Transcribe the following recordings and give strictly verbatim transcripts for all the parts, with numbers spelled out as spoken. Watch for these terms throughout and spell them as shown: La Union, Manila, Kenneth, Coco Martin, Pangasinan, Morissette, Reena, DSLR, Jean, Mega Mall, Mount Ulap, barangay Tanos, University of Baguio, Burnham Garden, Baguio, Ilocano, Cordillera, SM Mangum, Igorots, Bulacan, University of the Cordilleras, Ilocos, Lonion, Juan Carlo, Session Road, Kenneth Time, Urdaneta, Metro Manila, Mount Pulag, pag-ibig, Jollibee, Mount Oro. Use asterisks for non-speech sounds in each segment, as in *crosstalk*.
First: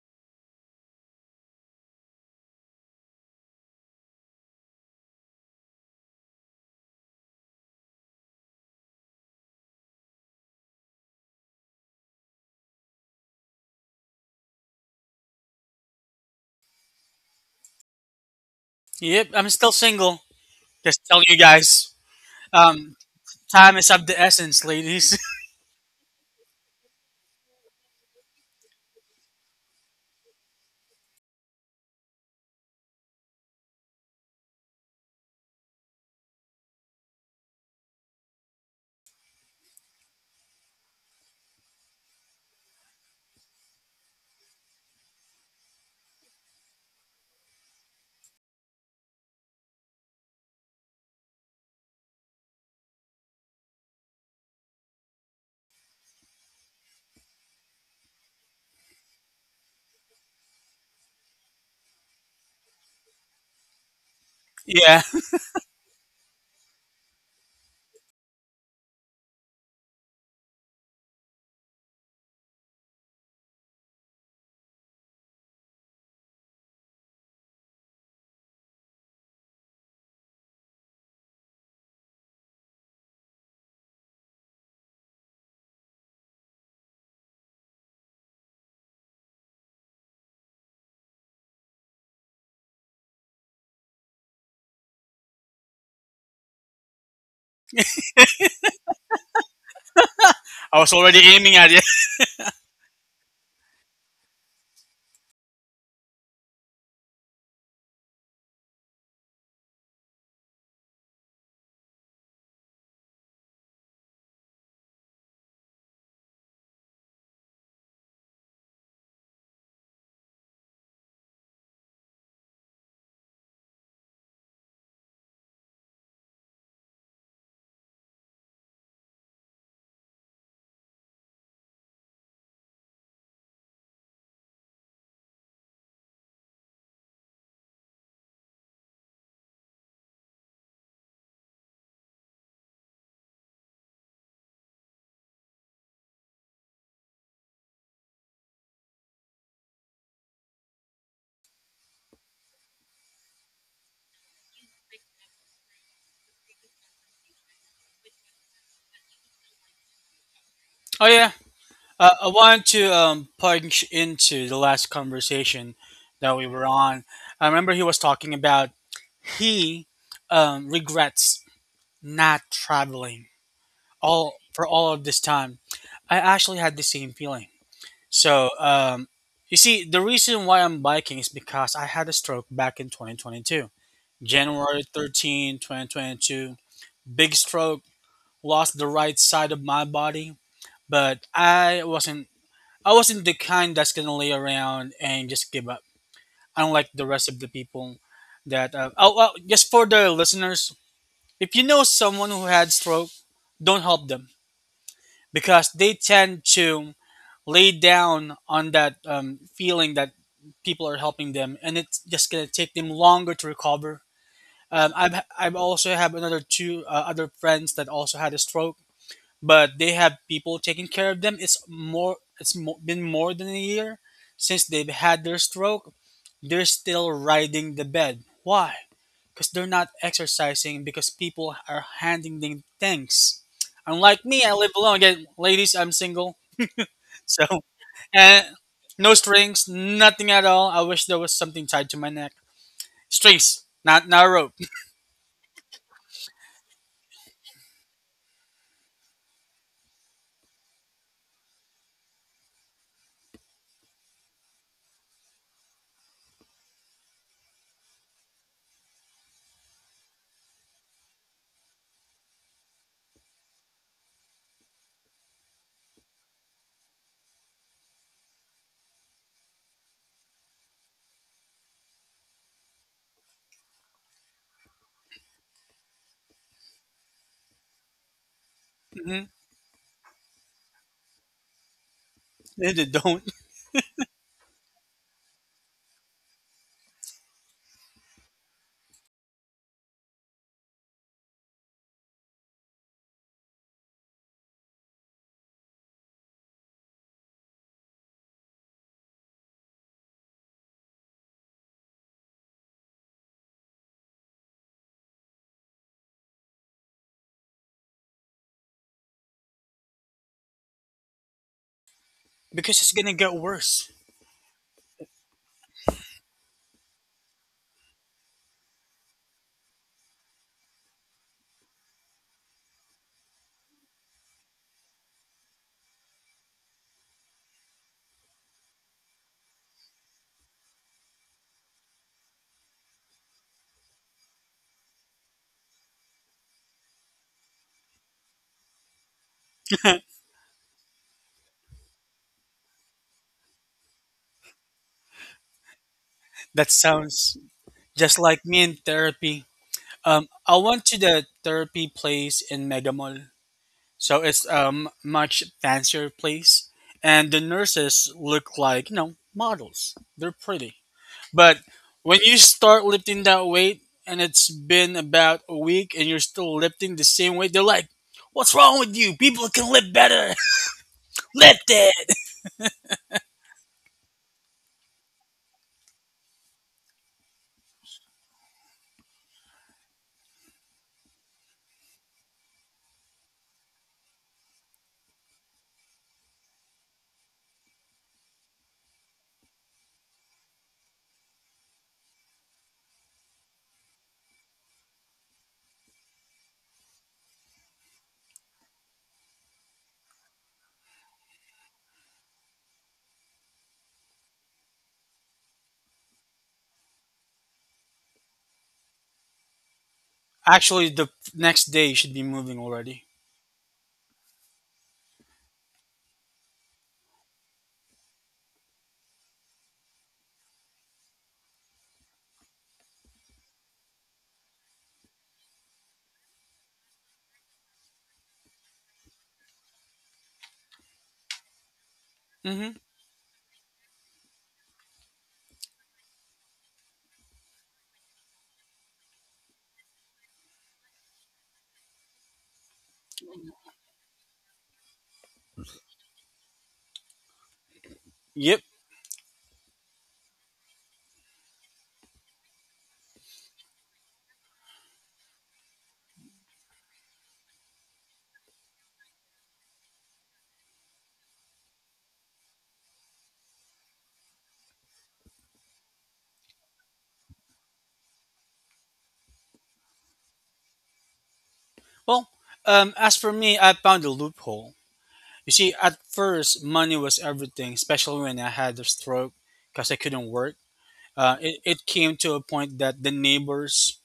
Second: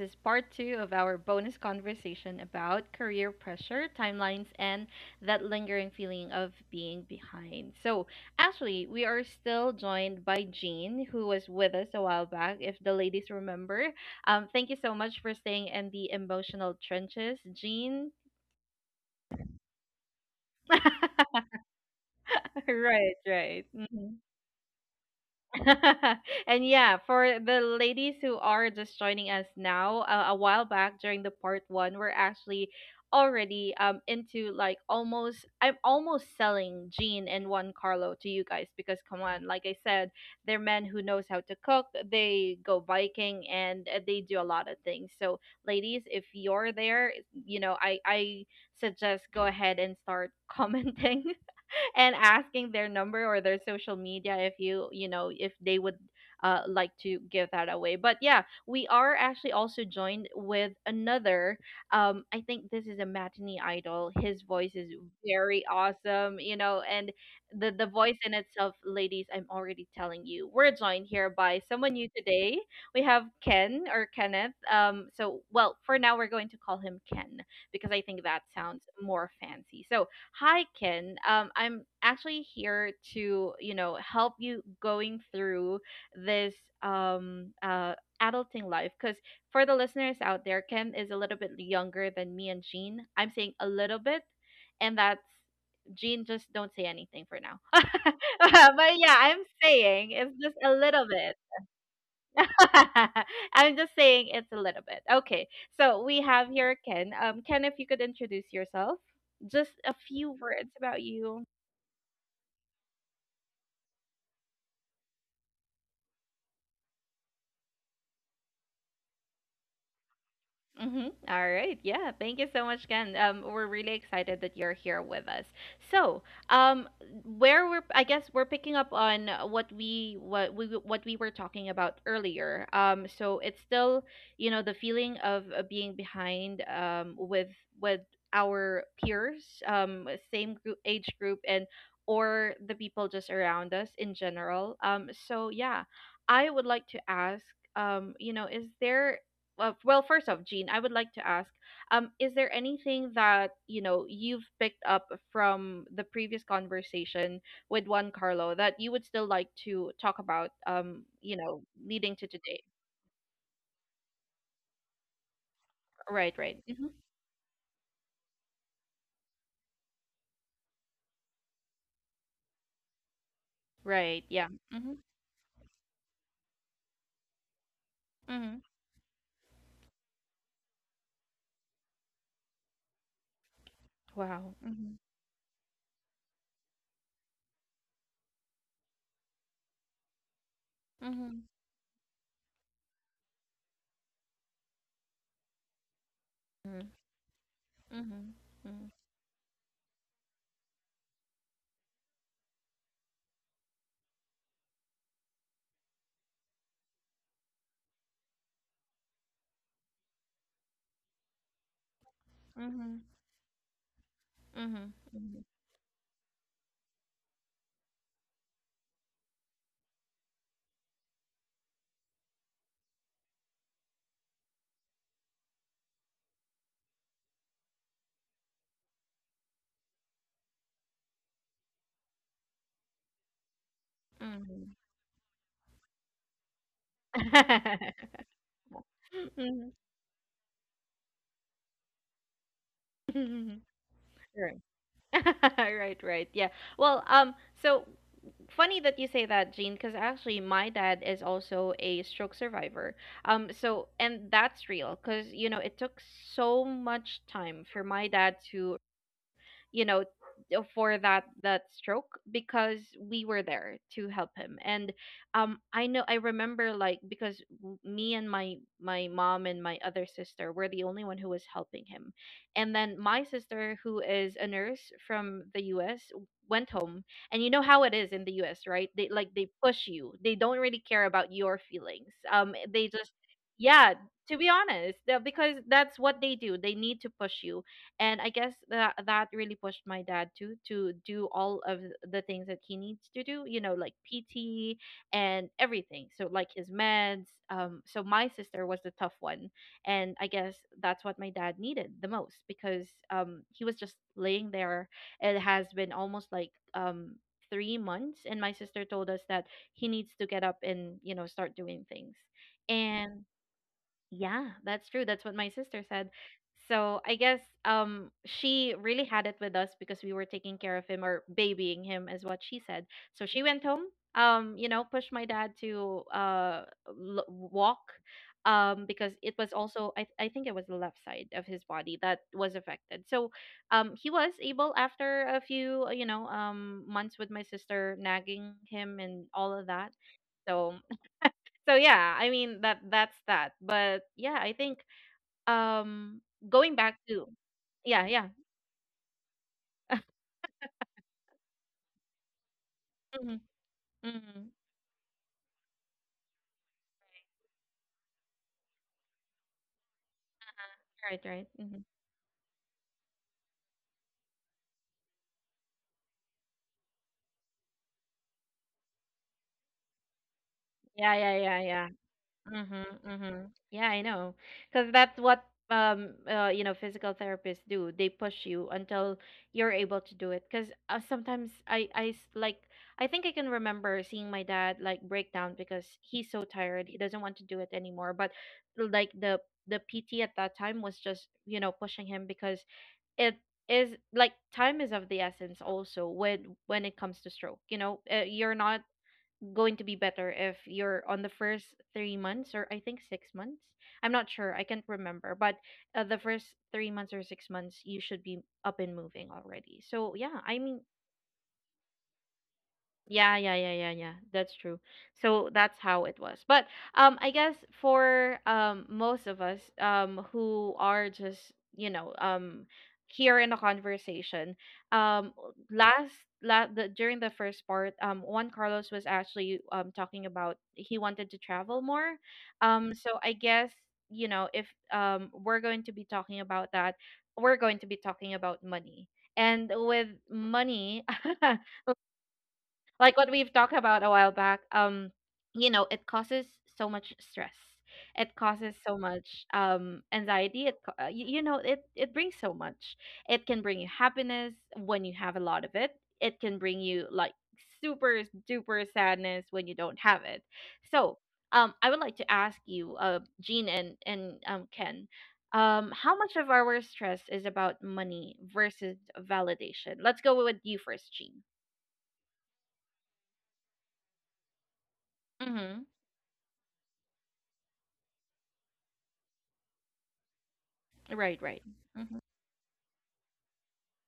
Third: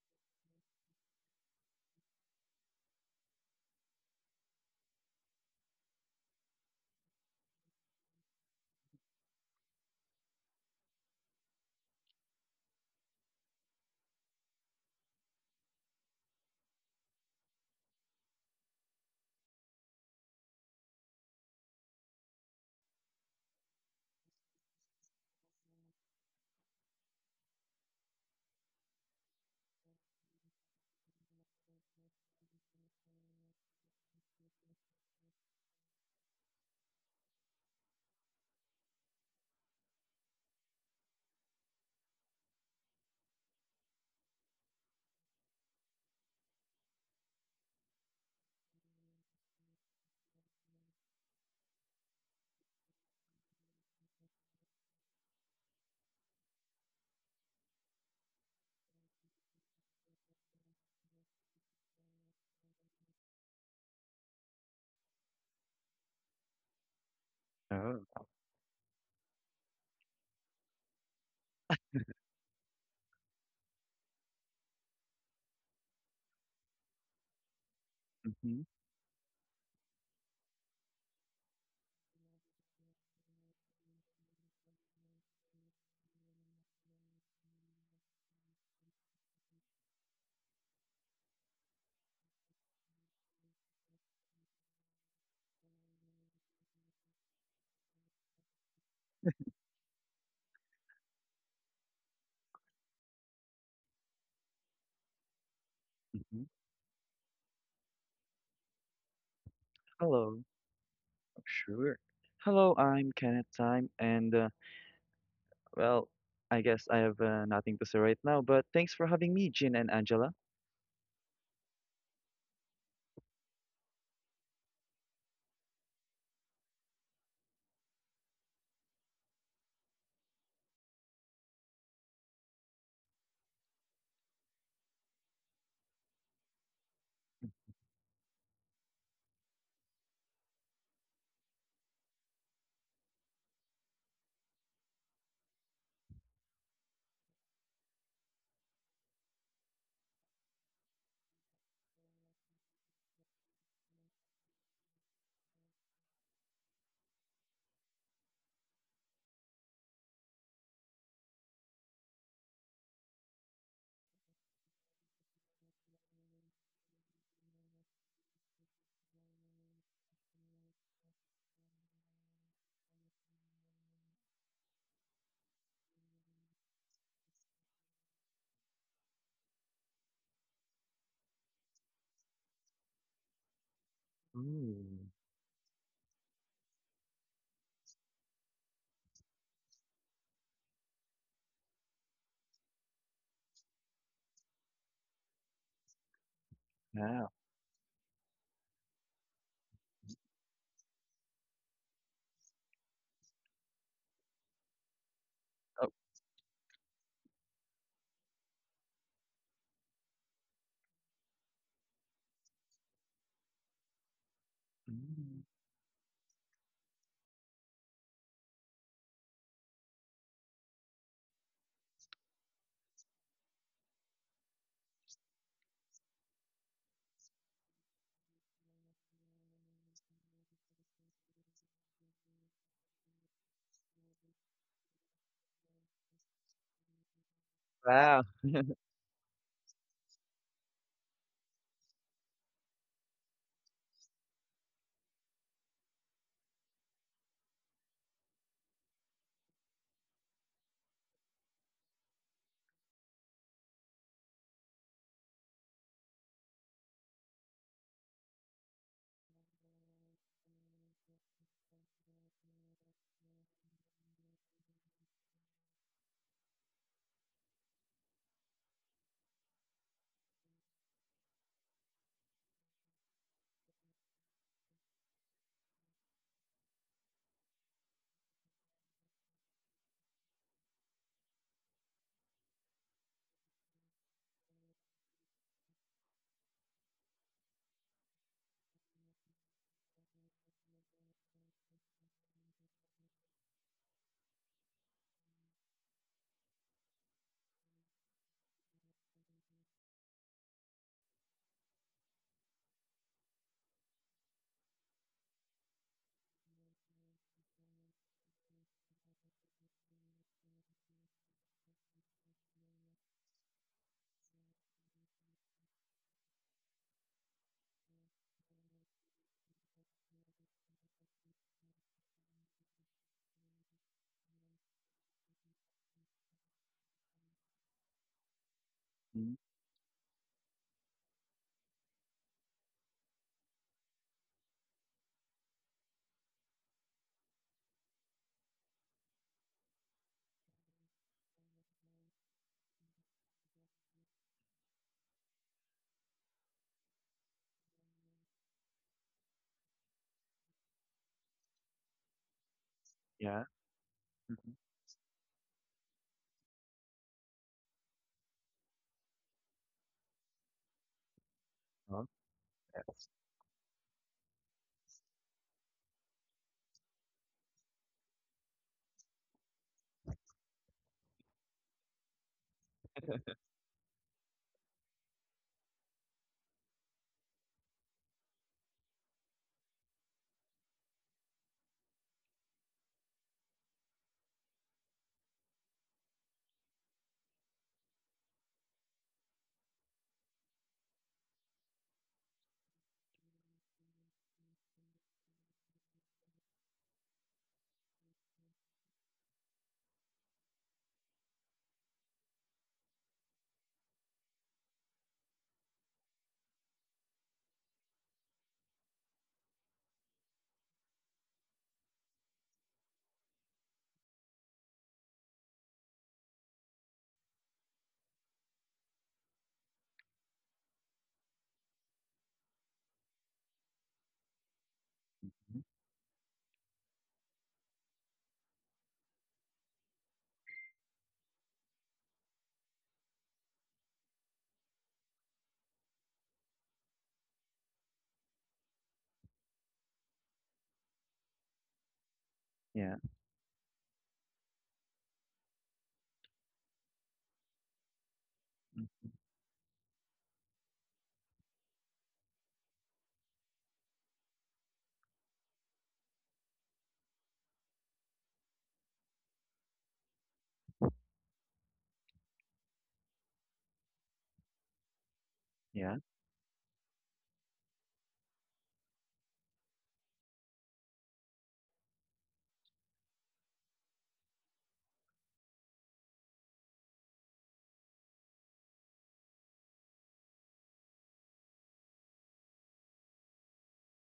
is part two of our bonus conversation about career pressure, timelines, and that lingering feeling of being behind. So, actually, we are still joined by Jean, who was with us a while back, if the ladies remember. Um, thank you so much for staying in the emotional trenches, Jean. Yep, I'm still single. Just telling you *laughs* guys. Um, Right, right. Time is of the essence, ladies. *laughs* And yeah, for the ladies who are just joining us now, uh, a while back during the part one, we're actually already um into like almost I'm almost selling Jean and Juan Carlo to you guys because come on, like I said, they're men who knows how to cook. They go biking and uh, they do a lot of things. So ladies, if you're there, you know I I suggest go ahead and start commenting. *laughs* *laughs* And asking their number or their social media if you you know if they would uh, like to give that away. But yeah, we are actually also joined with another, um I think this is a matinee idol. His voice is *laughs* Yeah, very awesome, you know, and the the Oh, voice in itself, ladies, I'm already telling you, we're joined here by someone new today. We have Ken or Kenneth. Um so well, for now we're going to call him Ken because I think that mhm, sounds more fancy. So hi, Ken. Um, I'm actually here to, you know, help you going through this, um uh adulting life. Because for the listeners out there, Ken is a little bit younger than me and Jean. I'm saying a little bit, and that's Jean. Just don't say anything for now. *laughs* But yeah, I'm saying it's just a I was little already bit. aiming at it. *laughs* *laughs* I'm just saying it's a little bit. Okay. So we mhm. have here Ken. Um, Ken, if you could introduce yourself, just a few Hello. words about you. Sure. Hello, I'm Kenneth Time, and uh, well, I guess I have uh, nothing to say right now, but thanks for having me, Jin and Angela. Mm-hmm. All right. Yeah. Thank you so much, Ken. Um, we're really excited that you're here with us. So, um, where we're, I guess we're picking up on what we what we what we were talking about earlier. Um, so it's still, you know, the feeling of uh, being behind, um, with with our peers, um, same group, age group, and or the people just around us in general. Um, so yeah, I would like to ask, um, you know, is there, uh, well, first off, Jean, I would like to ask, um is there anything that, you know, you've picked up from the previous conversation with Juan Carlo that you would still like to talk about, um Oh yeah, you know, leading uh, to I today. wanted to um, punch into the last conversation Right, that we right. were Hmm. on. I remember he was talking about he um, regrets not traveling Right. all Yeah. for all Mm-hmm. of this time. I actually had the same feeling. So Mm-hmm. um, you see, the reason why I'm biking is because I had a stroke back in twenty twenty-two. Wow. Mm-hmm. Ooh, January thirteenth, twenty twenty-two. Big stroke, lost the right side of my body, but Mm-hmm. I wasn't I wasn't the kind that's gonna lay around and just give up. Unlike the yeah. rest of the people Mm-hmm. that uh, oh well, just for the listeners, if you know someone who had stroke, don't help them because Oh, they tend to lay down on that um, feeling that people are helping them, and it's just gonna take Mm-hmm. them Mm-hmm. longer to recover. Mm-hmm. Um, I've mm, I've also have another two uh, other friends that also had a stroke, but they have people taking care of them. It's more it's mo- been more than a year since they've had their stroke. They're still riding the bed. Why? Because they're not exercising. Because people are handing them things. Unlike Mm-hmm. me, I Mm-hmm. live alone. Again, ladies, I'm single, *laughs* so *laughs* wow. and no *laughs* strings, Mhm. nothing at all. I wish there was something tied to my neck. Strings, not not a *laughs* rope. *laughs* Right, right. Yeah. Well, um, so Funny that you say that, Jean, because actually my dad is also a stroke survivor. Um, so and that's real, because you know it took so much time for my dad to, you know, uh, for that that stroke because we were there to help him. And um I know I remember, like, because w- me and my my mom and my other sister were the only one who was helping him, and then my sister, who is a nurse from the U S, went home. And you know how it is in the U S, right? *laughs* They, like, Mhm. they push you, they don't really care about your feelings. Um they just, Don't, yeah, to be honest, uh, because that's what they do, they need to push you. And I guess that that really pushed my dad too to do all of the things that he needs to do, you know, like P T and everything, so like his meds. Um so my sister was the tough one, and I guess that's what my dad needed the most, because um he was just laying there, it has been almost like um three months, and my sister told us that he needs to get up and, you know, start doing things. because it's gonna And. get worse. Yeah, that's true. That's what my sister said. So I guess um she really had it with us because we were taking care of him or babying him is what she said. So she went home, um, you know, pushed my dad to uh l- walk, um because Mm, it was also, I I think it was the left side of his body that was affected. So um he was able after a few, you know, um months with my sister nagging him and all of that. *laughs* So. So yeah, I mean, that that's that. But yeah, I think um That going back to, sounds yeah, just yeah. like me in therapy. Um, I went to the therapy place in Mega Mall, Mhm. yeah. so it's Mhm. Mhm. um much fancier place, and the nurses look like you know models. They're pretty, Right, right. but Mhm. Oh, when you start lifting that weight, and it's been about a week, and you're still lifting the same weight, they're like, "What's wrong with you? People can lift better. Yeah, yeah, *laughs* yeah, Lift yeah. it." Mm-hmm, mm-hmm. Yeah, I know. Because that's what, um uh you know, physical therapists do. They push you until you're able to do it. Because uh, sometimes I I s- like I think I can remember seeing my dad, like, break down because he's so tired. He doesn't want to do it anymore. But like the the P T at that time was just, you know, pushing him because it is, like, time is of the essence also when when it comes to stroke. You know, uh, you're not going to be better if you're on the first three months or I think six months. I'm not sure. I can't remember. But uh, the first three months or six months, you should be up and moving already. So yeah, I mean, Actually, the next day you should be moving already. yeah, yeah, yeah, yeah, yeah. That's true. So that's how it was. But um I guess for um most of us um who are just, you know, um, here in the conversation, um mhm, last la- the, during the first part, um Juan Carlos was actually um talking about he wanted to travel more. Mm-hmm. Um so I guess, you know, if um we're going to be talking about that, we're going to be talking about money. And with money, *laughs* yeah. like what we've talked about a while back, um you know, it causes so much stress, it Yep. causes so Mhm. much um anxiety, it ca- uh, y- you know, it it brings so much, it can bring you happiness when you have a lot of it, it can bring you, like, super duper sadness when you don't have it. So um I would like to ask you, uh Jean and and um, Ken, um Yeah. how much of our stress is about money versus validation. Let's go with you first, Jean. Well, um, as for me, I found a loophole. You see, at first, money was everything, especially when I had a stroke because I couldn't work. Right, Uh, right. it, it Mhm. came to a point that the neighbors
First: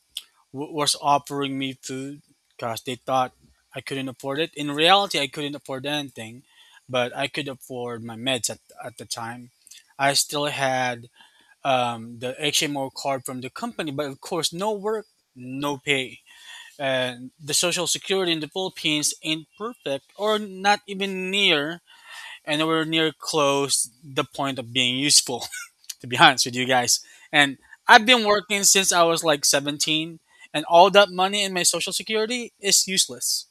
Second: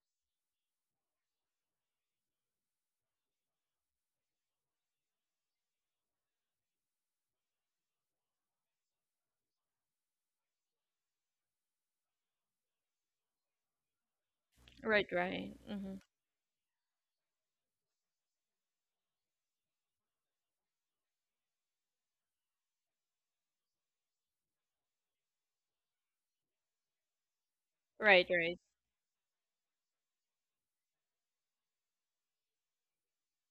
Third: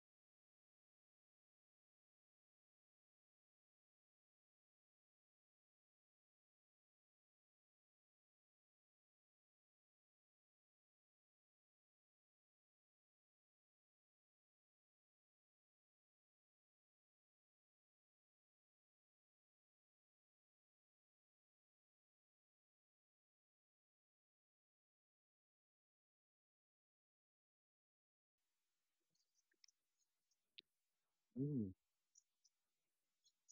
w- was offering me food because they thought I couldn't afford it. In reality, I couldn't afford anything, but I could afford my meds at, at the time. I still had um, the H M O card from the company, but of course, no work, Right, right. no Mhm. pay, and the social security in the Philippines ain't perfect or not even near and nowhere near close the point of being useful, *laughs* to be honest with you guys. And I've been Right, right. working since I was like seventeen, and all that money in my Ooh, social security is useless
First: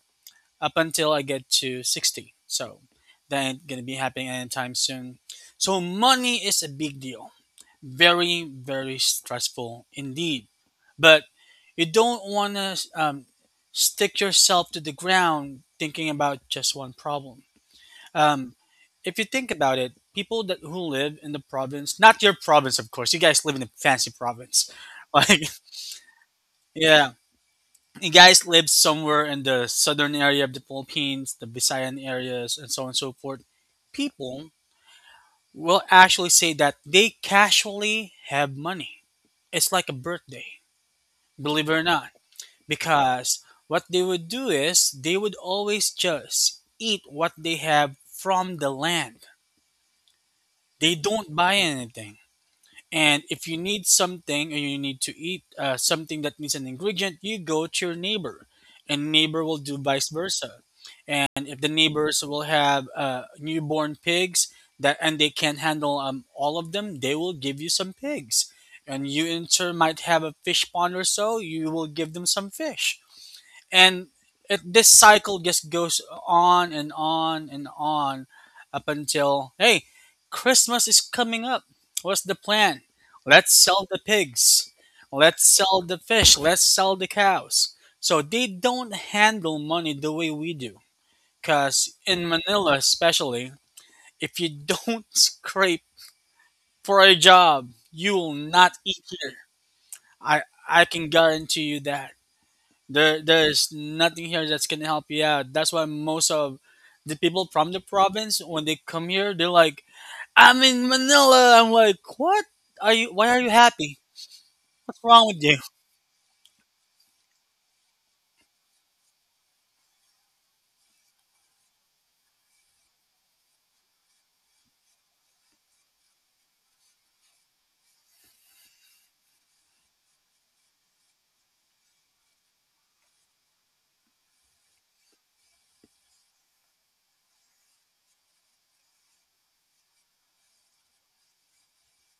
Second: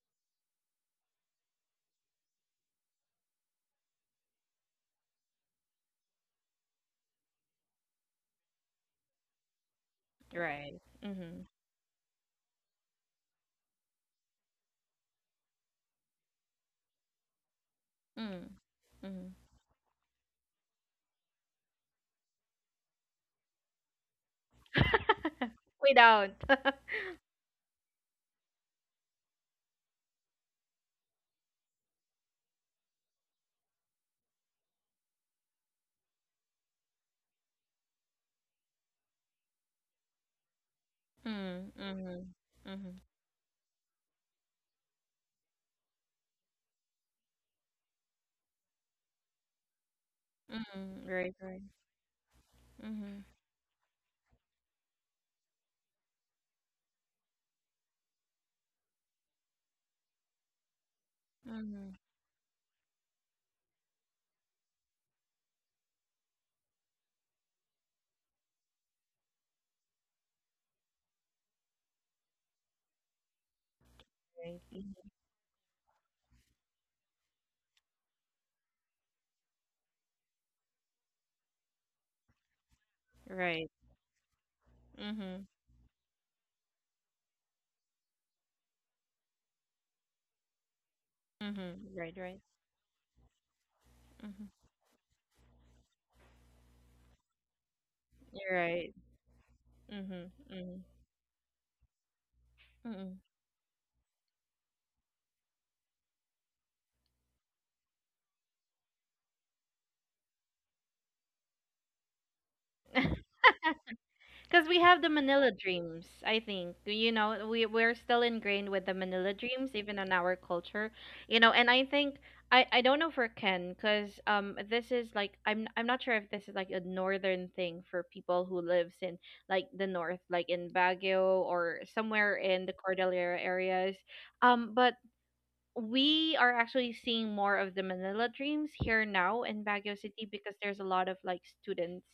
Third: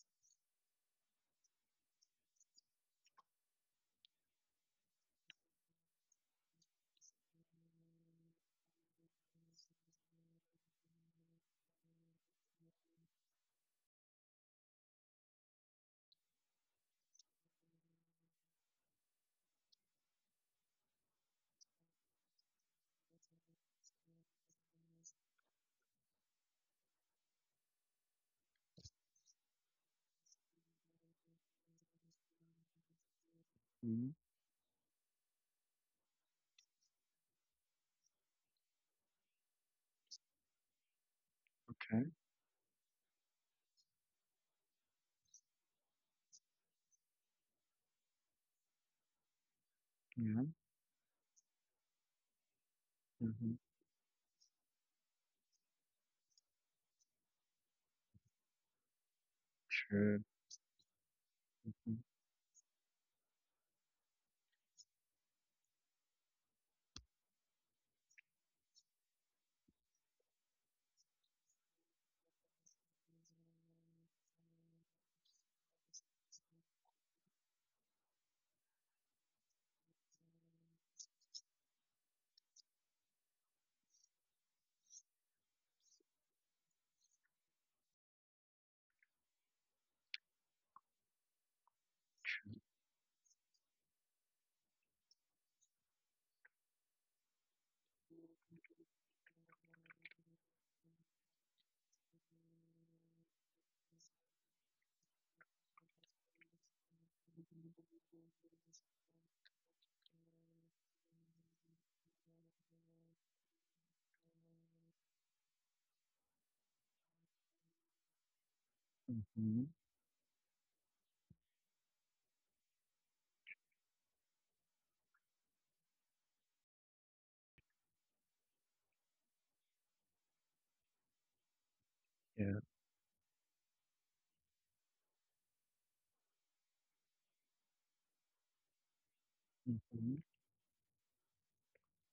up until I get to sixty, so that ain't gonna be happening anytime soon. So money is a big deal, very, very stressful indeed. Right. But Mhm. you don't want to um, stick yourself to the ground thinking about just one problem. Mm, Um, if you mhm. think about it, people that who live in the province, not your province, of course. You guys live in a fancy province, *laughs* like We don't. *laughs* yeah. You guys live somewhere in the southern area of the Philippines, the Visayan areas, and so on and so forth. mm, People will actually say that they casually have money. It's like a birthday, Mm, believe it or okay. not. mhm. Mhm. Because what they would do is they would always just eat what they have from the land. Yeah. They Mhm. Right, don't buy right. anything. Mhm. And if Mm-hmm. you need something or you need to eat uh, something that needs an ingredient, you go to your neighbor, and neighbor will do vice Sure. versa. And if the Mhm. neighbors will have uh, newborn pigs that and they can't handle um, all of them, they will give you some pigs. And you in turn might have a fish pond or so, you will give them some fish, and it, Right. this Mhm. cycle just goes on and on and on up until, hey, Christmas is coming up, what's the plan? Let's Right. sell the pigs, let's Mhm. sell the fish, let's sell the cows. So they don't handle money the way we do, Mhm. because Right, in right. Manila especially, if you Mhm. don't *laughs* scrape for a job, you will You're not right. eat here. Mhm. I i Mhm. can guarantee you that there, Mhm. there's nothing here that's gonna help you out. That's why most of the people from the province, when they come here, they're like, "I'm in Manila." I'm like, "What? Are you? Why are you happy? Because we What's have the wrong with Manila you?" dreams, I think. You know, we we're still ingrained with the Manila Mm-hmm. dreams, even in our culture. You know, and I think, I I don't know for Ken, because um this is like, I'm I'm not sure if this is like a northern thing for people who lives in, like, the north, like in Baguio or somewhere Yeah. in the Cordillera areas. Um, but we are actually seeing more of the Manila Dreams here now in Baguio Mm-hmm. City because there's a lot of, like, students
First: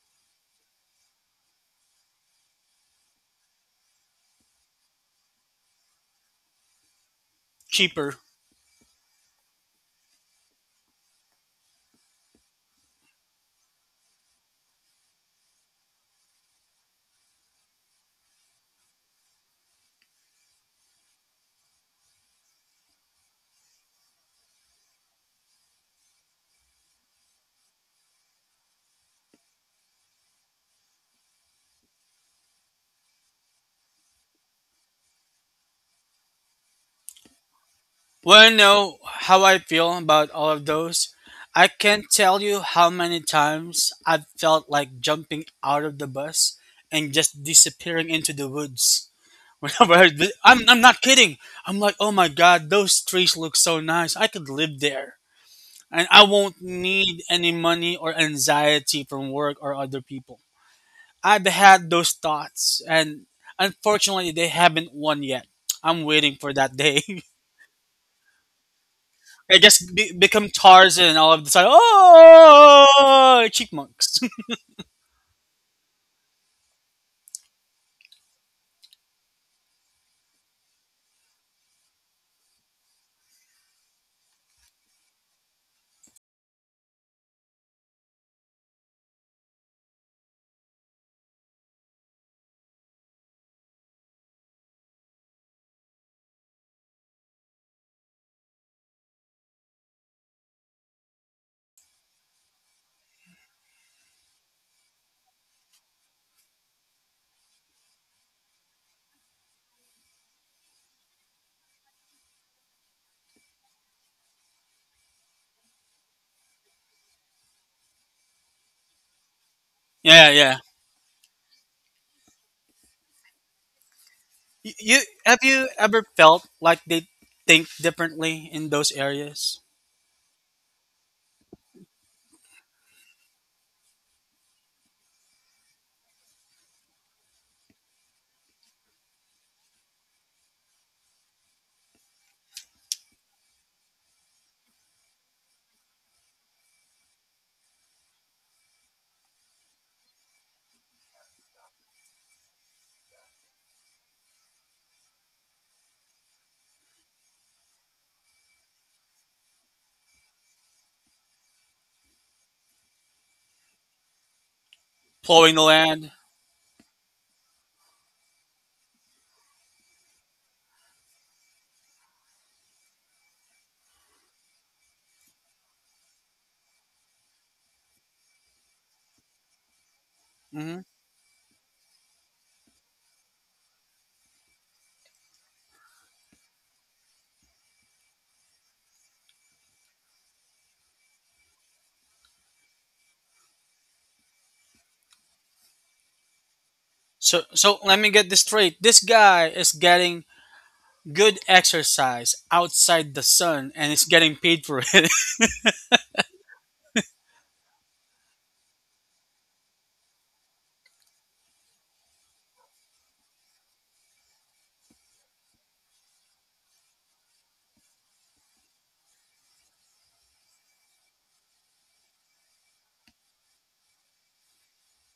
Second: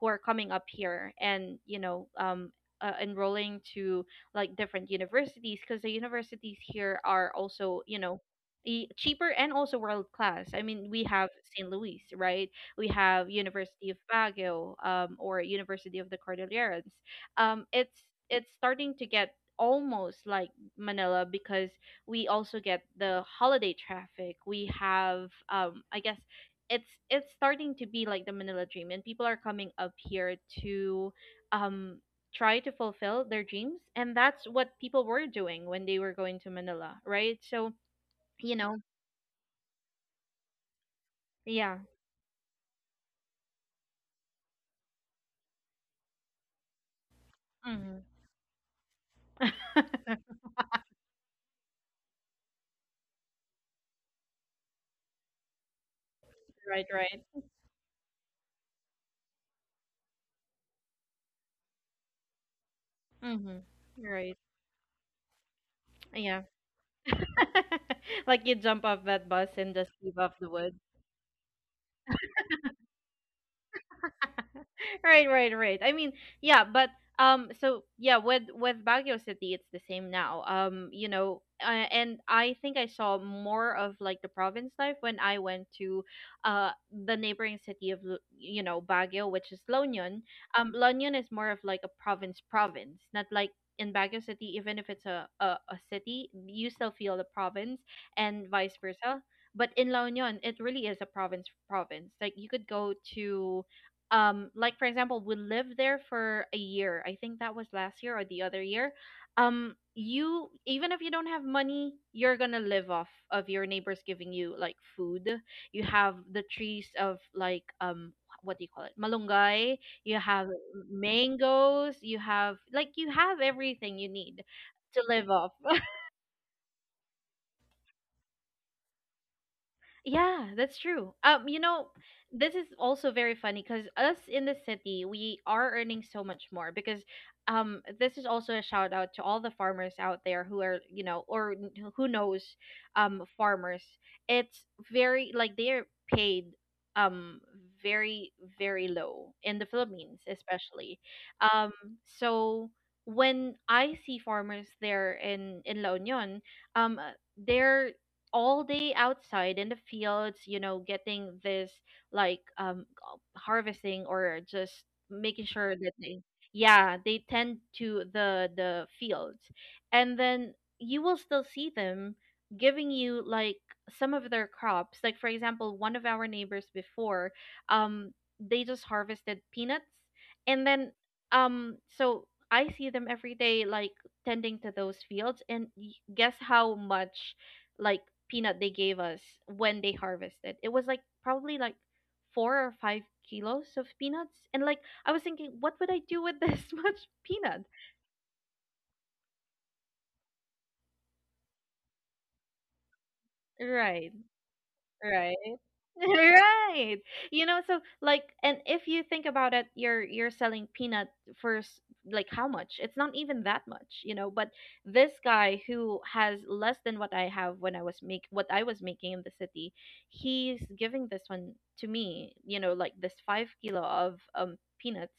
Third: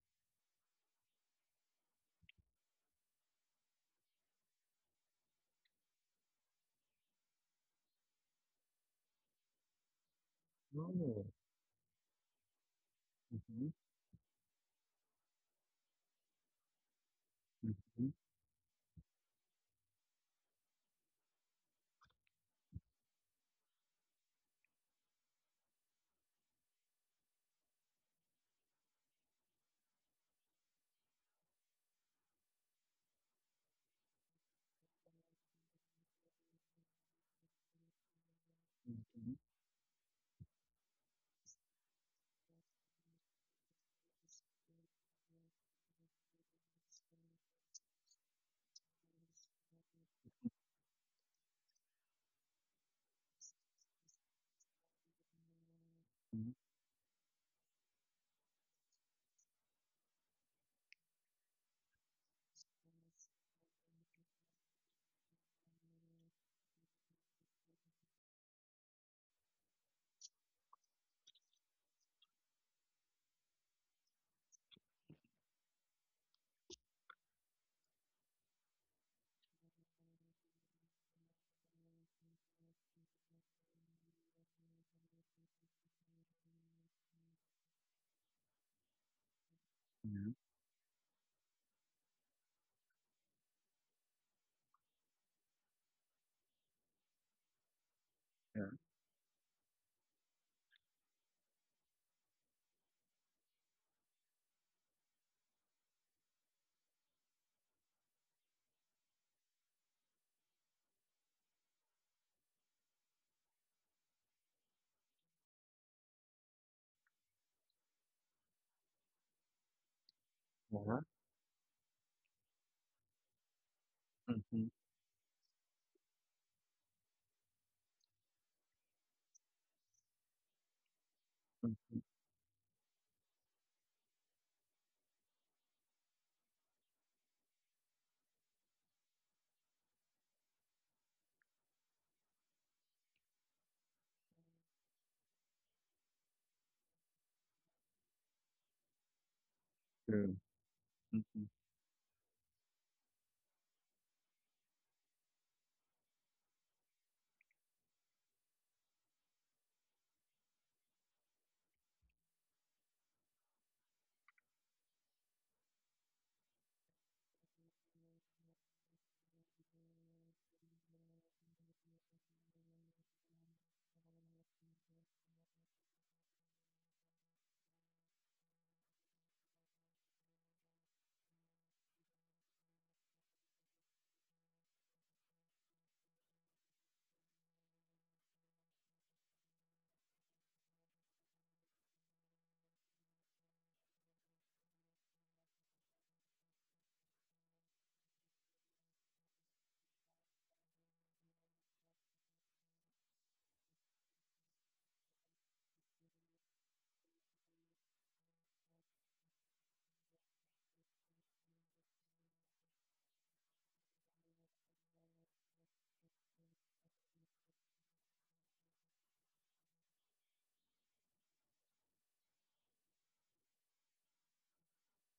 who are coming up here and, you know, um uh, enrolling to, like, different universities because the universities here are also, you know, Cheaper. e- cheaper and also world class. I mean, we Oh. have Saint Louis, right? We have Mm-hmm. University of Baguio um or University of the Cordilleras. Um it's Mm-hmm. it's starting to get almost like Manila because we also get the holiday traffic. We have, um I guess, it's it's starting to be like the Manila dream, and people are coming up here to um try to fulfill their dreams, and that's what people were doing when they were going to Manila, right? So Well, you know, no, Mm-hmm. how I feel about all of those. I yeah. can't tell you how many times I've felt like jumping out of the bus and just Hmm. disappearing into the woods. *laughs* Whenever I, *laughs* I'm, I'm not kidding. I'm like, oh my god, those trees look so nice. I could live there. And I Mm-hmm. won't Right, need right. any money or anxiety from work or other people. I've had those thoughts, and Hmm. unfortunately, Right. they haven't won yet. I'm waiting Yeah. for that day. *laughs* *laughs* Like you jump off that bus I and just just be- leave off become the woods. Tarzan, and all of a sudden, oh, chipmunks. *laughs* Right, right, right. I mean, yeah, but um, so yeah, with with Baguio City, it's the same now. Um, you know, uh, and I think I saw more of, like, the province life when I went to uh the neighboring city of, Lu- you know, Baguio, which is Lonion. Yeah. Um, Lonion is more of, like, a province province, not like in Baguio City. Even if it's a a, a city, you still feel the province, and Yeah. vice versa. But in La Union, it really is a province province. Like you could go to, um like for example, we lived there for a year. I think that was last year or the other year. Um you, even if you don't have money, you're gonna live off of your neighbors giving you, like, food. You have the trees of like, um what do you call it, malunggay. You Yeah, have yeah. What? mangoes, you have like, you have everything you need Mm-hmm. Y- You to live have off. you ever felt like they think differently in those areas, Yeah, that's true. Um, you know, Mm-hmm. This is also very funny because us in the city, we are earning so much more because um this is also a shout out to all the farmers out there who are, you know, or n- who knows um farmers. It's very like they're paid um very very low in the Philippines True. especially. Mm-hmm. Um so when I see farmers there in in La Union, um they're all day outside in the fields, you know, getting this like um harvesting or just making plowing the sure that land? they yeah, they tend to the the fields. And then you will still see them giving you like some of their crops. Like for example, one of our neighbors before, um they just harvested peanuts and Hmm. then um so I see them every day like tending to those fields and y- guess how much like peanut they gave us when they harvested. It was like probably like four or five kilos of peanuts. And like I was thinking, what would I do with this *laughs* much So, peanut? so let me get this straight. This guy is getting good exercise outside the sun and it's Right, getting paid for it. right. *laughs* Right. You know, so like, and if you think about it, you're you're selling peanut for s- like how much? It's not even that much, you know, but this guy who has less than what I have when I was make what I was making in the city, he's giving this one to me, you know, like this five kilo of um peanuts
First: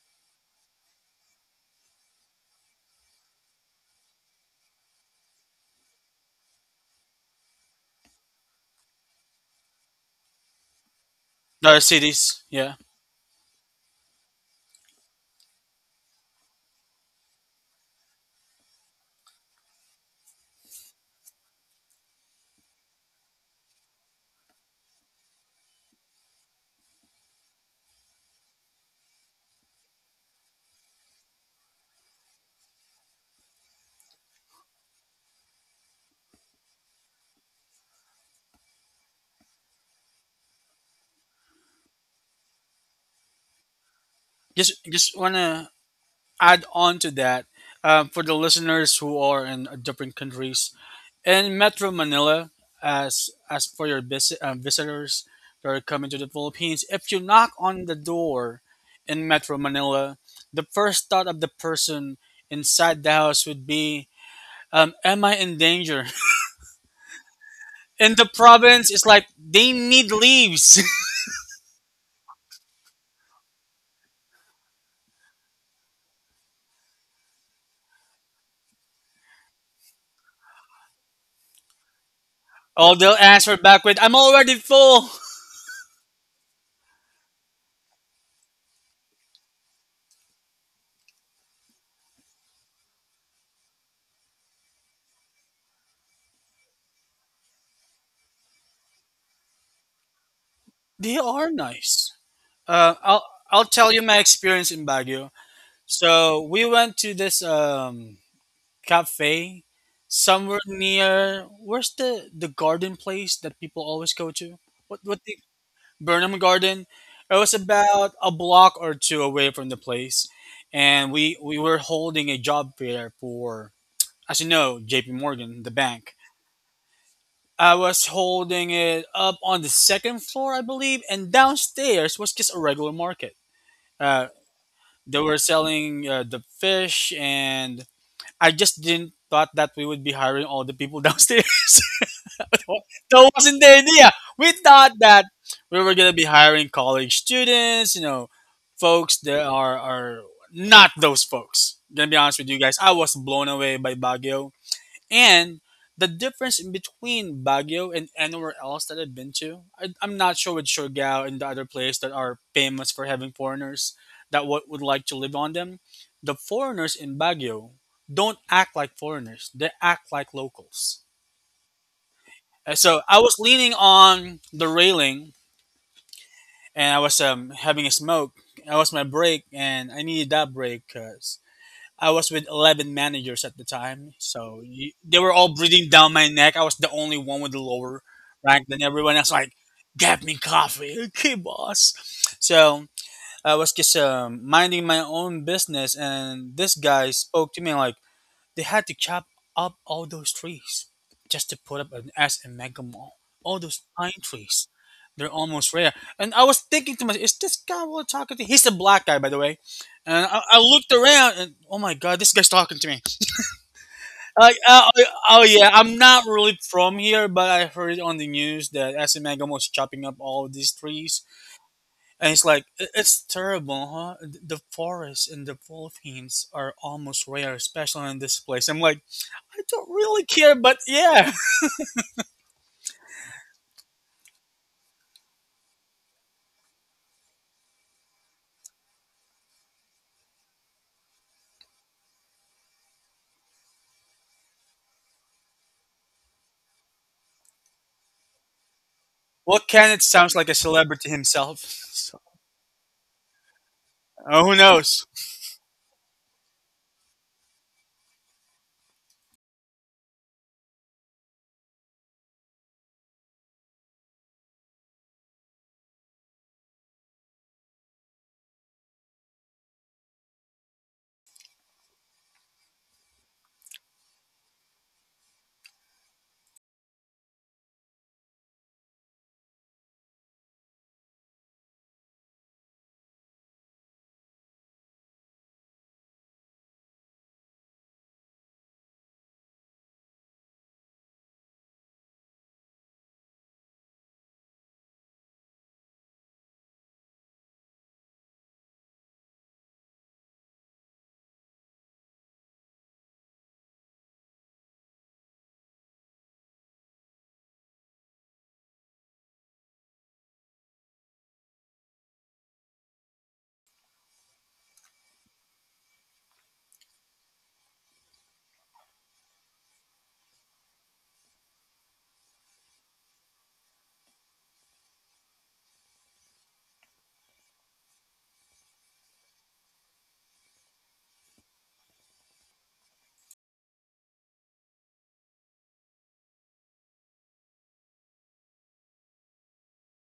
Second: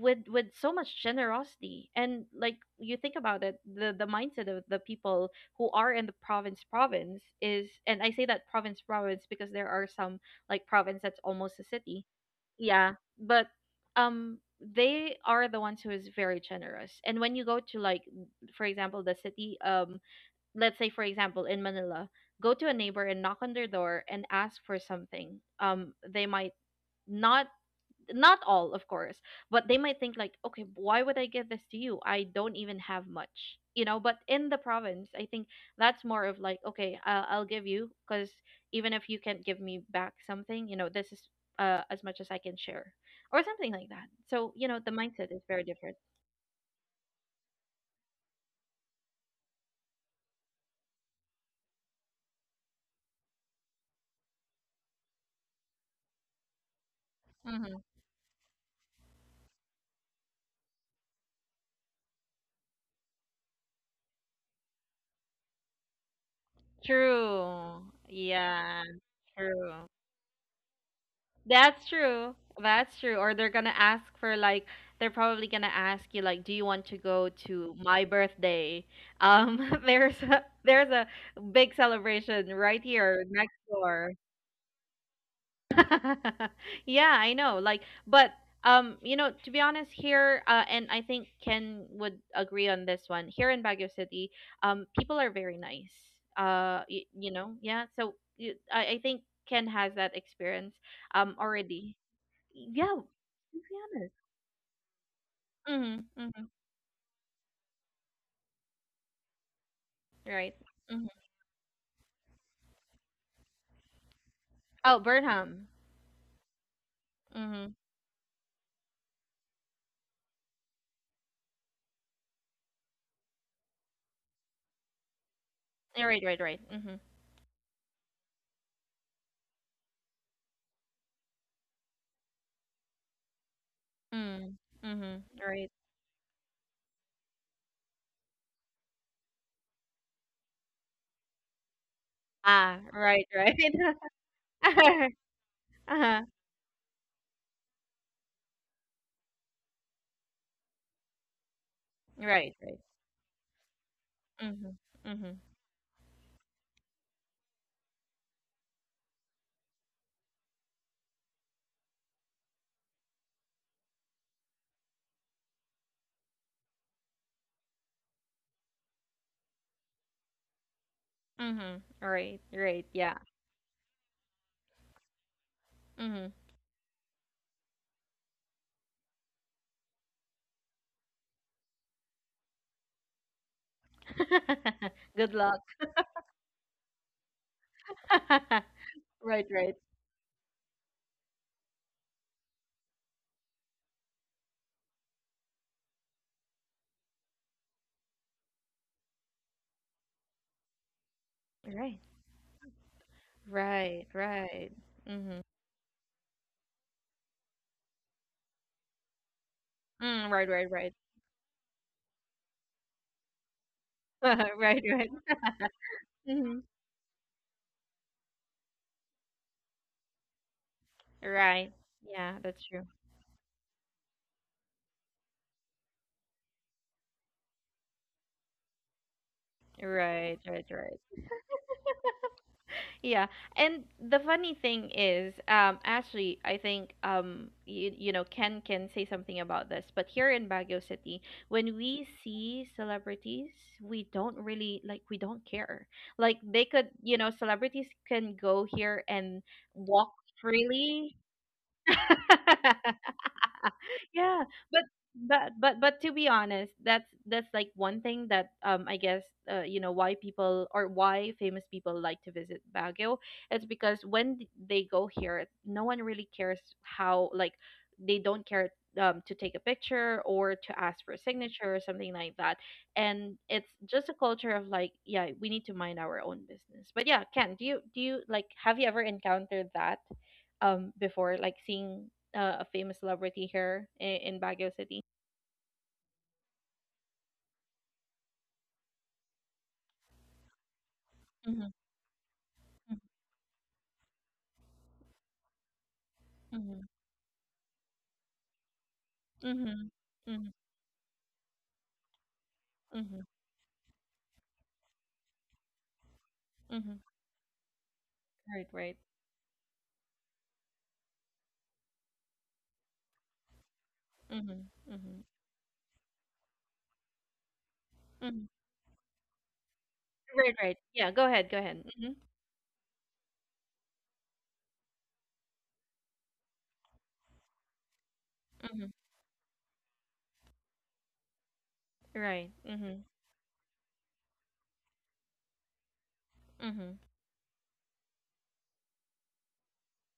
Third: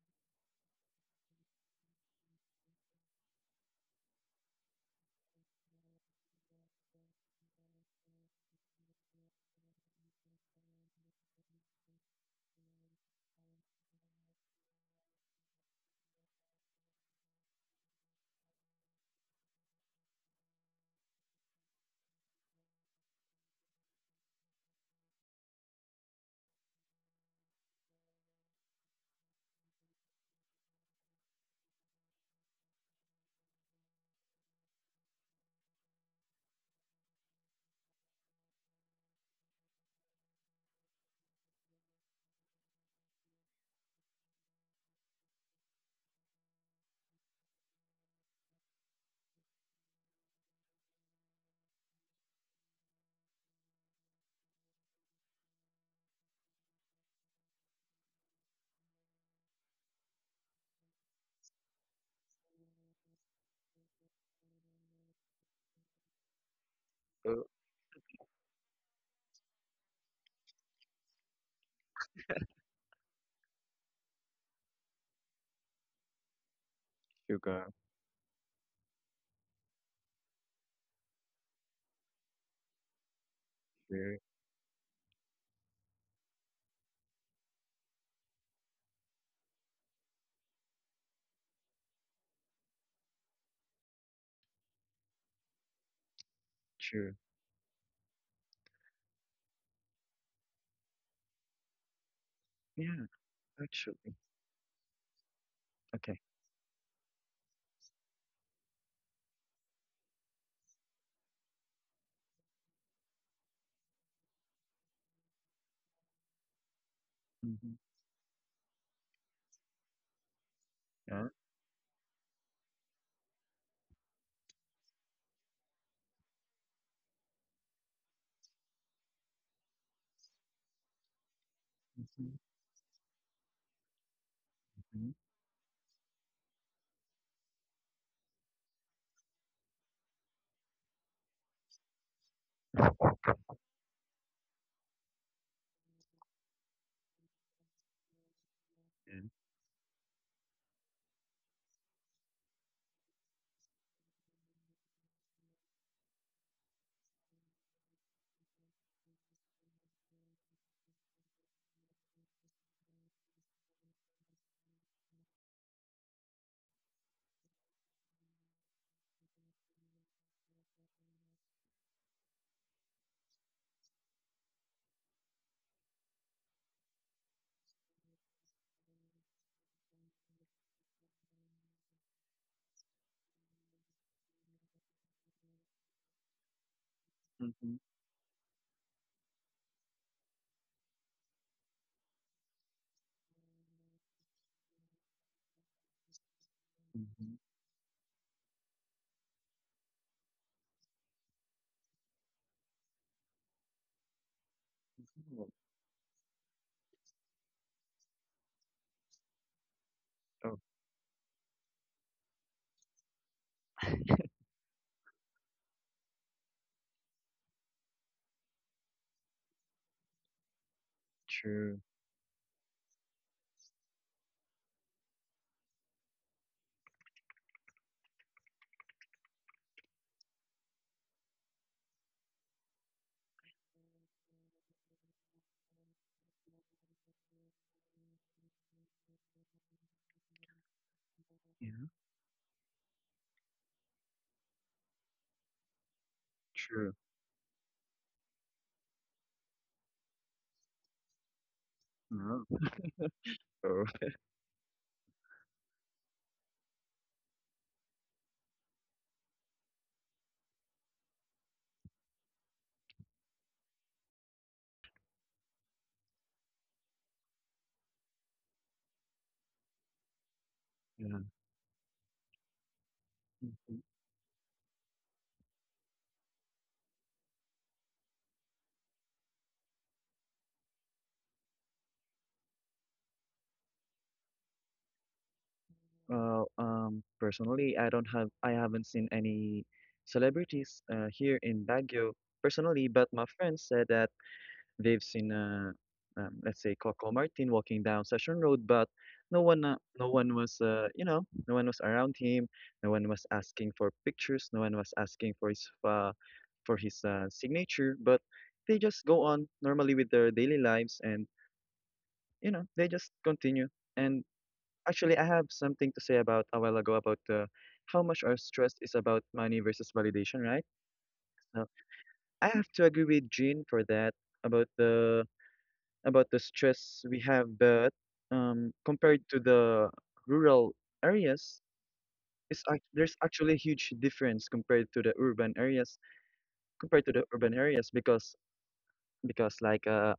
with with so much generosity. And like, you think about it, the the mindset of the people who are in the province province, is and I say that province province because there are some like province that's almost *laughs* a Other city, cities, yeah. yeah, but um they are the ones who is very generous. And when you go to like for example the city, um let's say for example in Manila, go to a neighbor and knock on their door and ask for something, um they might not, not all of course, but they might think like, okay, why would I give this to you? I don't even have much, you know. But in the province, I think that's more of like, okay, i'll, I'll give you because even if you can't give me back something, you know, this is uh, as much as I can share, or something like that. So you know, Just the just mindset is very wanna different. add on to that, um, for the listeners who are in uh, different countries in Metro Manila. As as for your visit, uh, visitors that are coming to the Philippines, if you knock hmm on the door in Metro Manila, the first thought of the person inside the house would be, um, "Am I in danger?" Oh, True. *laughs* In the Yeah, province, it's like they true. need leaves. *laughs* That's true. That's true. Or they're gonna ask for like, they're probably gonna ask you like, do you want to go sugar. to my birthday? Um, *laughs* there's a, there's a big celebration right Oh, they'll here next answer back with, door. "I'm Very already full." *laughs* *laughs* Yeah, I know. Like, but um, you know, to be honest, here uh, and I think Ken would agree on this one. Here in Baguio City, um, people are very nice. Uh, you, true. you know, yeah. So you, I, I think Ken has that experience They um are already. nice. Yeah, Uh, Yeah. I'll I'll tell you Louisiana. Actually. my experience in Baguio. Mm-hmm. Okay. Mm-hmm. So we went to this um cafe Right. somewhere Mm-hmm. near, where's the the garden place that people always go to? Oh, What what the Burnham. Burnham Garden? It was Mm-hmm. Mm-hmm. about a block or two away from the place, and Yeah. we we were holding a job fair for, as you know, J P. Morgan, the Yeah, bank. right, right, right. Mm-hmm. I was holding it up on the second floor, I believe, and downstairs was Mm-hmm. just a regular market. Uh, Mm. Mm-hmm. Mm-hmm. they were Right. selling uh, the fish, and I just didn't thought that we would be hiring all the people downstairs. *laughs* That Ah, right, right. wasn't the *laughs* idea. We thought Uh-huh. that we were gonna Uh-huh. be hiring college students, you know, folks Yeah. that are are not those folks. Gonna be honest with Right, you guys, right. I was blown away by Baguio Mm-hmm. Mm-hmm. and the difference in between Baguio and anywhere else that I've been to. I, I'm not sure with Surigao and the other place that are famous for having foreigners that would would like to live on them. The foreigners in Baguio don't act like foreigners; they act like locals. Mm-hmm. Right, Uh, right. So Yeah. I was leaning on the railing Mm-hmm. and I was um, having a smoke. That was my break, and I needed that break 'cause I was with eleven managers at the time. So you, *laughs* they Good were all luck. breathing down my neck. I was the only one with the Mm-hmm. lower rank *laughs* than everyone else. Right, Like, right. get me coffee. *laughs* Okay, boss. So I was just um, minding my own business. And this guy Mm-hmm. spoke to me like, they had to chop up all those trees just to put up Right. an S in Mega Mall. All those Right, pine right. trees. They're Mm-hmm. Oh. almost rare. And I was thinking to myself, is this guy really talking to, he's a black guy, by the way. And Mm, I, right, Oh. I right, right. looked around and, oh my God, this guy's talking to me. *laughs* Like, Right, uh, oh right. oh, yeah, I'm not Mm-hmm. really from here, but I heard it on the news that S M Mangum was chopping up all these trees, Right. True. and Yeah, it's that's like, true. "I- it's terrible, huh? The forests in the Philippines are almost rare, especially in this place." I'm like, I don't really Right, care, right, but right. yeah. Yeah, and the funny thing is, um, actually, I think um, you, you know, Ken can say something about this, but here in Baguio City, when Yeah. we see celebrities, we don't really like, we don't care. Like they could, True. you know, celebrities can go here and Well, Kenneth walk sounds like a celebrity freely. himself. So, *laughs* Oh. Oh. *laughs* Yeah, oh, who but knows? *laughs* but but but to be honest, that's that's like one thing that um I guess uh, you know why people or why famous people like to visit Baguio. It's because when th- they go here, no one really cares how, like they don't care um to take a picture or to ask for a Yeah. signature or something like that. And it's Mm-hmm. just a culture of like, yeah, we need to mind our own business. But yeah, Ken, do you do you like, have you ever encountered that? Um before, like seeing uh, a famous celebrity here in, in Baguio City. Well, um, personally, I don't have, I haven't seen any celebrities uh, here in Mhm, Baguio personally, but my friends said that they've seen, uh, um, let's say, mhm, Coco Martin walking down Session Road, but no one, uh, mhm, no one mhm, was, uh, you know, no one was around him, no one mhm, was asking for pictures, no one was asking for his, uh, for mhm. his uh, signature, but Right, they right. just go on normally with their daily lives, and you know, they just continue. And Mhm, actually, mhm, I have something to say about a while ago about uh, how much our mhm. stress is about money versus validation, Right, right? right. Yeah, go ahead, go So ahead. Mhm, I have to agree with Jean for that about the about the stress we have, but um, mhm. compared to the rural areas, Right. it's act Mhm, there's actually a huge difference compared to the urban areas mhm, compared to the urban areas because because like uh,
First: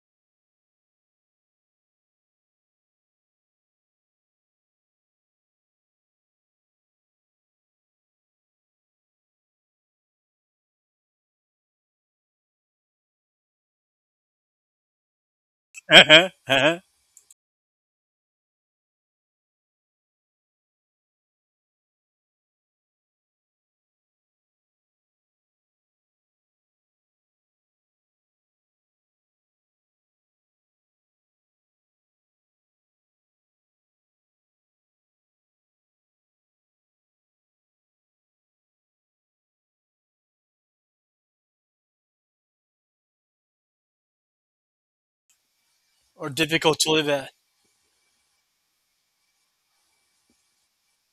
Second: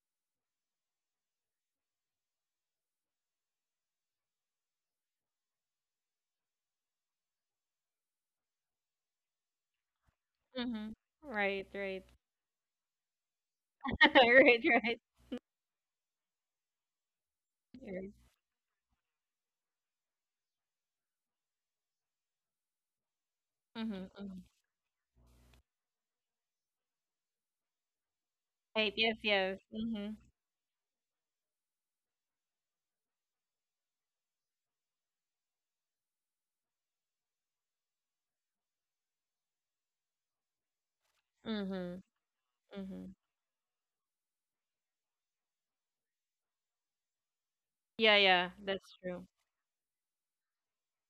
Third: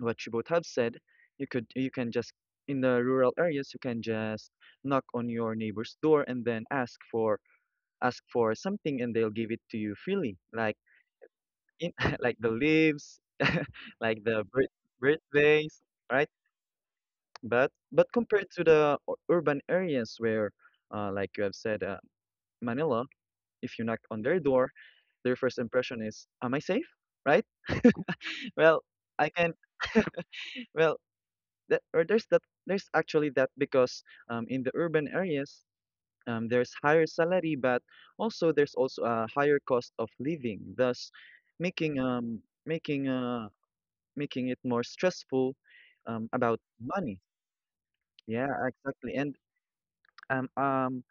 what you both have said, you could you can just in the rural areas you can just knock on your neighbor's door and then ask for ask for something and they'll give it to you freely, like mhm. Right, in, right. *laughs* like the leaves, *laughs* like *laughs* the Right, bir- right. birthdays, Uh-huh, right? uh-huh. But but Right. compared to the u- urban areas where, uh, like you have said, uh, Manila, if you knock Mhm, on their mhm. door, their first impression is, "Am I safe?" Right? *laughs* Well, Right. Yes, I can. yes. Mhm, *laughs* Well, that, or there's that. There's actually that because um, in the urban areas, um, there's higher salary, but also there's also a higher cost of living, thus making mhm, um making mhm. uh making it more stressful um, Or about difficult to live money. at. Yeah, Yeah, yeah. That's exactly. true. And um um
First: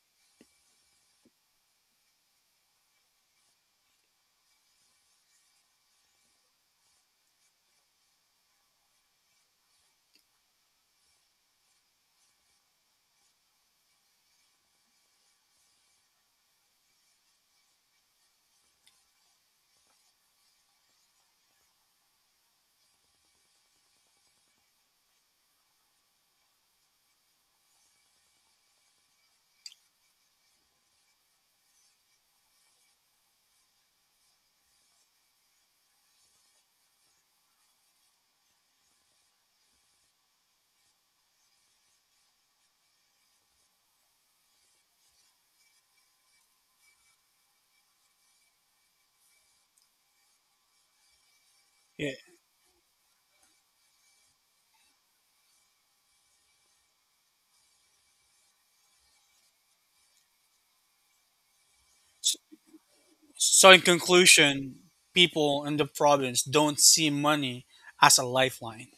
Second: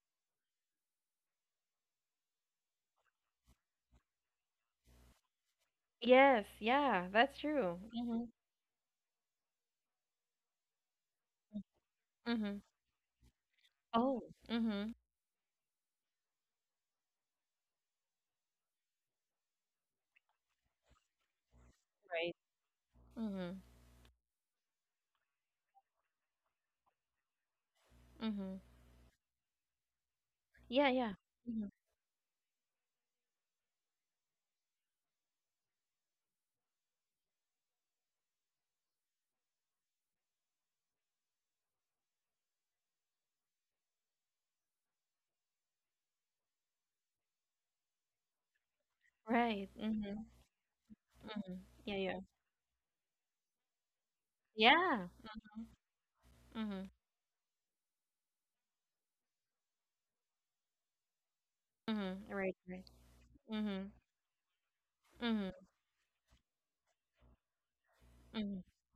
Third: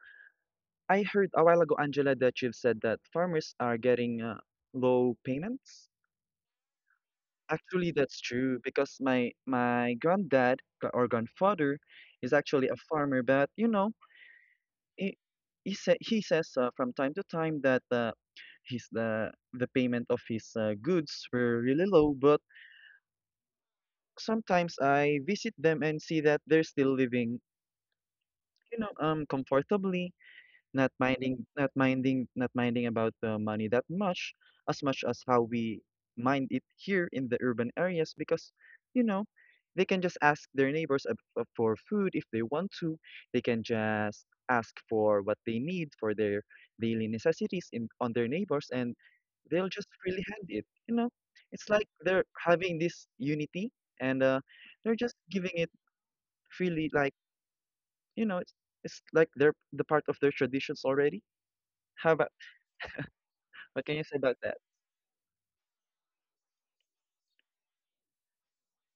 I heard a while ago, Angela, that you've said that farmers are getting uh, low payments. Yes, yeah, that's true. Actually, that's Mhm, true because my my granddad g- or grandfather is mhm. actually a farmer, but you know Oh, mhm. he he sa- he says uh, from time to time that uh, his the the payment of his uh, goods were really low, Right. but Mhm, sometimes I visit them and see that they're still living, mhm. you know, um, comfortably. Yeah, not yeah. minding not Mhm. minding not minding about the money that much as much as how we mind it here in the urban areas because you know they can just ask their neighbors ab- uh, for food if they want to. They can just ask for what they need for their daily necessities in on their neighbors, and Right. they'll just freely Mhm. hand it, you know. It's like Yeah, Yeah. yeah. they're having this unity, and uh, they're Yeah. just giving it Mhm. freely, like you know it's, it's like they're the part of their traditions already. How Mhm. about S- Right, right. So, in What Mhm. can you say about that? conclusion, Mhm. people in the province don't see money as a Mhm. lifeline.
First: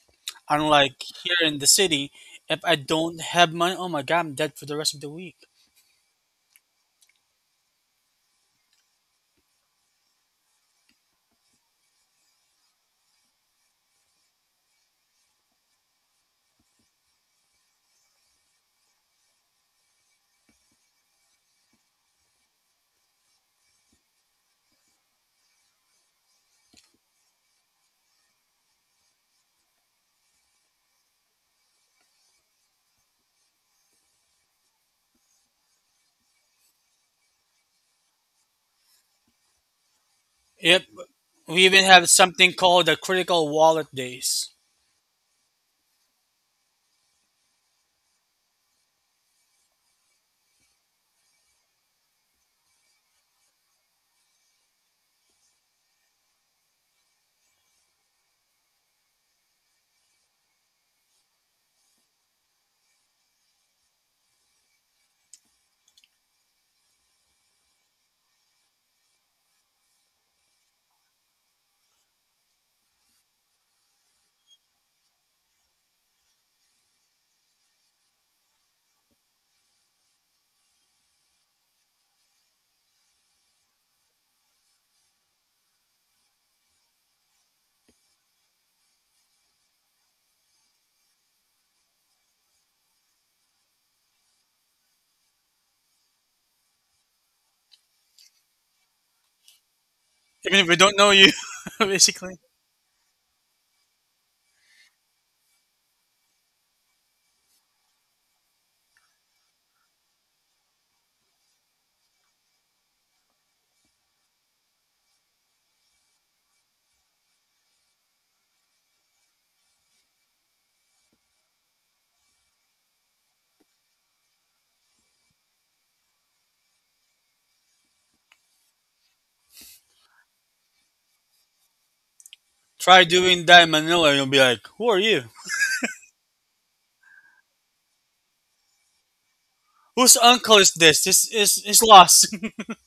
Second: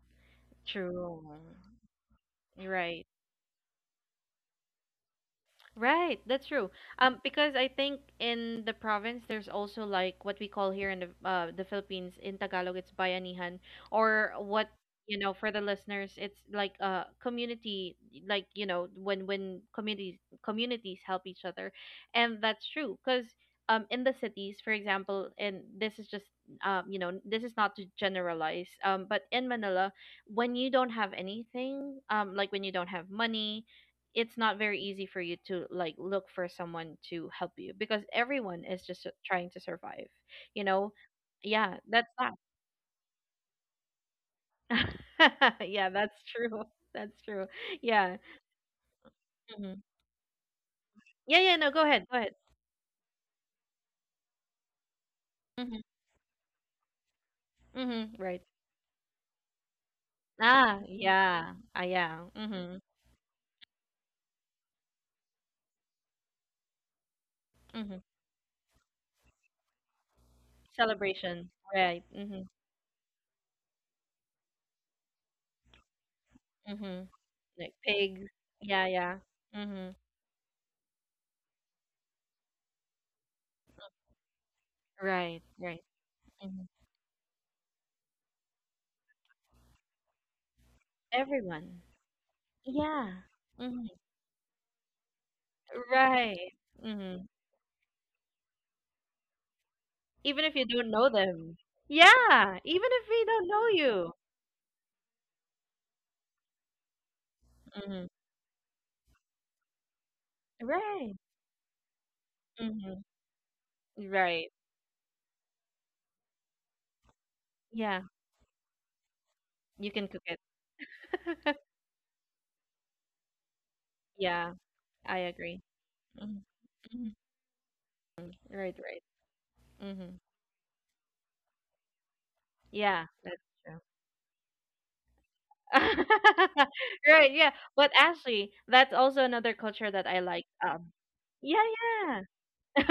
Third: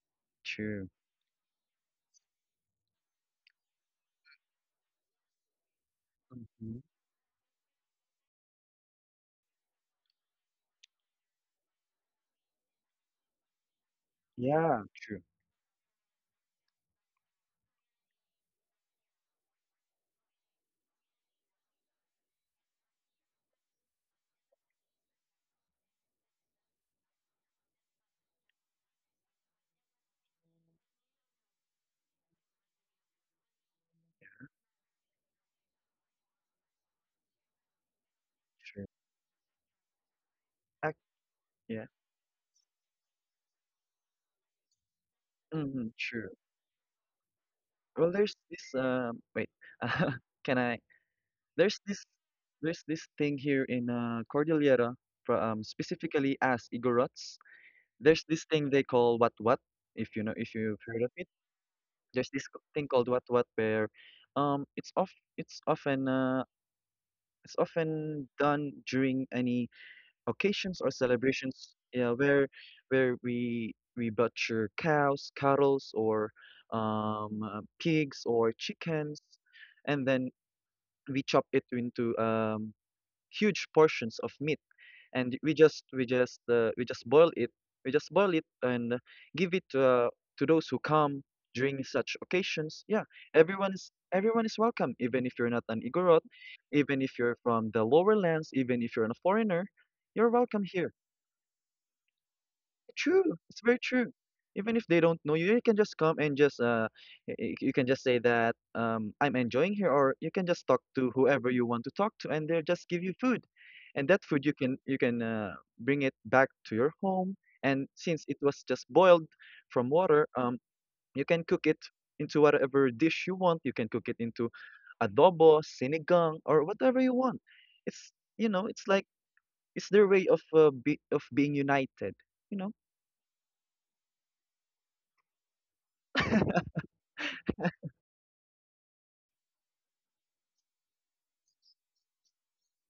True. Unlike True. here in the city, if You're I right. don't have money, oh my god, I'm dead for the rest of the week. Right, that's true. Mhm. Um, because I think in the province there's also like what we call here in the uh the Philippines in Tagalog, it's bayanihan, or, what, Yeah. you True. know, for the listeners, it's like a community. Like you know, when when communities communities help each other. And that's true, because um in the cities, for example, and this is just, um you know, this is not to generalize, um but in Manila, when you don't have anything, um like when you don't have money, it's not very easy for you to like look for someone to help you, because everyone is True. just su- trying to survive, you Yep. know. Ac We Yeah, even yeah. that's have that. something called the critical wallet days. *laughs* Yeah, Mhm, that's true. true. *laughs* That's true. Well, Yeah. there's this um wait. Hmm. *laughs* uh, Can I? Yeah, yeah, no, There's go this ahead, go ahead. there's this thing here in uh, Cordillera, fro- um, Hmm. specifically as Igorots. Hmm. There's Right. this thing they call what what, if you know if Ah, you've heard of it. yeah. Ah, yeah. There's this c- Hmm. thing called what what where, um, it's of it's often uh, it's Hmm. often done during any occasions or Celebration. celebrations, Right. yeah, Hmm. where where we we butcher cows, cattles, or Hmm. Um, uh, like pigs pigs. or Yeah, yeah. chickens, Hmm. and then we chop it into um, huge portions of meat, and Right, we right. Just we just hmm. uh, we just boil it, we just boil it and give it uh, to those who come Everyone. during such occasions. Yeah, Yeah. Everyone hmm. is everyone is welcome, even if you're not an Igorot, Right. even Hmm. if you're from the lower lands, even if you're a foreigner, you're Even if Even welcome you if we don't here. don't know know you, them. *laughs* basically. Yeah, even if we True. don't It's know very you. true. Even if they don't know you, you can just come and just uh, y- y- you can just Mm-hmm. say that um, I'm enjoying here, or you can just talk to Right. whoever you want to talk to, and they'll just Mm-hmm. give you food, and that food Right. you can you can uh, bring it back to your home, and Yeah, since it was just boiled you from can cook water, um, you can it. *laughs* cook it into whatever dish you want. You can cook it into Yeah, I agree. adobo, Hmm. sinigang, or whatever Hmm. you want. It's You know, Right, it's right. like it's their Hmm. way of uh, be, of being united, you know. Yeah, Try that's doing that in true. Manila, and you'll be like, who are you? *laughs* Right, yeah. But actually, that's also another culture that I Whose like. uncle is Um, this? This yeah, is is lost. *laughs*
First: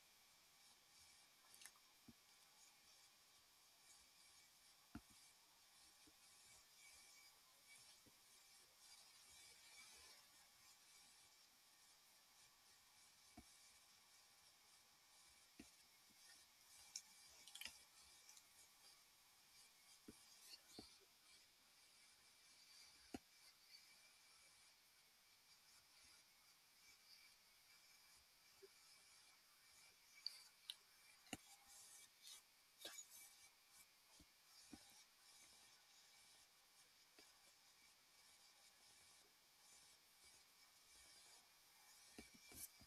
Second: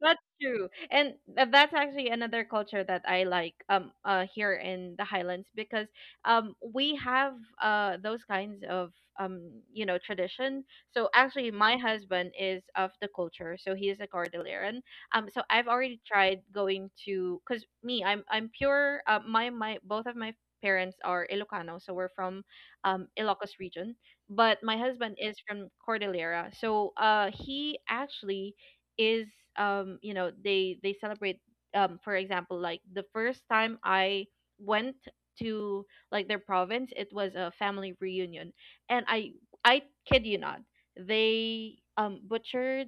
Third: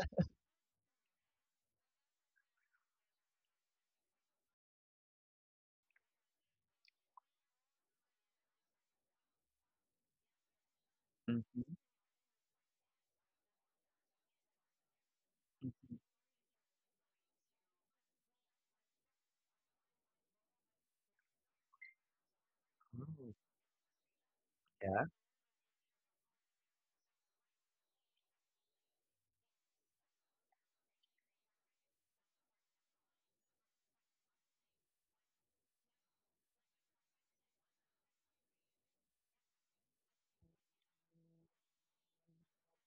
that's true. And uh, that's actually another culture that I like um uh here in the highlands, because um we have uh those kinds of um you know, tradition. So actually, Mm-hmm. my husband is of the culture, so he is a Cordilleran. Um so I've Mhm. already tried going to, because me, i'm I'm pure, uh, my my both of my parents are Ilocano, so we're from um Oh, Ilocos region, but my yeah, husband is from Cordillera, so uh he actually is, um you know, they they celebrate, um for example, like the first time I went to like their province, it was a family reunion, and I I kid you not, they um butchered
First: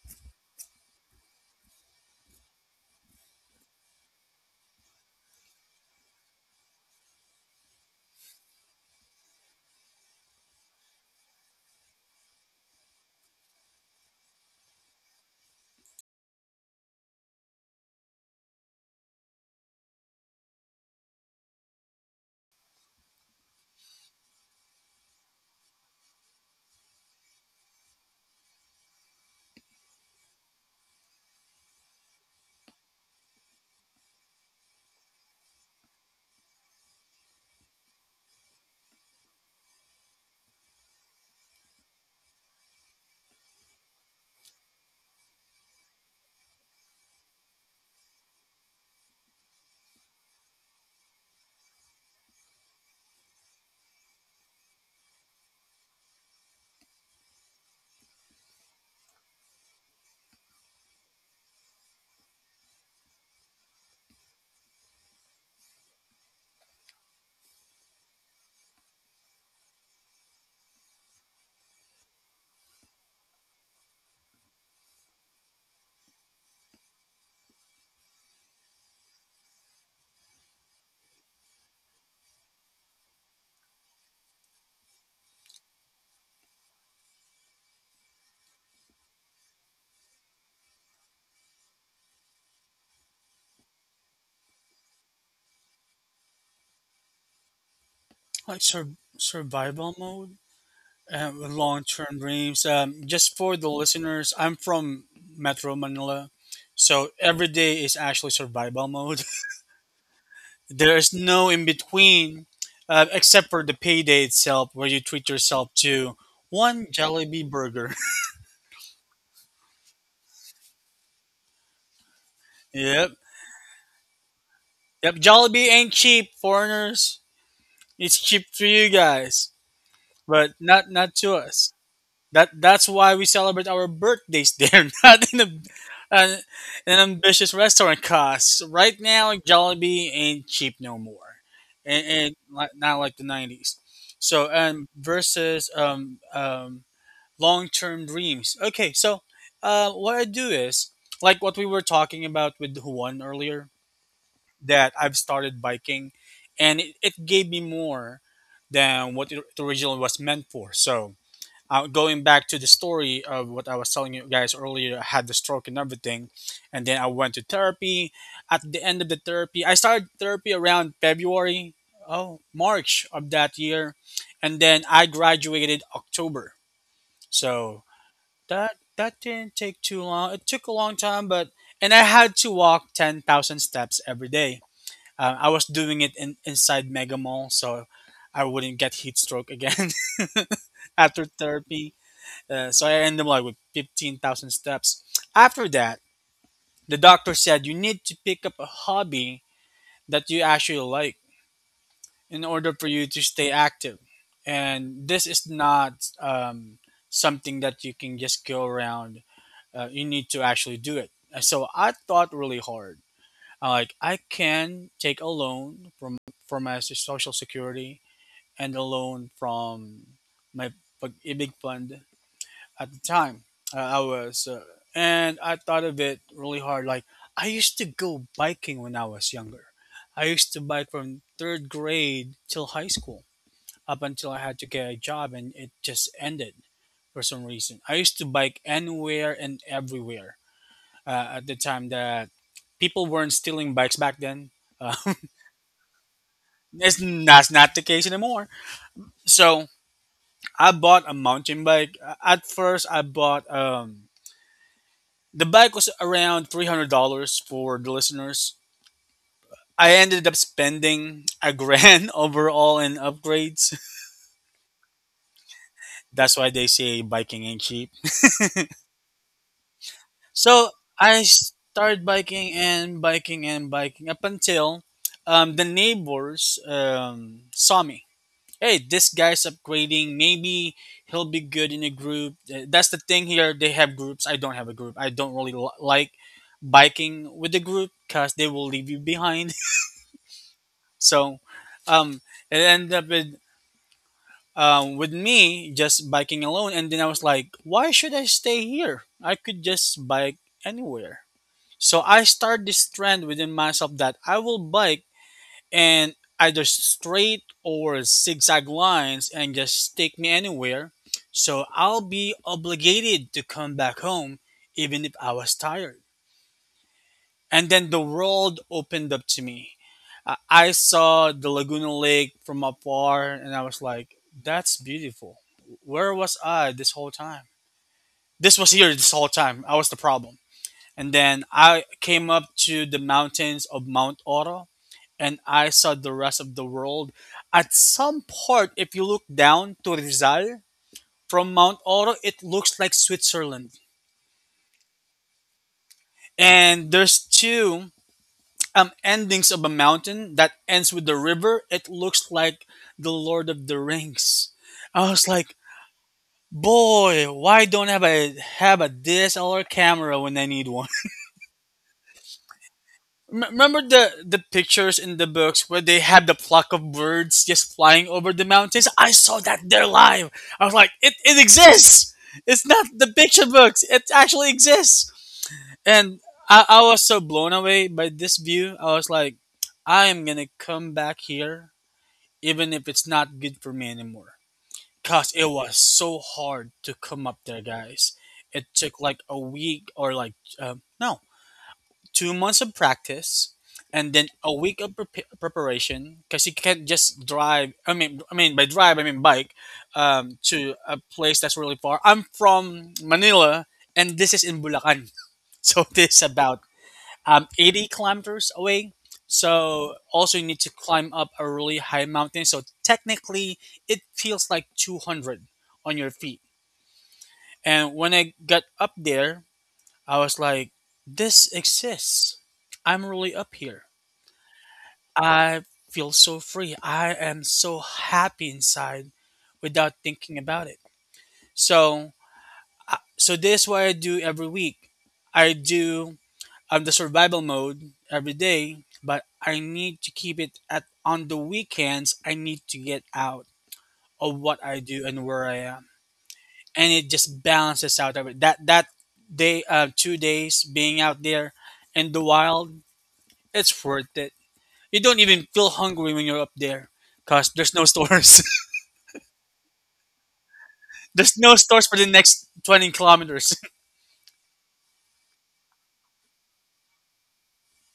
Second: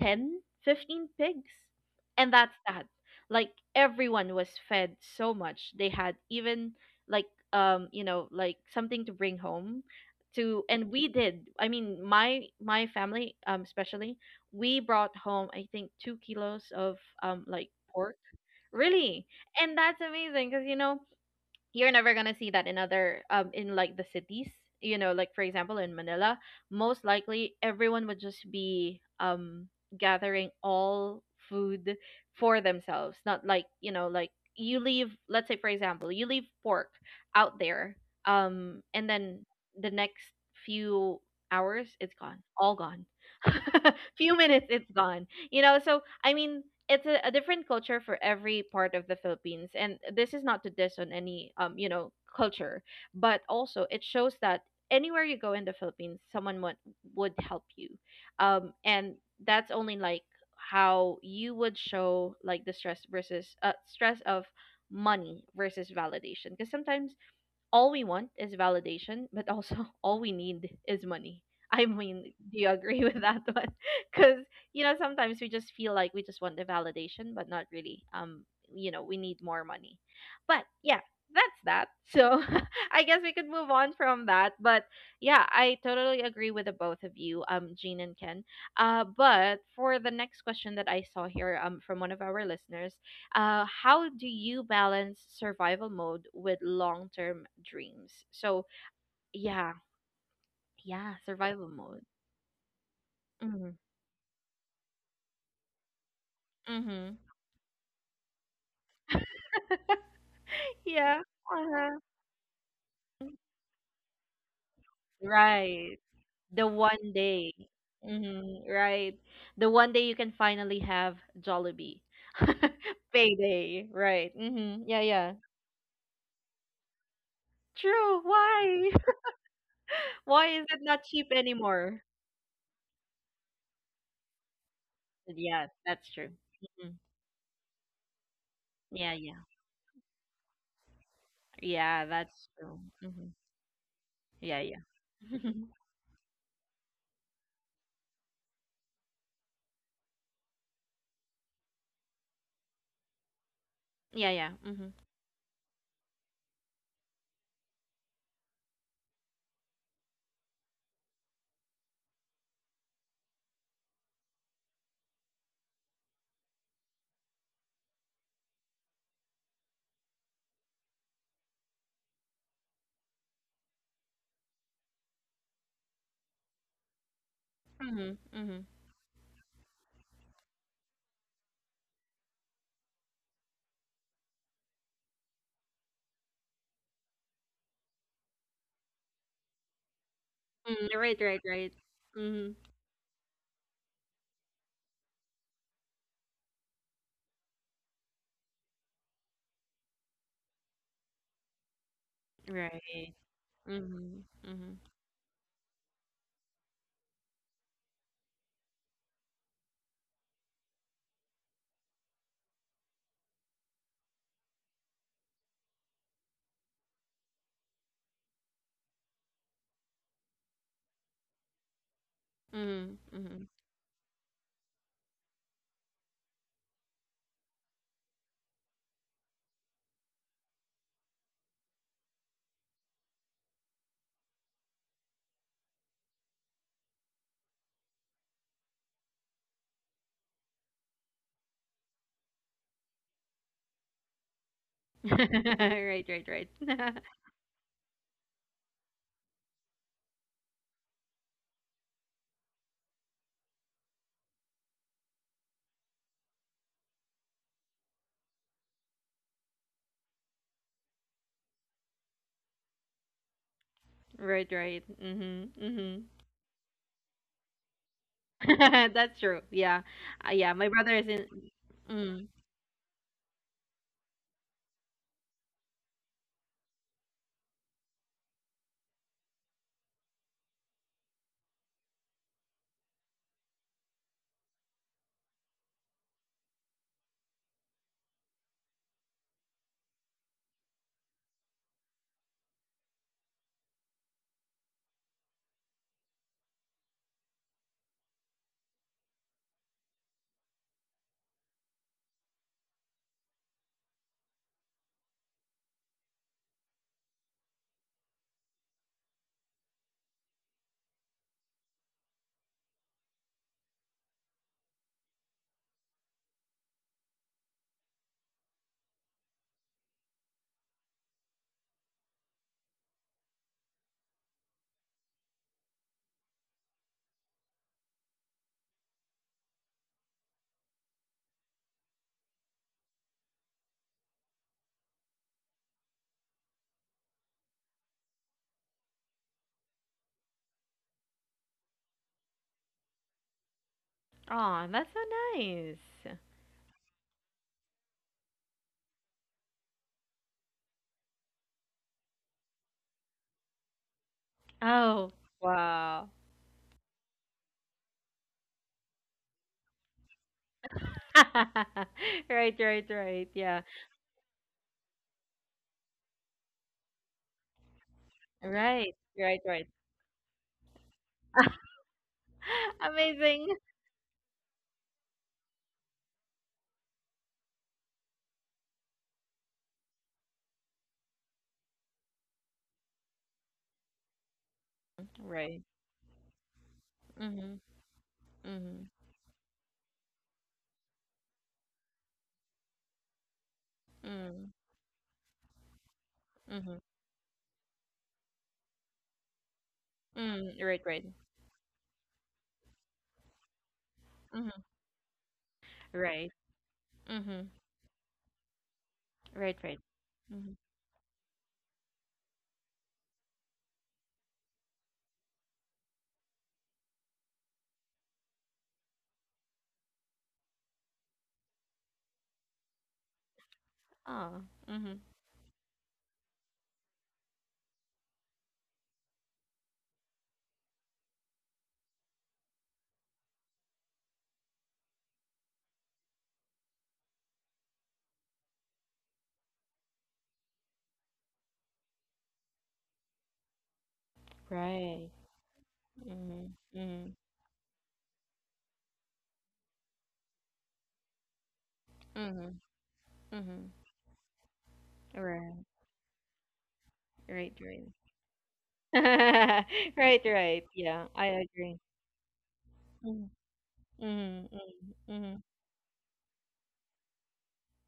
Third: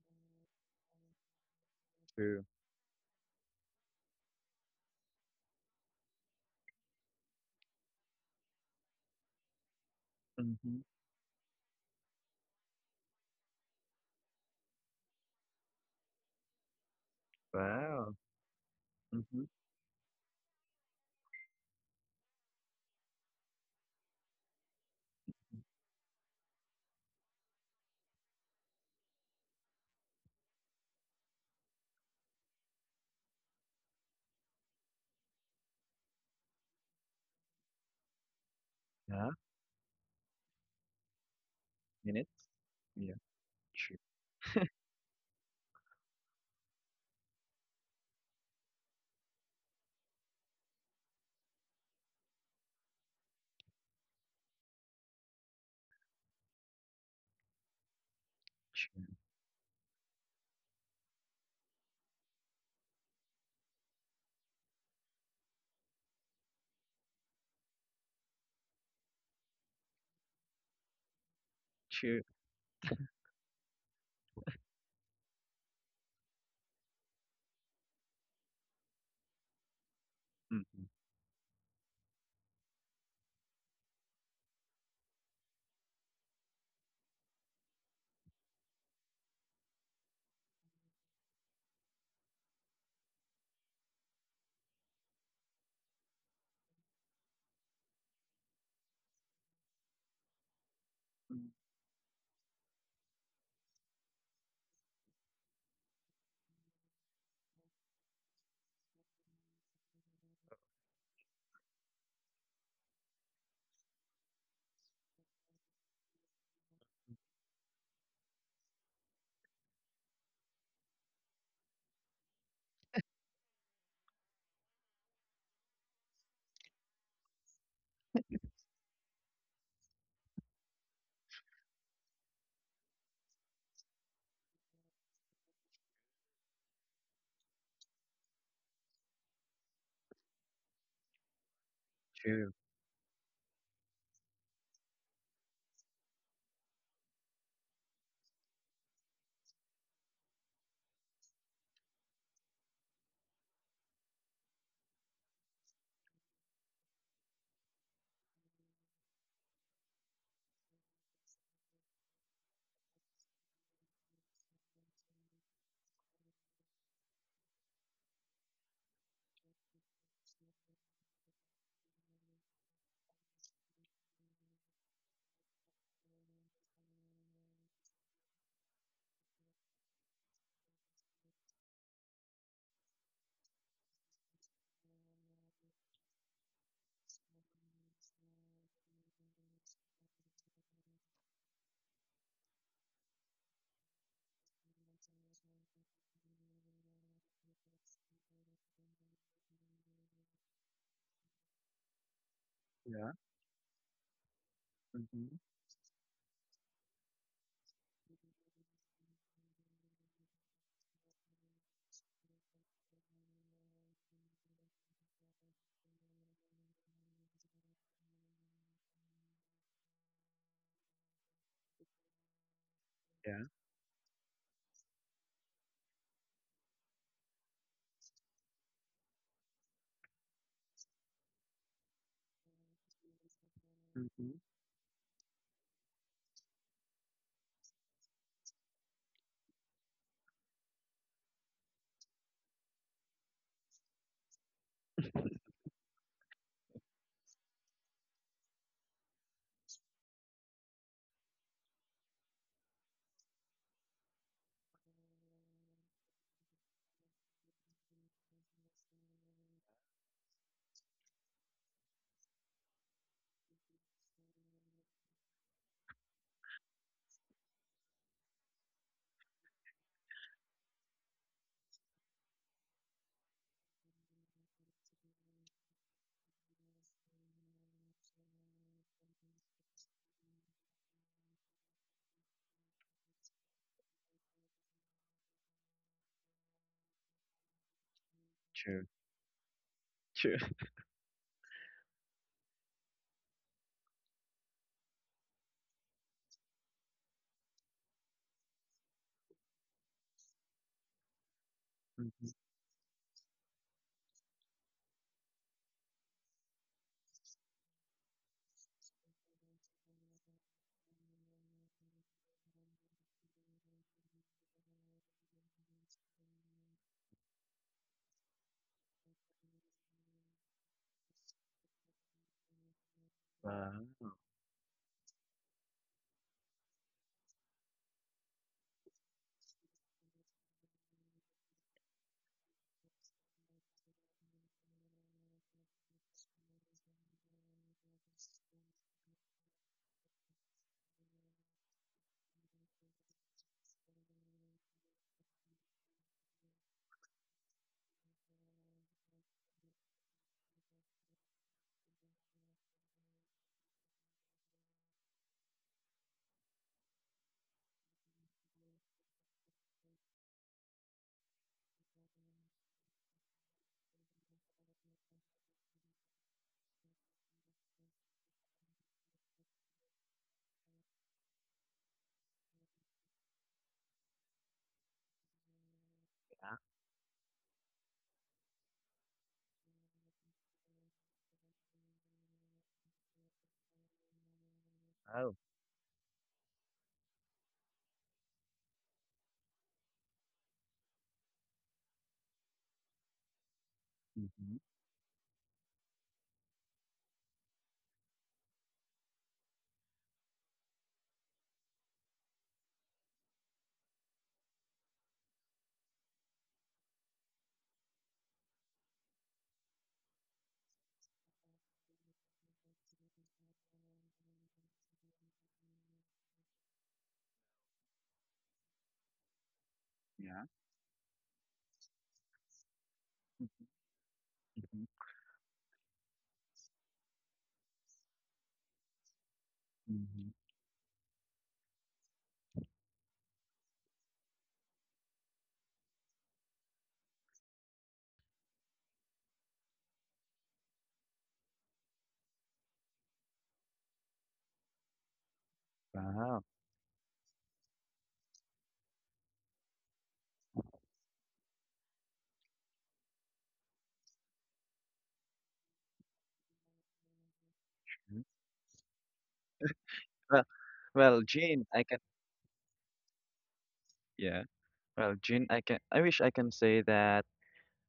Ten, fifteen pigs. And true. that's that. Like everyone was fed so much. They had even like um, you know, like something to bring home to, Mhm. and we did. I mean, my my family um especially, we brought home I think two kilos of um like Wow. pork. Really? Mhm. And that's amazing, because you know, you're never gonna see that in other, um in like the cities. You know, like for example, in Manila, most likely everyone would just be um gathering all food for themselves, not like, you know, like you leave, let's say, for example, you leave pork out there, um and Yeah, then the next few hours, it's gone, minutes. all gone. Yeah, true, *laughs* Few minutes, it's gone, you know. So I mean, it's a, a different culture for every part of the Philippines, and this is not to diss on any, um you know, culture, but also it shows that anywhere you go in the Philippines, someone would, would help you. um true, And that's only like how you would show like the stress versus uh, stress of money versus validation, because sometimes all we want is validation, but also *laughs* all we need is money. I true. mean, do you agree with that *laughs* one? Because you know, sometimes we just feel like we just want the validation, but not really. Um, you know, we need more money. But Mhm. yeah, that's that. So *laughs* I guess we could move on from that. But yeah, I totally agree with the both of you, um, Jean and Ken. Uh, but for the next question that I saw here, um, from one of our listeners, uh, how do you balance survival mode with long term dreams? *laughs* Like So sur- yeah, survival mode yeah, and Mm, survival long mode. term dreams. Um, just for the Mm-hmm. listeners, I'm from Metro Manila, so Mm-hmm. every day is actually survival mode. *laughs* There is Yeah. no in Uh-huh. between, uh, except for the payday itself, where you treat yourself Right. to The one one Jollibee day. burger. Mm-hmm. Right. The one day you can finally have Jollibee. *laughs* *laughs* yep, Payday. Right. Mm-hmm. Yeah, yep. yeah. Jollibee ain't cheap, foreigners. It's True. cheap for you Why? *laughs* guys, Why but is it not not not cheap to us. anymore? That that's why we celebrate our birthdays there, *laughs* not in a Yes, that's true. an, Mhm. an ambitious restaurant. Cause right Yeah, now yeah. Jollibee ain't cheap no more, Yeah, and, and that's true. li- true. not like the Mm-hmm. nineties. So Yeah, yeah. um *laughs* versus um um long term dreams. Okay, so uh what I do is like what we were talking about with Juan earlier, Yeah, yeah. Mhm. that I've started biking, and it, it gave me more than what it originally was meant for. So uh, going back to the story of what I was telling you guys earlier, I had the stroke and everything, and then I went to therapy. At the end of the therapy, I started therapy around February, oh March of that year, and then I graduated October. So Mhm. Mhm. that that didn't take too long. It took a long time, but and I had to walk ten thousand steps every day. Uh, I was doing it in, inside Mega Mall, so I wouldn't get heat stroke again Mm, *laughs* right, after right, right. therapy. Mhm. Uh, so I ended up like with fifteen thousand steps. After that, the doctor said you need to pick up a hobby that you actually like in order for you Yeah. Right. to stay active. Mhm. Mhm. And this Mhm. is not um, something that you can just go around. Uh, you need to actually do it. And so I thought really hard. I like I can take a loan from from my social security and a loan from my pag-ibig fund at the Mhm. time Yeah. Mhm. uh, I was, uh, and I thought of it really hard. Like I used to go biking when I was younger. I used to bike from third grade till high school, up until I Mhm. had to get a job, and it just ended for some reason. I used to bike anywhere and everywhere uh, at the time that people weren't stealing bikes back then. Uh, *laughs* *laughs* Right, right, right. it's, *laughs* that's not the case anymore. So I bought a mountain bike. Uh, At first, I bought um, The bike was around three hundred dollars for the listeners. I ended up spending a grand *laughs* overall in upgrades. Right, right. Mhm. Mhm. *laughs* That's why they say biking ain't cheap. *laughs* That's true. Yeah. Uh, yeah, So my brother is I in started mm. biking and biking and biking up until um, the neighbors um, saw me. Hey, this guy's upgrading. Maybe he'll be good in a group. Uh, That's the thing here. They have groups. I don't have a group. I don't really li- like biking with the group because they will leave True, you behind. true. So um, it ended up with um, with me just biking alone, and then I was like, why should I stay here? I could just bike anywhere. So I Mhm. started this trend within myself that I will bike and either straight or zigzag lines and just take me anywhere. So I'll be obligated to come back home even if I was tired, and then the world opened up to me. Uh, I saw the Laguna Lake from afar, *laughs* and I was like, Wow. "That's beautiful. Where was I this whole time? This was here this whole time. I was the problem." And then I came up to the mountains of Mount Oro, and I saw the rest of the world. At some part, if you look down to Rizal from Mount Oro, it looks like Switzerland. Oh, that's so nice. And there's two um endings of a mountain that ends with the river. It looks like the Lord of the Rings. I Oh, was like, wow. boy, why don't I have a have a D S L R camera when I need one? *laughs* Right, right, *laughs* right. M- Yeah. remember the the pictures in the books where they have the flock of birds just flying over the mountains? Right. I saw Right, that right. there live. I was like, it, it *laughs* exists. It's not the picture Amazing. books. It actually exists. And I, I was so blown away by this view. I was like, I am gonna come back here even if it's not good for me anymore. Cause Wow. it Right. was so hard to come up there, Mhm. guys. It Mhm. took like a week or like um no two months of practice, and then a Mhm. Mhm. week of prep preparation. Cause you can't Mhm. just drive. I mean, I mean by drive, I mean bike um, Mm, to right, a right. place that's really far. I'm from Manila, and this is in Mhm. Bulacan, *laughs* so this Right. about um, Mhm. eighty kilometers away. Right, right. So also you need Mhm. to climb up a really high mountain. So technically it feels like two hundred on your feet. And when I got up there, I was Yeah. like, this exists. I'm really up here. Oh. Mhm. Mhm. I feel so free. I am so happy inside without thinking Mhm. about it. So, I- so this is what I do every week. I do I'm the survival mode every day, but I need to keep it at on the weekends. I need to get out of what I do Right. and where I am, Wow. Mhm. and it Mhm. just balances out of it. That that day, uh, two days being out there in the Mhm. wild, it's Mhm. worth it. You don't even Right. feel hungry when you're up there, cause Right, there's no right. Mhm. stores. *laughs* Right, Well, right. Yeah, *laughs* well, I There's no Jean, agree. stores I for can. the next twenty Mhm. kilometers. *laughs* Yeah. Mhm. Mhm. Well, Mhm. Jean, I can. I wish I can say that.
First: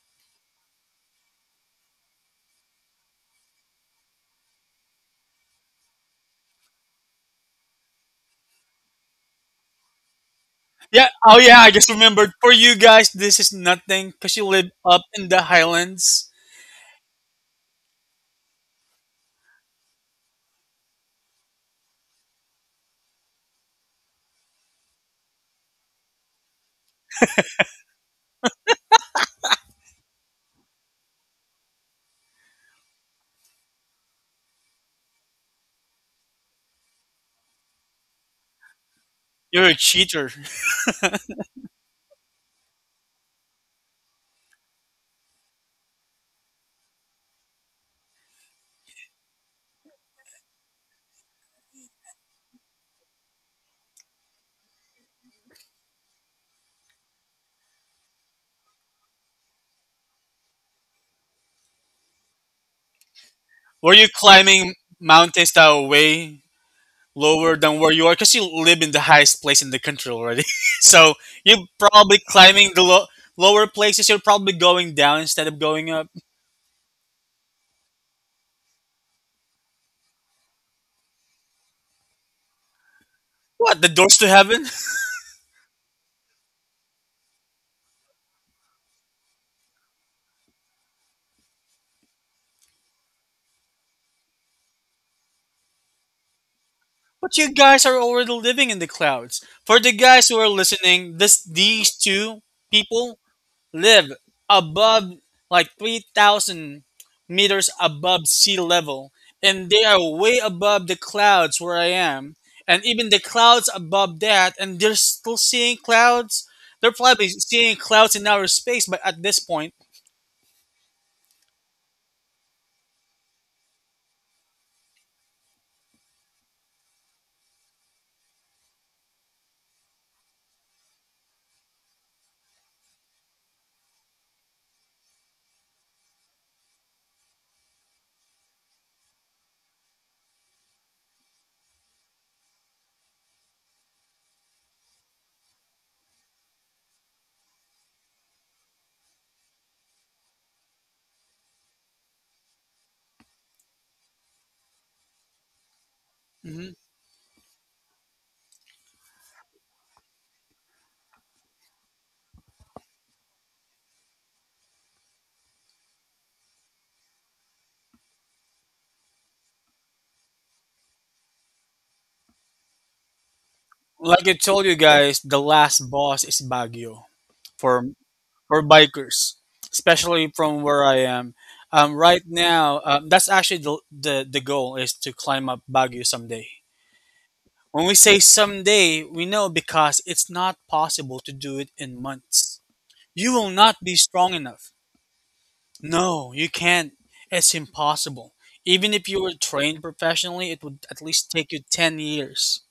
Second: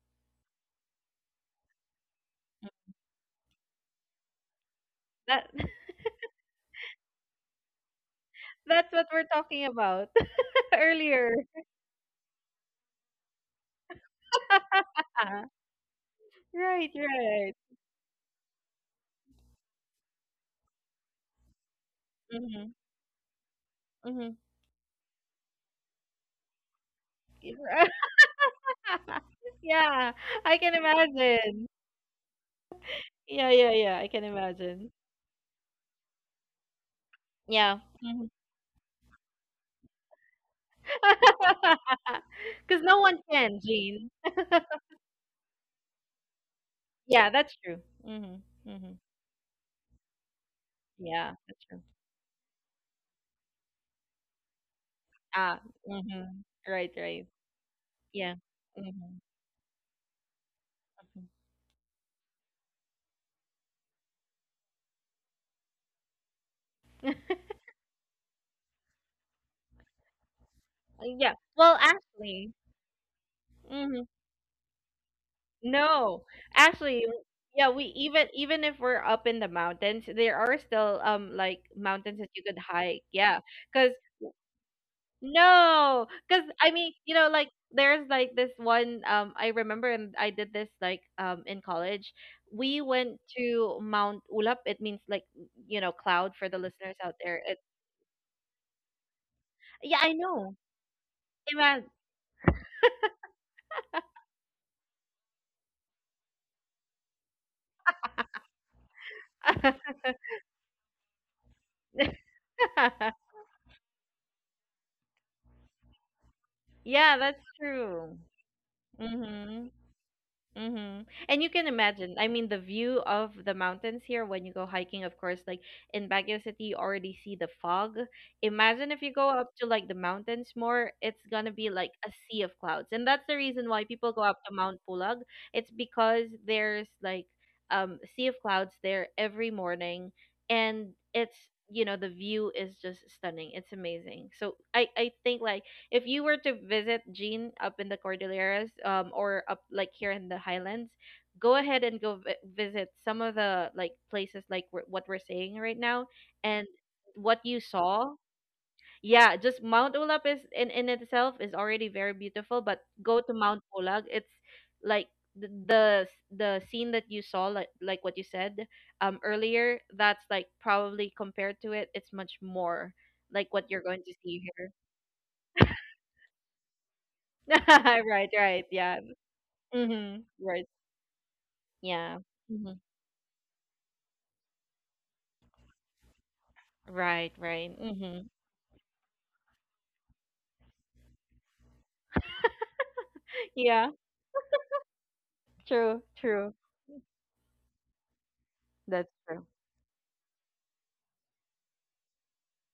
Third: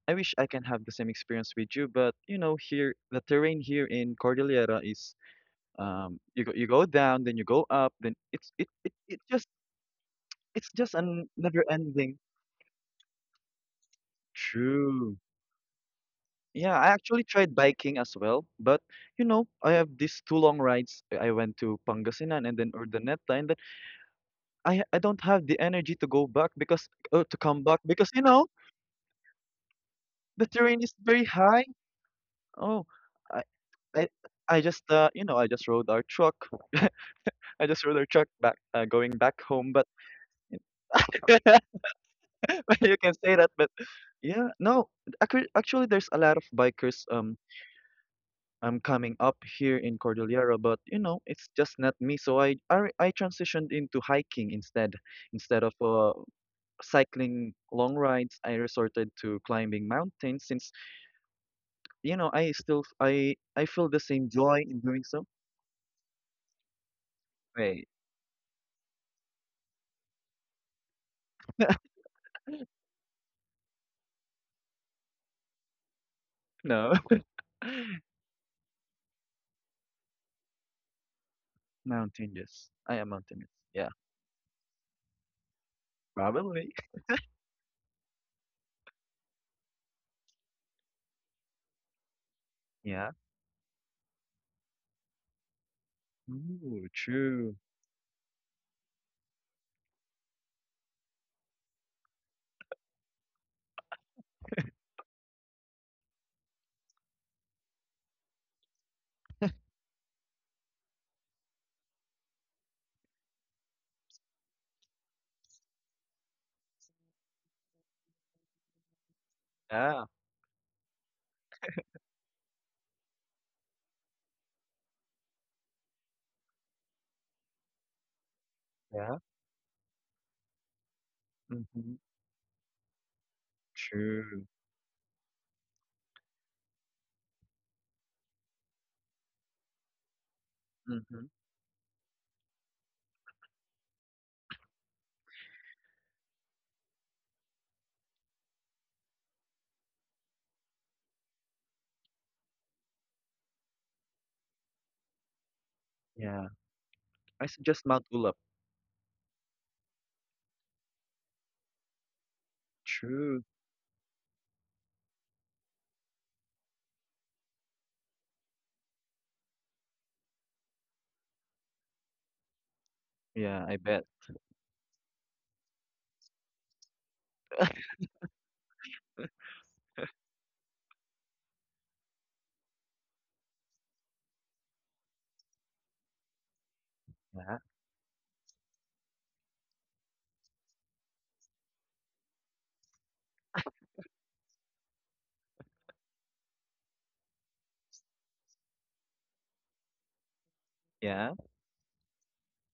I wish I can have the same experience with you, but you know, here the terrain here in Cordillera is That *laughs* um you go you go down, then you go up, then it's it it, that's what it we're just talking about it's *laughs* just Yeah. an earlier. Oh, yeah, never I just ending. remembered. For you guys, this is nothing because you live up True. in the *laughs* highlands. Yeah, I Right, actually tried right. biking as well, but you know, I have these two long rides. I went to Pangasinan and then Mhm. Urdaneta, and then Mhm. i i don't have the energy to go back because uh, to come back because you know *laughs* Yeah, the I can terrain is very high. imagine. Oh, i Yeah, yeah, yeah. i, I can I just imagine. uh, you know, I just rode our truck. *laughs* I Yeah. just rode our truck because back, uh, going back You're home, a but cheater. *laughs* *laughs* *laughs* you no can one say that, can, but Jean. yeah, no. Actually, actually, there's a lot of bikers Yeah, um that's true. Mhm, um mhm. coming up here in Cordillera, but you know, Yeah, it's that's just true. not me. So I I, I transitioned into hiking instead. Ah, Instead of uh mhm. Right, right. cycling long Yeah. rides, I resorted Mhm, to climbing mountains since mhm. you know I still I I feel Were the you same joy climbing in doing so. mountains that were way lower than Wait, where you are? Because you live in the highest place in the country already. *laughs* Uh, so Yeah. you're Well, probably actually climbing the lo- lower mhm. places. You're probably going down instead of going up. No. no, Actually, *laughs* yeah, we even even if we're up in the mountains, there are still, um, like, mountains that you could mountainous. I hike. am Yeah, mountainous. What, Yeah, the because. doors to heaven? *laughs* No, because I probably. mean, *laughs* you know, like there's like this one. Um, I remember, and I did this like um in college. We Yeah. went to Mount Ulap. It means like you know cloud for the Ooh, listeners out But there. you true. It, guys are already living in the clouds. For the yeah, I guys who are know. listening, this Iman. these two people live above like three thousand meters above sea level, and they are way above the clouds where I am, and even the *laughs* clouds above that, and they're still seeing clouds. They're yeah, probably that's seeing clouds true. in outer space, but at this Mm-hmm. point, Yeah. Mm-hmm. And you can imagine, I mean, the view of the mountains here when you go hiking, of course, like in Baguio City, you already see the fog. Imagine if you Yeah. go up to like the mountains more, it's gonna be like Hmm. a sea of clouds. And that's the reason why people go up True. to Mount Pulag. It's because there's like um sea of clouds there every morning, and Mhm. it's you know the view is just stunning. It's amazing. So I I think like if you were to visit Jean up in the Cordilleras, um, or up like here in the Highlands, go ahead and go vi- visit some of the like places like we what we're saying right now Yeah. and mhm, what I you suggest Mount saw. Ulap. Yeah, just Mount Ulap is in in itself is already very beautiful, but go to True. Mount Pulag. It's like the the, s- the scene that you saw, like like what you said um earlier. That's like probably compared to it, it's much more like Yeah, what I you're going bet. to like I see. told you guys, the last boss is Baguio for *laughs* Right, right. for Yeah. bikers, Mm-hmm. especially from Right. where I am. Um, Yeah. Right hmm now, um, that's actually the, the the goal is to climb up Baguio someday. Right, Yeah. right. When we say hmm someday, we know because it's not possible to do it in months. You will not Yeah. be strong enough. True, No, you true. can't. It's impossible. Even if That's you were true. trained professionally, it would at least Yeah. take you ten years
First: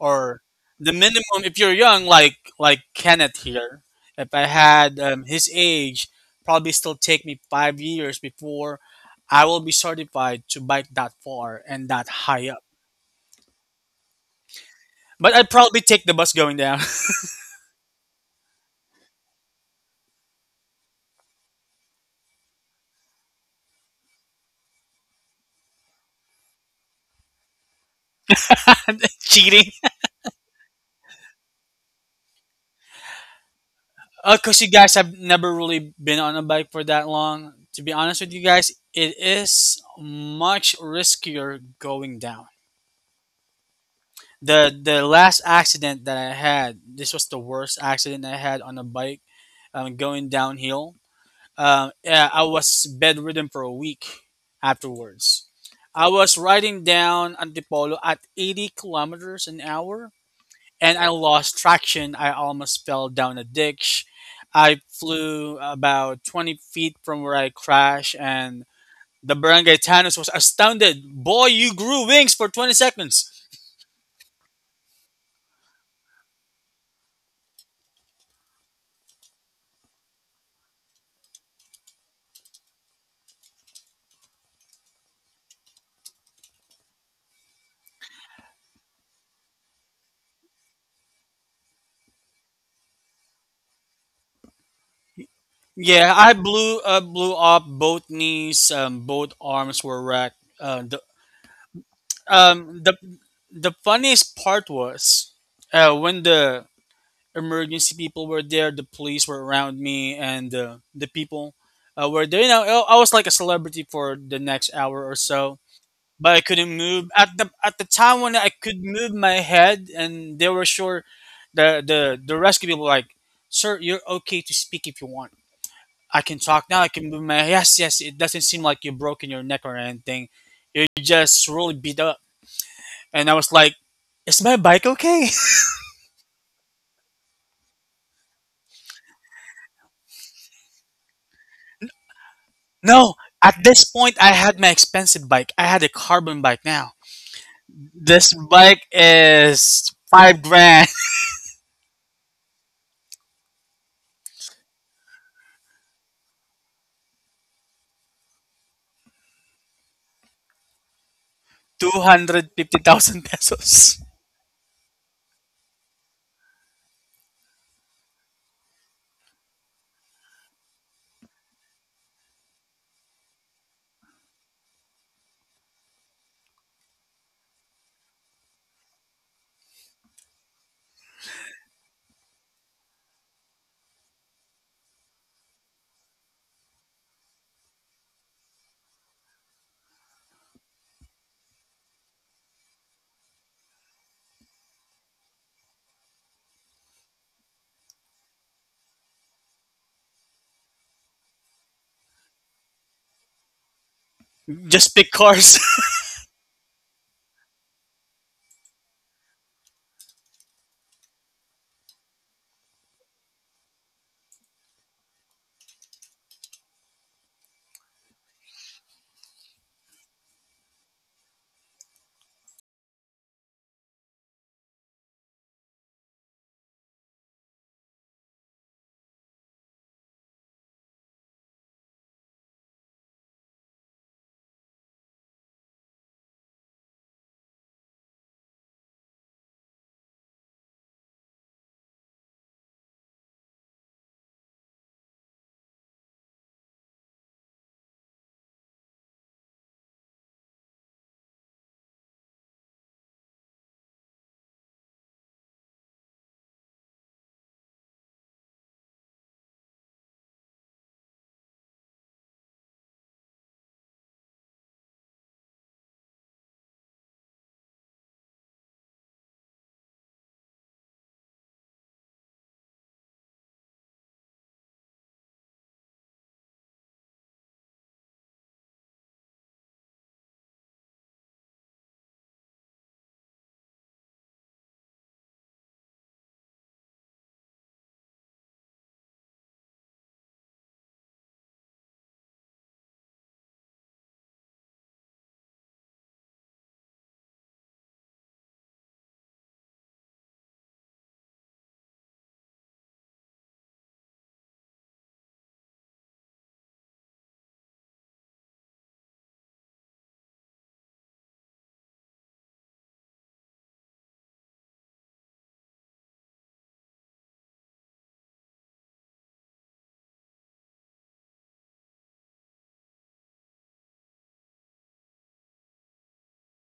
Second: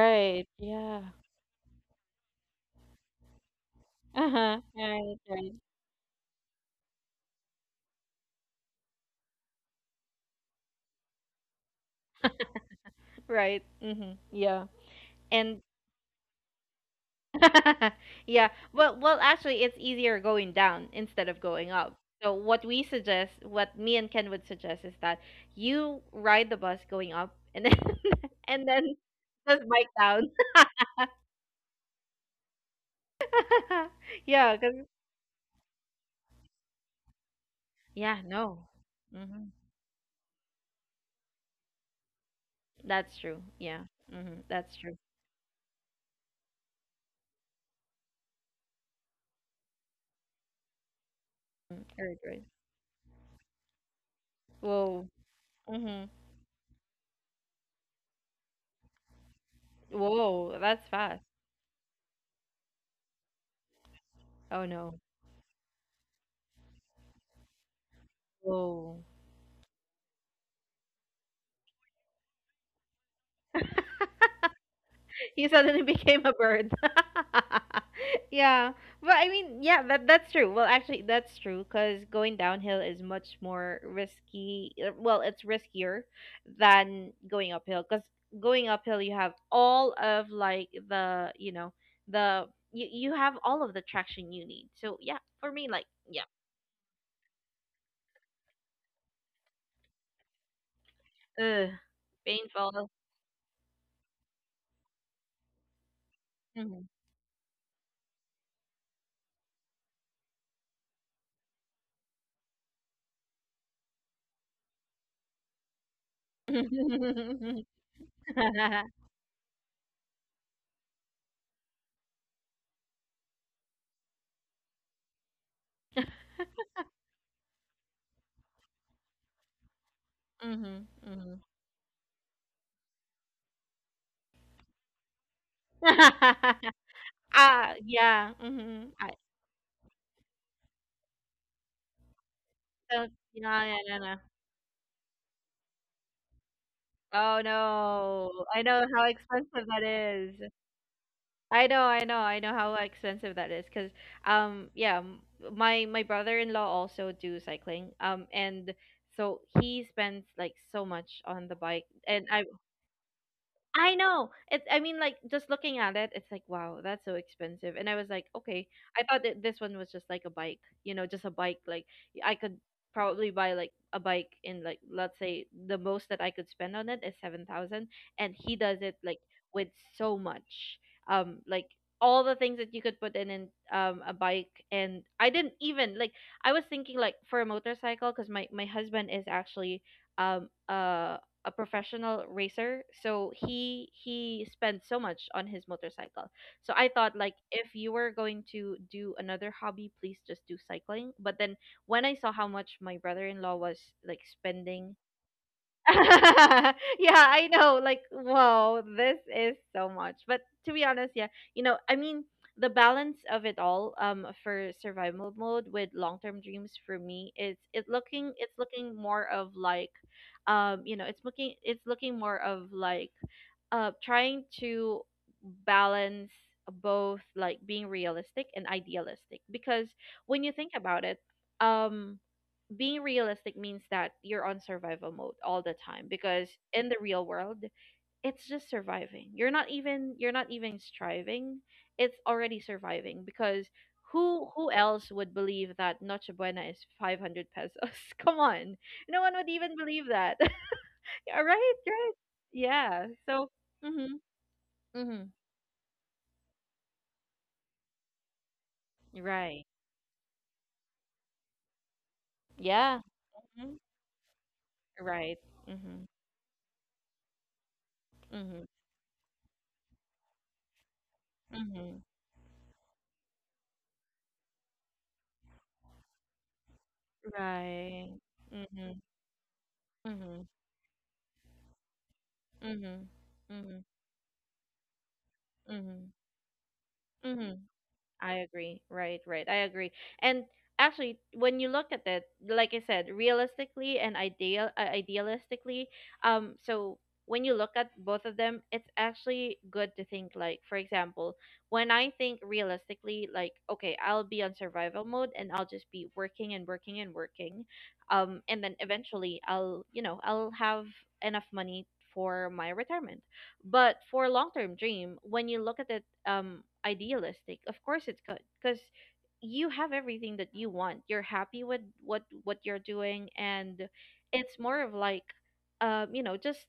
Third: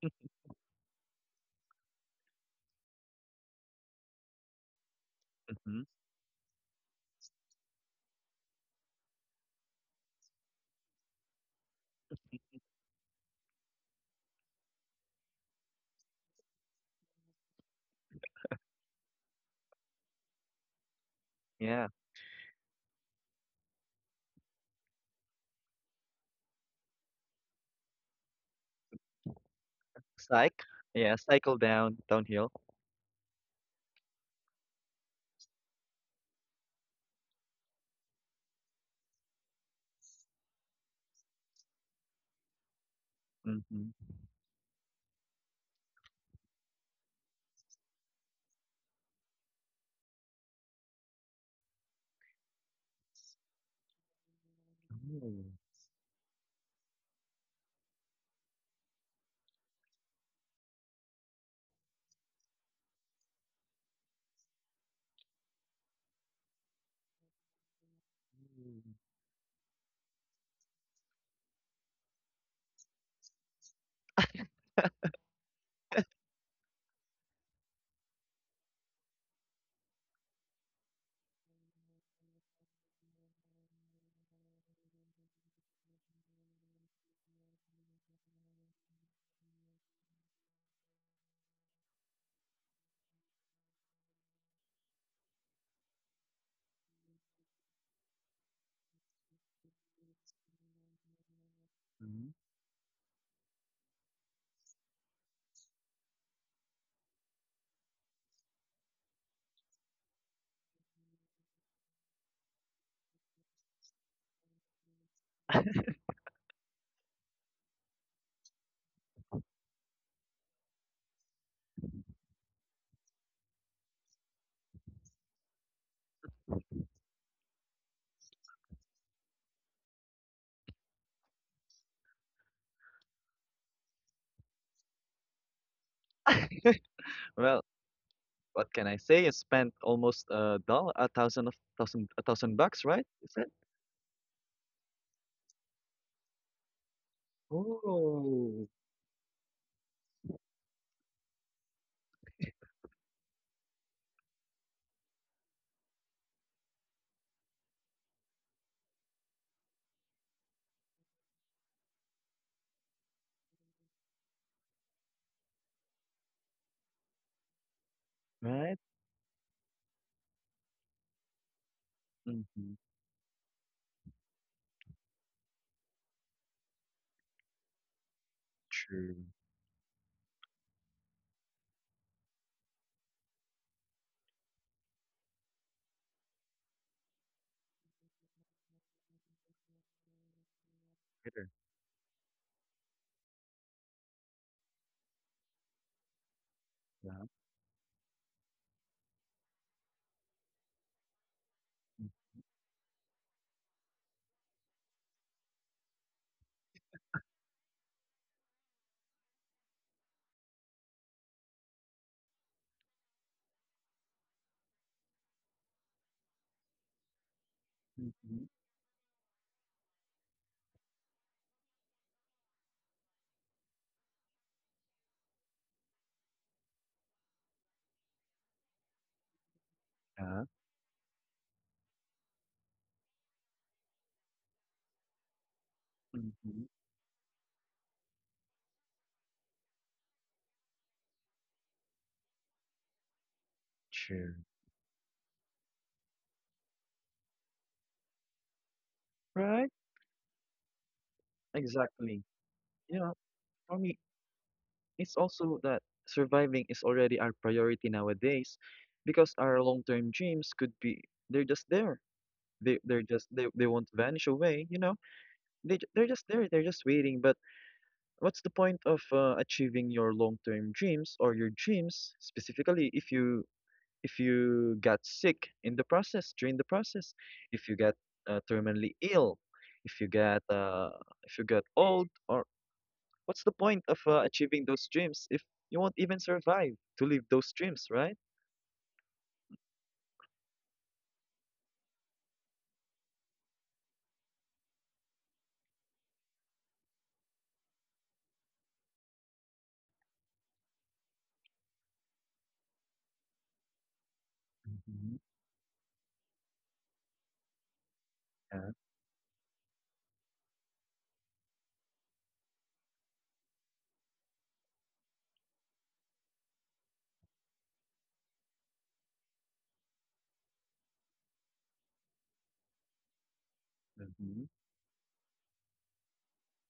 or the Yeah. minimum if you're young like like Kenneth here. If I Uh-huh. had Right, um, his right. Mm-hmm. age, probably still take me five years before I will be certified to bike that far and that high up. Right. Mm-hmm. Yeah. But I'd And probably take the bus going down. *laughs* yeah. Well, well, actually, it's easier going down instead of going Yeah. up. So what we suggest, what me and Ken would suggest, is that you ride the bus going up, and then *laughs* and *laughs* then I'm just cheating. bike down. Cyc. *laughs* Yeah, cycle down downhill. Uh, Yeah, Cause you because. guys have never really been on a bike for that long. To be Yeah, honest with you no. guys, it hmm is much riskier going down. That's true. Yeah. Mm-hmm. hmm The That's true. the last accident that I had, this was the worst accident I had on a bike. Um, going downhill. Mm, Um, I yeah, I agree. was bedridden for a week Whoa. Oh. afterwards. Hmm I was riding down Antipolo at eighty kilometers an hour, Whoa, that's and I fast. lost traction. I almost fell down a ditch. Oh I no. flew about twenty feet from where I crashed, and Whoa. the barangay Tanos was astounded. Boy, you grew wings for twenty seconds. He suddenly *laughs* became a bird. *laughs* yeah. But I mean, yeah, that that's true. Well, actually, that's true because going downhill is much more risky. Uh, Well, it's riskier than going uphill because going uphill you have all of like the you know the you you have all of the traction you need. So yeah, for me, like Yeah, yeah, I blew uh, blew up both knees, um, both arms were wrecked. Uh, the ugh, Mhm. um painful. the the funniest part was uh, when the Hmm emergency people were there, the police were around me, and uh, the people uh, were there. You know, I I was like a celebrity for the next hour or so, but I couldn't move. *laughs* At the at the time when I could *laughs* move my head, and they were sure, the the the rescue people were like, "Sir, you're okay to speak if you want. I can talk now. I can move my yes, yes. It doesn't seem like you've broken your neck or anything. hmm You're just hmm really beat up." And I was like, "Is my bike okay?" *laughs* *laughs* Well, Ah, yeah. what hmm can I I say? You spent almost a dollar, a thousand of thousand, a thousand bucks, right? No, Don't Is it? at yeah, this yeah, no, point, no. I had my expensive bike. I had a carbon bike now. Oh This no. I Oh, bike know how expensive is that five is. grand, I know, I know, I know how expensive that is 'cause um yeah, m- my my brother-in-law also do cycling. Um and so he spends like so much on the *laughs* bike and I two hundred fifty thousand pesos. I know. It's, I mean like just looking at it, it's like wow, that's so expensive. And I was like, okay, right. I thought that this one was just like a bike, you know, just a bike. Like I could Mm-hmm. probably buy like a bike in, like, let's say the most that I could spend on it is seven thousand, and he does it like True. with so much, um, like all the things that you could put in in um a bike. And I didn't even like I was thinking like for a motorcycle because my my husband is actually um uh Better. a professional racer so he he spent so much on his motorcycle, so I thought Yeah. like if you were going to do another hobby please just do cycling, but then when I saw how much my brother-in-law was like Just spending. pick cars. *laughs* Yeah, I know. Like, whoa, this is so much. But to be honest, yeah, you know, I mean, the balance of it all, um, for survival mode with long term dreams for me is it's looking Mm-hmm. it's looking more of like, um, you know, it's looking it's looking more of like, uh, trying to balance both, like being realistic and idealistic, because when Yeah. you think about it, um being realistic means that you're on survival mode all the time because Mm-hmm. in the real world it's just surviving, you're not even you're not even striving, it's already surviving, because True. who who else would believe that noche buena is five hundred pesos? *laughs* Come on, no one would Right. even believe that. *laughs* Yeah, right, right, Exactly. yeah, Yeah. so For me, mhm it's mhm also that surviving is already our priority nowadays because our right long-term dreams could be they're just there. They yeah they're just they, they mhm, won't vanish away, you know. right They ju- mhm They're just there, they're just waiting. But what's the mhm point of uh, achieving your long-term dreams or your mhm dreams specifically if you if you got sick in the process, during the process, if you got right uh, terminally mhm ill, if you got mhm uh, if you got old, or mhm. what's the Mhm. point of uh, achieving those dreams if you won't Mm-hmm. even survive to live those Mm-hmm. dreams, right? I agree. Right, right. I agree. And actually, when you look at it, like I said, realistically and ideal uh, idealistically, um, so when you look at both of them, it's actually good to think like, for example, when I think realistically, like, okay, I'll be on survival Mm-hmm. mode and I'll just be working and working and working, um, and Yeah. then eventually I'll, you know, I'll have enough money for my retirement. But for long term dream, when you look at it um idealistic. Of course it's good because you have everything that you want. You're happy with what what you're doing and Mm-hmm. it's more of like um you know just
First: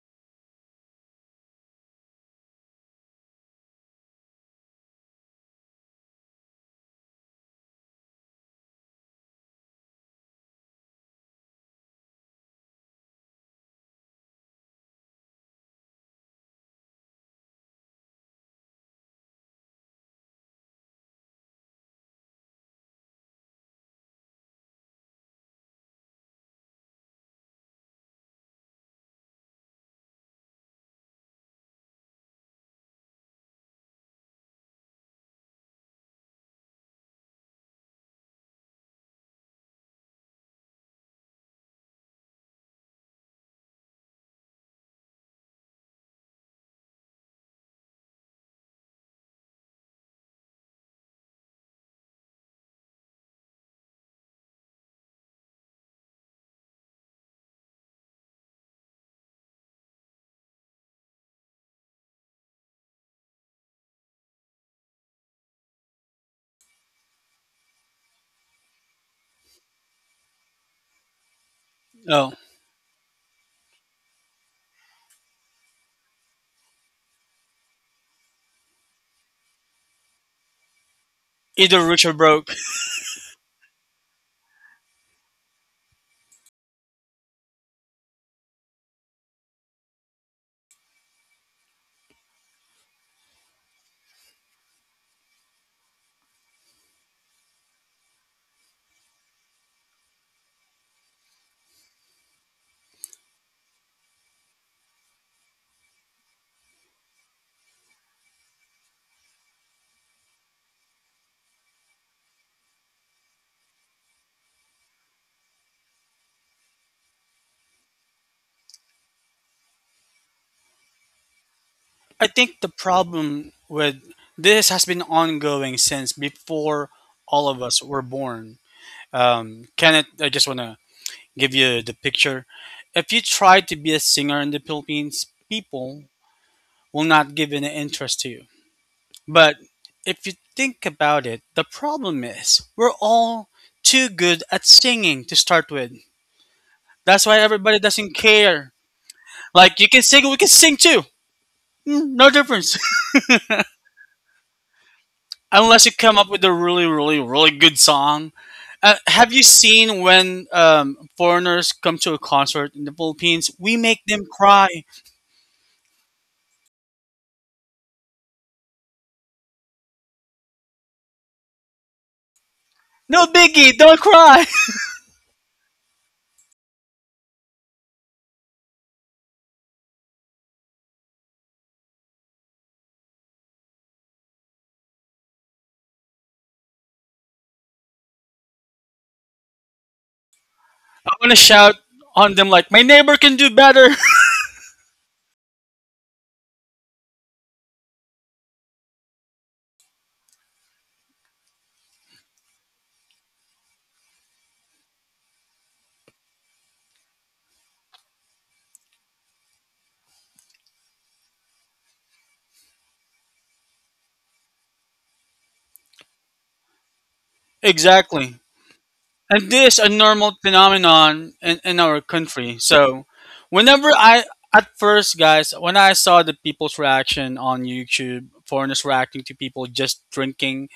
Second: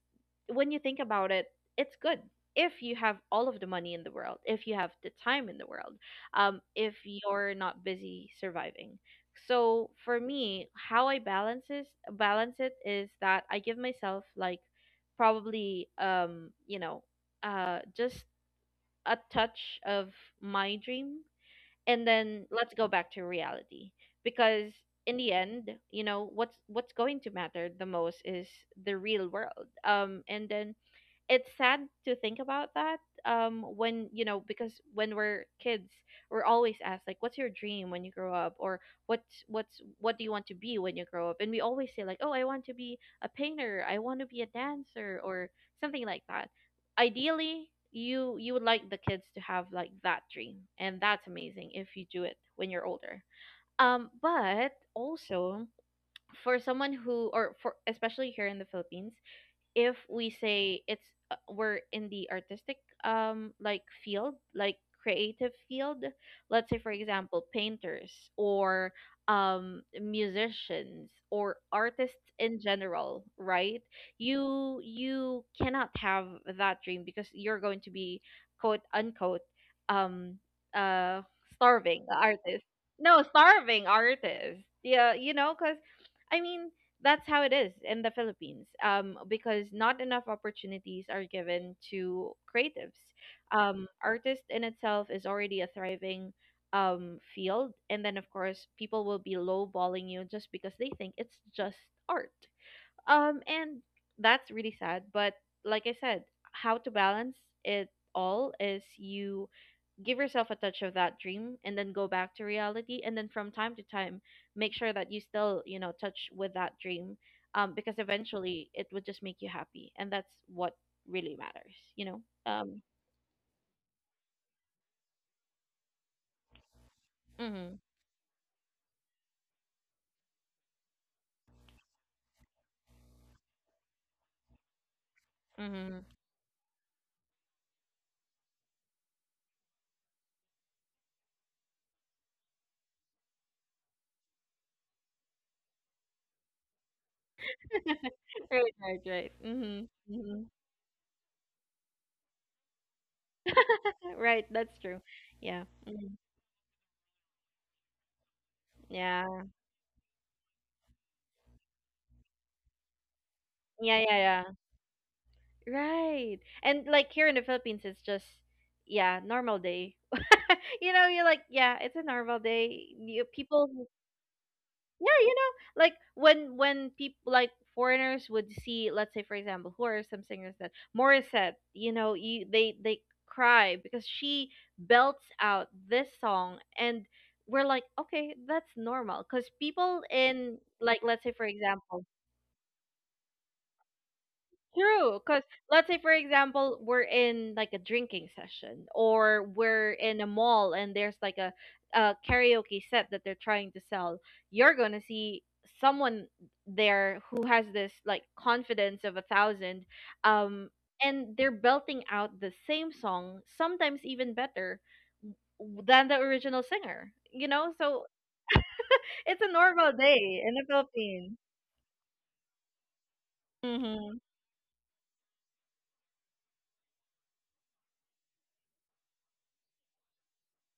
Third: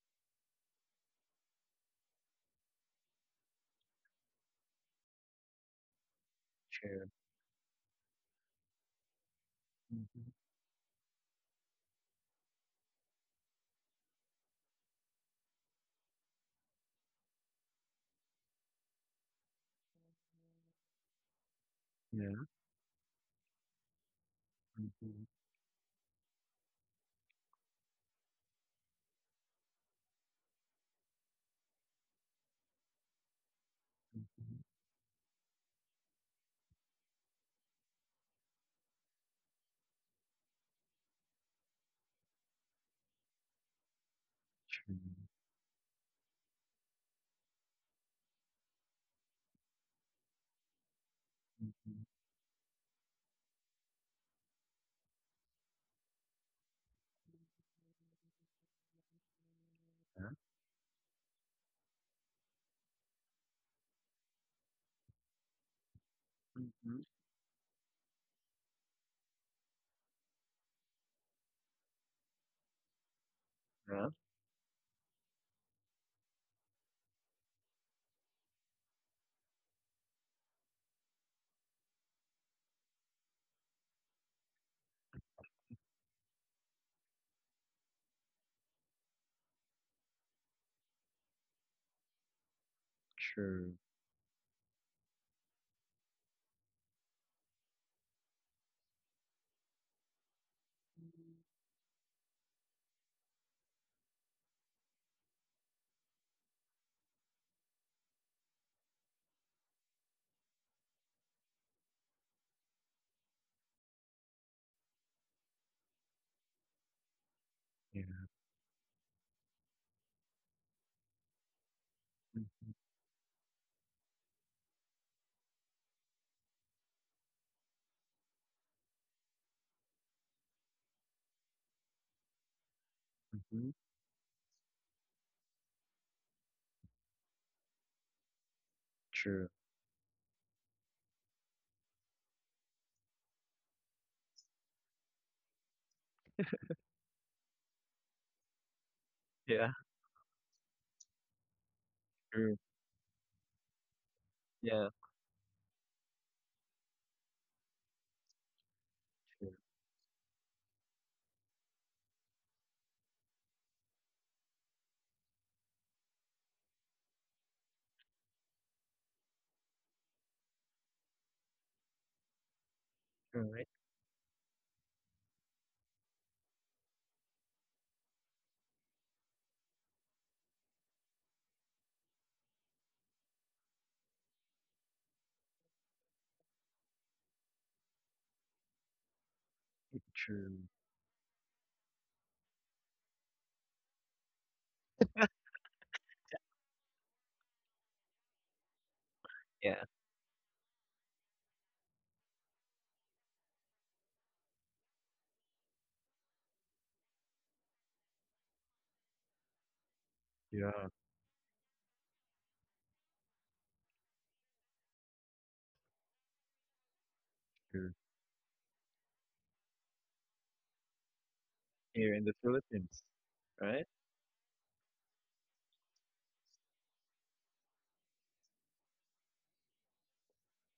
when you think about it, it's good. If you have all of the money in the world, if you have the time in the world, um, if Sure. you're not busy surviving, so for Mm-hmm. me how I balance is balance it is that I give myself like probably um you know uh just a touch of my dream and then Yeah. let's go back to reality because in Mm-hmm. the end you know what's what's going to matter the most is the real world, um, and then it's sad to think about that, um, when, you know, Mm-hmm. because when we're kids we're always asked like what's your dream when you grow up, or what's what's what do you want to be when you grow up, and we always say like, oh, I want to be a painter, I want to be a Sure. dancer, or something like that. Ideally you you would like the kids to have like that dream and that's amazing if Mm-hmm. you do it when you're older, um, but also for someone who, or for especially here in the Philippines, if we Yeah. say it's uh, we're in the artistic um like field, like creative field, let's say for Mm-hmm. example painters or um musicians or artists *laughs* Oh, in general, right, Yeah. you you cannot have that dream because you're going to be quote unquote um uh either starving rich or broke. artist. No, starving artist, yeah, you know, because I mean that's how it is in the Philippines, um, because not enough opportunities are given to creatives. Sure. Um, artist in itself is already a thriving, um, field, and then of course people will be lowballing you just because they think it's just art. Um, and that's really sad. But like I said, how to balance it all is you give yourself a touch of that dream and then go back to reality and then from time to time make sure that you still, you know, touch with that dream, um, because Yeah. eventually it would just make you happy and that's what really matters, you know. I think Mm-hmm. the Um, problem with this has been ongoing since before all of mhm us were born. Um, Kenneth, I just want to give you the picture. If you try Mm-hmm. to be a singer in the Philippines, mhm. people will not give an interest to you. Sure. But if you think about it, the problem is we're all too good at singing to start with. That's why everybody doesn't *laughs* Right, care. right, right, Yeah. Like mhm you can sing, we mhm. can sing too. Mm, no True. difference. Right, that's Yeah. true. *laughs* Yeah, Unless you mhm. come up with a really, really, really good song. Uh, yeah, Have you True. seen when um, foreigners come to a concert in the Philippines? We yeah, make yeah, them yeah, cry. right, and like here in the Philippines it's just yeah normal day. *laughs* You know you're like yeah it's a normal day, you, No All right. people, biggie, don't cry. yeah, you know, like when when people like foreigners would see, let's say for example, who are some singers that, Morissette, you know, you, they they cry because she belts out this song and we're like okay that's normal because people in, True. like, *laughs* I let's say want to for shout example, on them like, my neighbor can do better. true, because let's say, for example, we're in like a drinking session or Yeah. we're in a mall and there's like a, a karaoke set that they're trying to sell. You're going to see someone there who has this like confidence of a thousand, um, Yeah. and they're belting out the same song, sometimes even better w- than the original singer, you *laughs* know? True. So Exactly. it's a And this a normal normal day in the phenomenon Philippines. in, in our Here in the country. Philippines, So right? whenever Mm-hmm. I at first guys, when I saw the people's reaction on YouTube, foreigners reacting to people just drinking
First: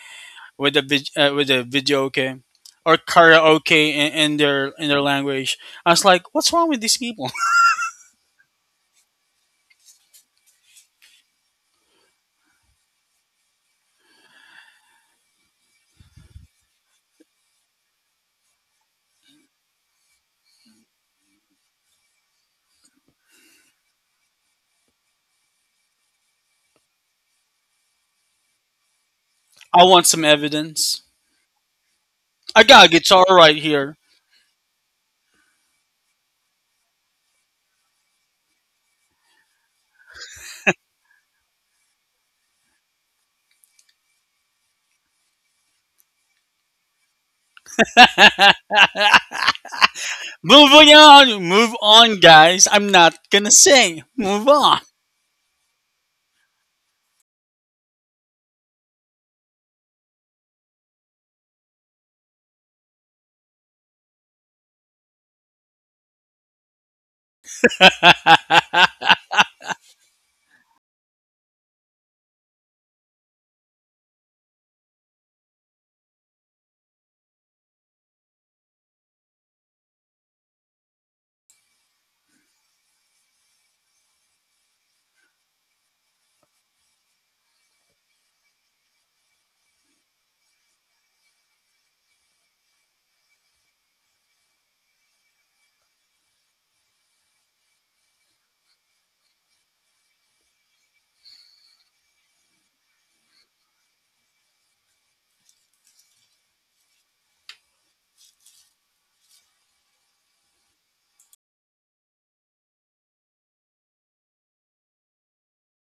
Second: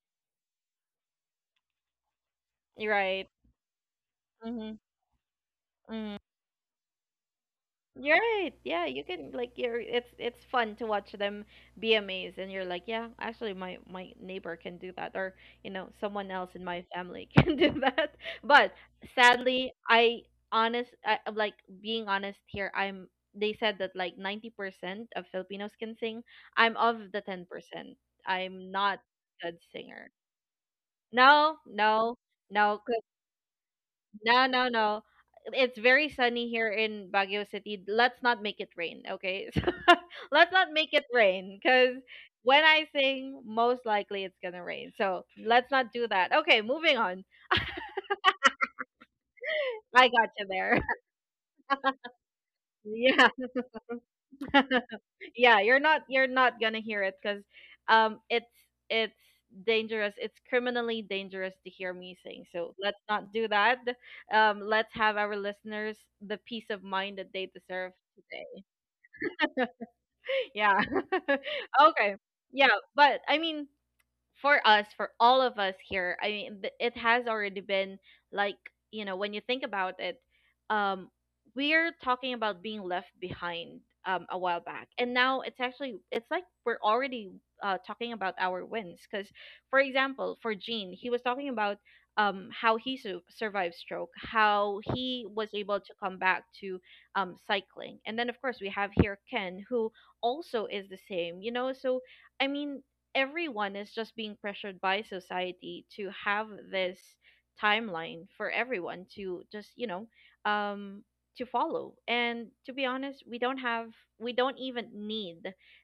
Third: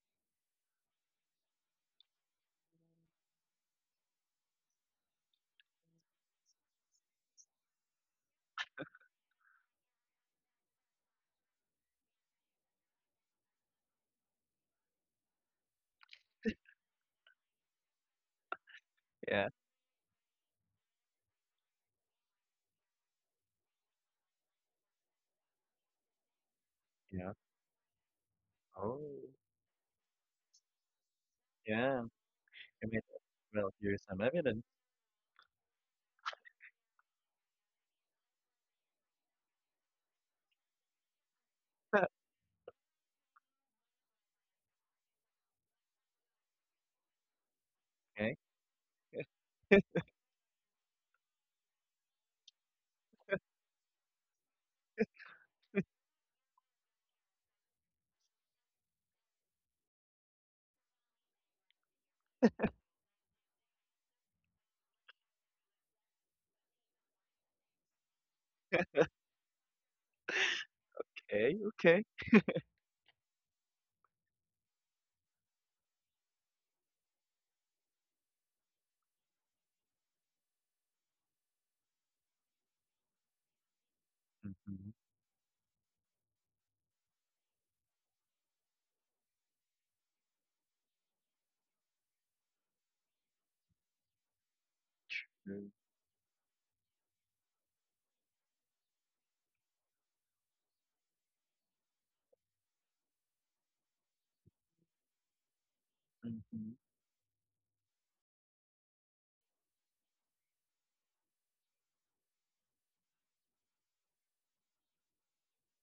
with a vid, uh, with a video okay or Right. karaoke in, in their Mm-hmm. in their language, I was like, what's wrong with these people? You're right. Yeah, you can like you're it's it's fun to watch them be amazed and you're like, yeah, actually my my neighbor can do that or, you know, someone else in my family *laughs* can do that. But Yeah. sadly, I honest I, I'm, like, being honest here, I'm, they said that like ninety percent of Filipinos can sing. I'm of the Yeah. ten percent. I'm not Oh. a good *laughs* I want singer. some evidence. No, Yeah. no. I No, got I a mean, guitar right well, here. here's some no, evidence. no, no. It's very sunny here in Baguio City. Let's not make it rain, okay? *laughs* So, let's not make it rain because *laughs* when I sing, most likely it's gonna rain. So let's not do that. Okay, moving on. Okay. *laughs* *laughs* I got you there. Moving on, move on, guys. *laughs* I'm not Yeah. gonna sing. Move on. *laughs* Yeah. You're not you're not gonna hear it because um it's it's dangerous. It's criminally dangerous to hear me sing. So let's not do that. Um, let's have our listeners the peace of mind that they deserve today. *laughs* *laughs* *laughs* yeah. Okay, *laughs* okay. okay. Yeah, but I mean, for us, for all of us here, I mean, th- it has already been like, you know, when you think about it, um, we're talking about being left behind um, a while back. Mhm. And now it's actually, it's like we're already uh, talking about our wins. Because, for example, for Gene, he was talking about um, how he su- survived stroke, how he was Mm, able to come back to um, cycling. And then, of course, we have here Ken, who also is the same, you know? So, I mean, everyone is just being pressured by society to have mhm. this timeline for everyone to just you know um to follow. And to be honest, we don't have we don't even need